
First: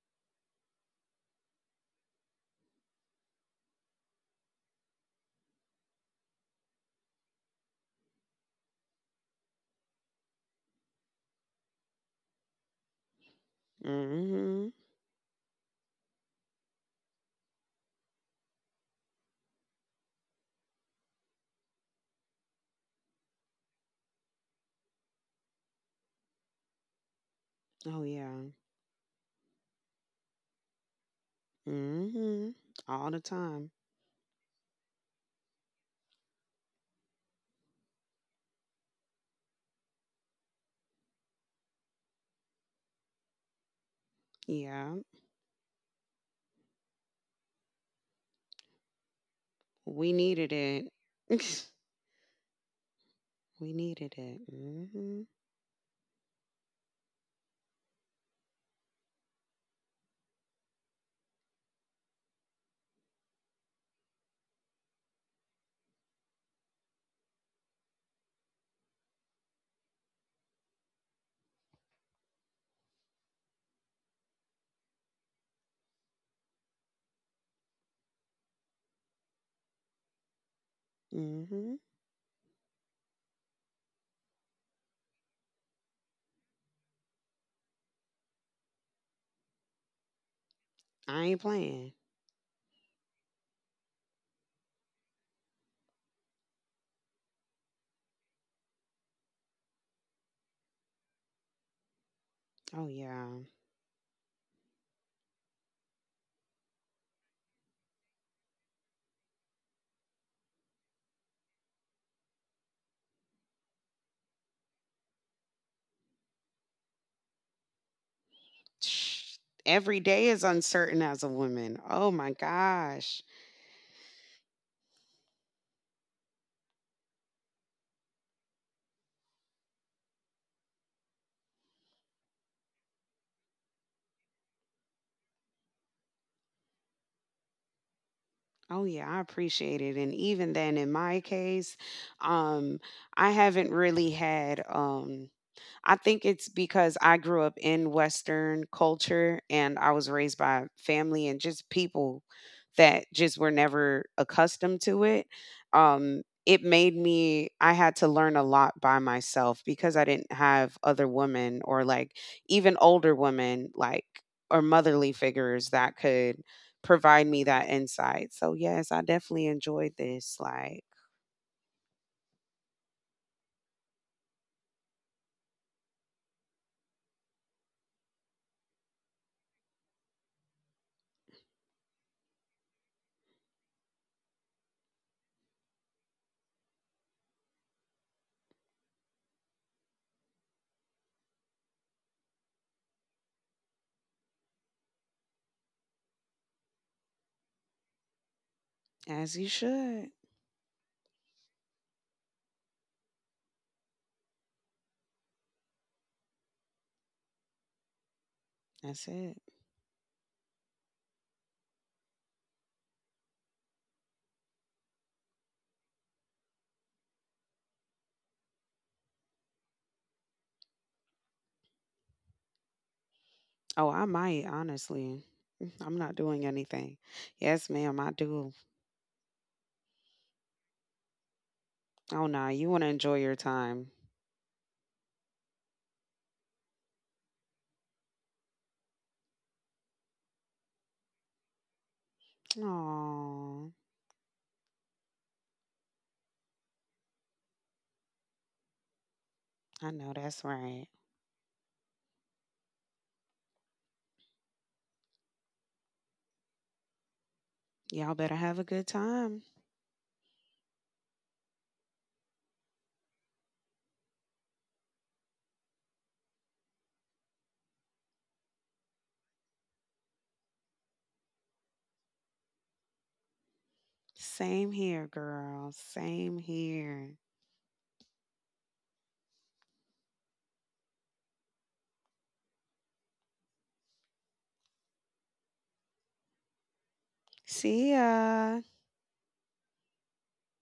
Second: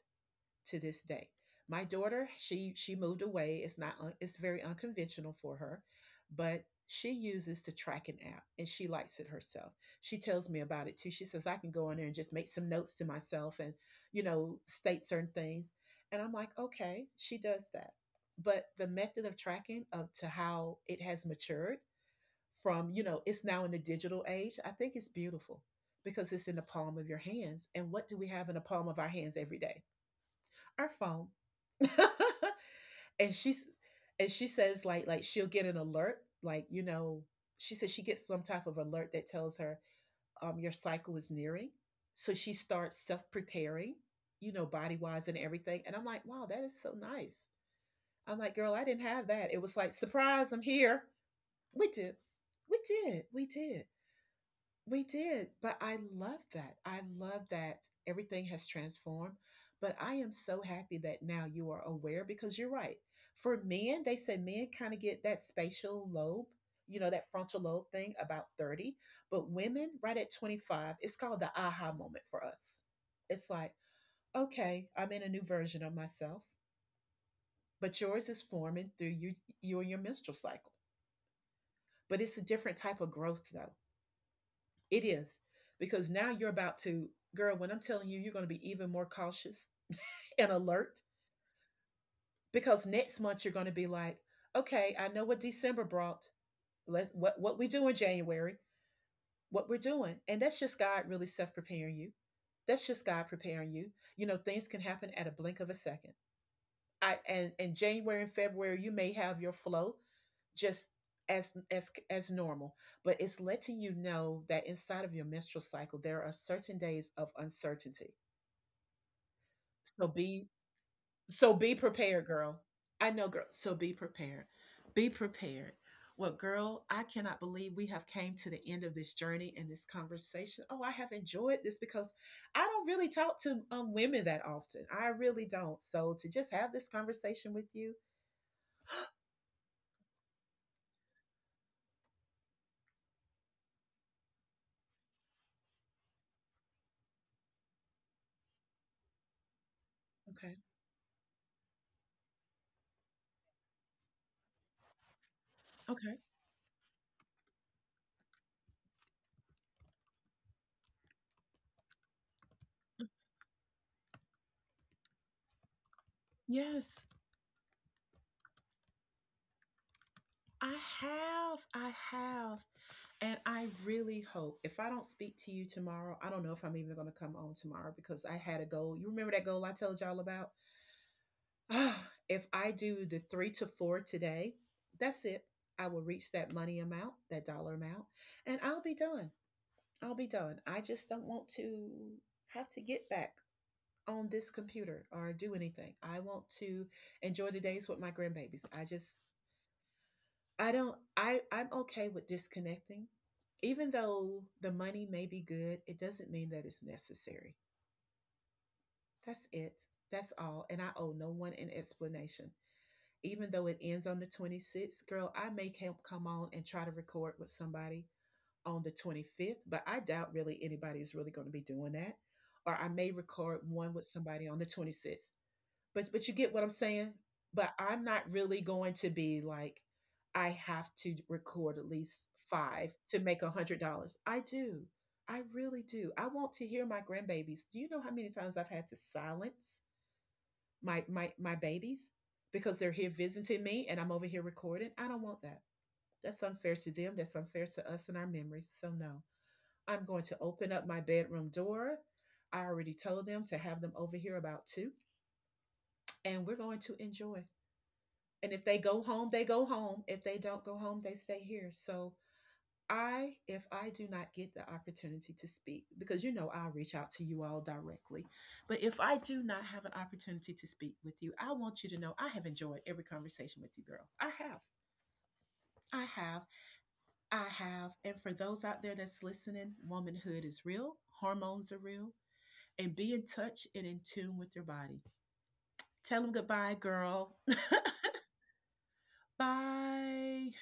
[SPEAKER 1] to this day. My daughter, she moved away. It's not. It's very unconventional for her, but she uses the tracking app, and she likes it herself. She tells me about it too. She says I can go on there and just make some notes to myself and, you know,
[SPEAKER 2] Mhm.
[SPEAKER 1] state certain things. And I'm like, okay, she does that. But the method of tracking of to how it has matured from, it's now in the digital age. I think it's beautiful because it's in the palm of your hands. And
[SPEAKER 2] Oh
[SPEAKER 1] what do we have
[SPEAKER 2] yeah.
[SPEAKER 1] in the palm of our hands every day? Our phone.
[SPEAKER 2] Mhm. All
[SPEAKER 1] [LAUGHS]
[SPEAKER 2] the
[SPEAKER 1] and she's
[SPEAKER 2] time.
[SPEAKER 1] and she says, like, she'll get an alert, like, she says she gets some type of alert that tells her, your cycle is nearing. So she starts self preparing,
[SPEAKER 2] Yeah.
[SPEAKER 1] body wise and everything. And I'm like, wow, that is so nice. I'm like, girl, I didn't have that. It was like,
[SPEAKER 2] We needed
[SPEAKER 1] surprise, I'm
[SPEAKER 2] it.
[SPEAKER 1] here.
[SPEAKER 2] [LAUGHS]
[SPEAKER 1] We did. We did. We
[SPEAKER 2] We
[SPEAKER 1] did.
[SPEAKER 2] needed it.
[SPEAKER 1] We
[SPEAKER 2] Mhm.
[SPEAKER 1] did, but I love that. I love that everything has transformed. But I am so happy that now you are aware, because you're right. For men, they say men kind of get that spatial lobe, that frontal lobe thing about 30. But women, right at 25, it's called the aha moment for us. It's like, okay, I'm in a new version of myself, but yours is forming through you, you and your menstrual cycle.
[SPEAKER 2] Mhm.
[SPEAKER 1] But it's a different type of growth, though. It is, because now you're about to, girl, when I'm telling you, you're going to be even more cautious and alert,
[SPEAKER 2] I ain't playing.
[SPEAKER 1] because next month you're going to be like, okay, I know what December brought. Let's What we do in January, what we're doing, and that's just God really self preparing you.
[SPEAKER 2] Oh
[SPEAKER 1] That's just
[SPEAKER 2] yeah.
[SPEAKER 1] God preparing you. Things can happen at a blink of a second. I And in January and February you may have your flow just as normal, but it's letting you know that inside of your menstrual cycle there are certain days of uncertainty.
[SPEAKER 2] Every
[SPEAKER 1] So
[SPEAKER 2] day is
[SPEAKER 1] be
[SPEAKER 2] uncertain as a
[SPEAKER 1] so be
[SPEAKER 2] woman. Oh
[SPEAKER 1] prepared,
[SPEAKER 2] my
[SPEAKER 1] girl. I
[SPEAKER 2] gosh.
[SPEAKER 1] know, girl. So be prepared. Be prepared. Well, girl, I cannot believe we have came to the end of this journey and this conversation. Oh, I have enjoyed this because I don't really talk to women that often. I really don't. So to just have this conversation with you,
[SPEAKER 2] Oh yeah, I appreciate it. And even then in my case, um I haven't really had I think it's because I grew up in Western culture and I was raised
[SPEAKER 1] okay.
[SPEAKER 2] by family and just people that just were never accustomed to it.
[SPEAKER 1] Okay.
[SPEAKER 2] It made me, I had to learn a lot by myself because I didn't have other women or like even older women, like, or motherly figures that could
[SPEAKER 1] Yes,
[SPEAKER 2] provide me that insight. So, yes, I definitely enjoyed this,
[SPEAKER 1] I
[SPEAKER 2] like,
[SPEAKER 1] have. I have. And I really hope, if I don't speak to you tomorrow, I don't know if I'm even going to come on tomorrow, because I had a goal. You remember that goal I told y'all about? [SIGHS] Ah, if I do the three to four today, that's it. I will reach that money amount, that dollar amount, and I'll be done. I'll be done. I just don't want to have to get back on this computer or do anything. I want to enjoy the days with my grandbabies. I just,
[SPEAKER 2] as you should.
[SPEAKER 1] I don't, I'm okay with disconnecting. Even though the money may be good, it doesn't mean that it's necessary.
[SPEAKER 2] That's it.
[SPEAKER 1] That's it. That's all. And I owe no one an explanation. Even though it ends on the 26th, girl, I may come on and try to record with somebody on the 25th, but I doubt really anybody is really going to be doing that. Or I may record
[SPEAKER 2] Oh,
[SPEAKER 1] one
[SPEAKER 2] I
[SPEAKER 1] with
[SPEAKER 2] might,
[SPEAKER 1] somebody on the
[SPEAKER 2] honestly.
[SPEAKER 1] 26th,
[SPEAKER 2] Mm, I'm
[SPEAKER 1] but
[SPEAKER 2] not
[SPEAKER 1] but you
[SPEAKER 2] doing
[SPEAKER 1] get what I'm
[SPEAKER 2] anything.
[SPEAKER 1] saying?
[SPEAKER 2] Yes,
[SPEAKER 1] But
[SPEAKER 2] ma'am,
[SPEAKER 1] I'm
[SPEAKER 2] I
[SPEAKER 1] not
[SPEAKER 2] do.
[SPEAKER 1] really going to be like, I have to record at
[SPEAKER 2] Oh,
[SPEAKER 1] least
[SPEAKER 2] nah, you want to
[SPEAKER 1] five to
[SPEAKER 2] enjoy your
[SPEAKER 1] make a hundred
[SPEAKER 2] time.
[SPEAKER 1] dollars. I do. I really do. I want to hear my grandbabies. Do you know how many times I've had to silence my babies because they're here visiting
[SPEAKER 2] Oh,
[SPEAKER 1] me and I'm over here recording? I don't want that. That's unfair to them. That's unfair to us and our memories. So no.
[SPEAKER 2] I
[SPEAKER 1] I'm
[SPEAKER 2] know
[SPEAKER 1] going to
[SPEAKER 2] that's
[SPEAKER 1] open
[SPEAKER 2] right.
[SPEAKER 1] up my bedroom door. I already told them to have them over here about two, and we're going to enjoy.
[SPEAKER 2] Y'all better
[SPEAKER 1] And
[SPEAKER 2] have a
[SPEAKER 1] if they
[SPEAKER 2] good
[SPEAKER 1] go home,
[SPEAKER 2] time.
[SPEAKER 1] they go home. If they don't go home, they stay here. So I, if I do not get the opportunity to speak, because you know I'll reach out to you all directly, but if I do not have an opportunity to speak with you, I want you to know I have enjoyed every conversation with you, girl. I have.
[SPEAKER 2] Same here, girl.
[SPEAKER 1] I
[SPEAKER 2] Same
[SPEAKER 1] have.
[SPEAKER 2] here.
[SPEAKER 1] I have. And for those out there that's listening, womanhood is real, hormones are real, and be in touch and in tune with your body. Tell them goodbye, girl.
[SPEAKER 2] See ya.
[SPEAKER 1] [LAUGHS] Bye.